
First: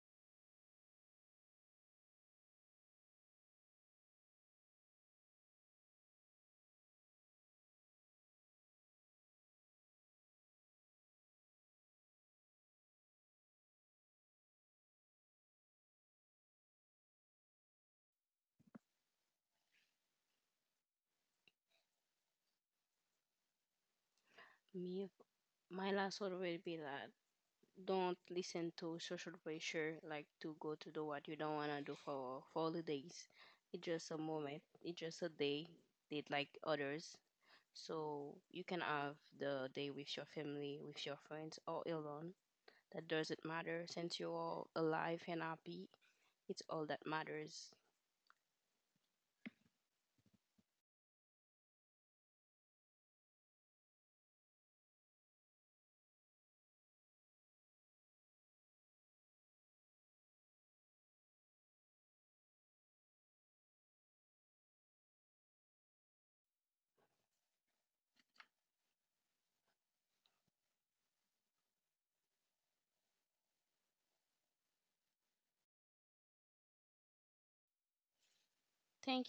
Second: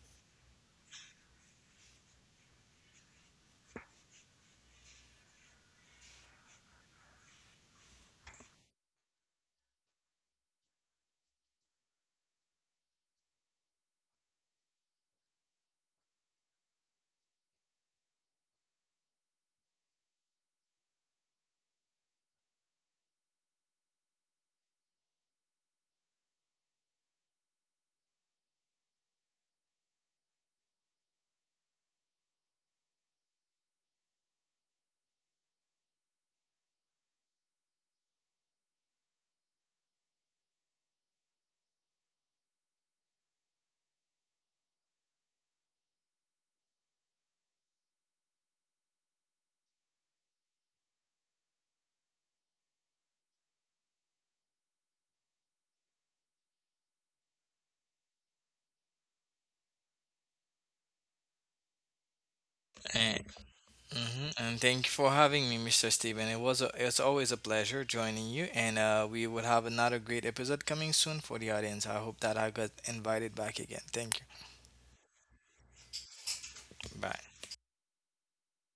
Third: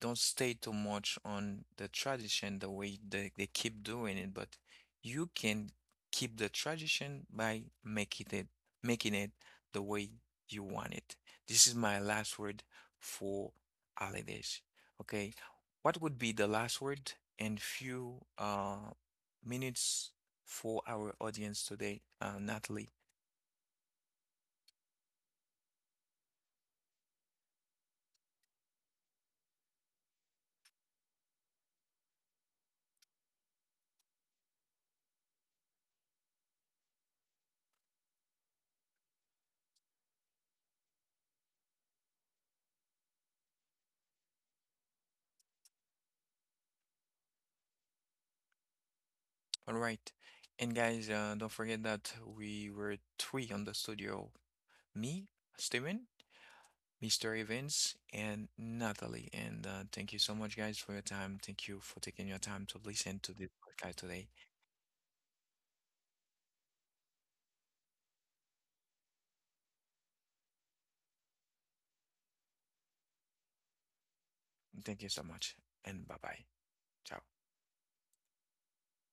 Speaker 1: don't stay too much on the tradition the way they, they keep doing it, but you can keep the tradition by making it, making it the way you want it. This is my last word for holidays. Okay. What would be the last word in few uh minutes for our audience today, uh, Natalie?
Speaker 3: Me, my last word will be that don't listen to social pressure, like to go to do what you don't wanna do for for holidays. It's just a moment. It's just a day. Did like others, so you can have the day with your family, with your friends, or alone. That doesn't matter since you're all alive and happy. It's all that matters.
Speaker 1: All right. And guys, uh, don't forget that we were three on the studio: me, Steven, Mister Evans, and Natalie. And uh, thank you so much, guys, for your time. Thank you for taking your time to listen
Speaker 2: And,
Speaker 1: to this podcast today.
Speaker 2: hmm, and thank you for having me, mister Steven. It was a, it's always a pleasure joining you, and uh, we will have another great episode coming soon for the audience. I hope that I got invited back again. Thank
Speaker 1: Thank you so much, and bye bye.
Speaker 2: you. Bye.
Speaker 1: Ciao.
Speaker 3: Thank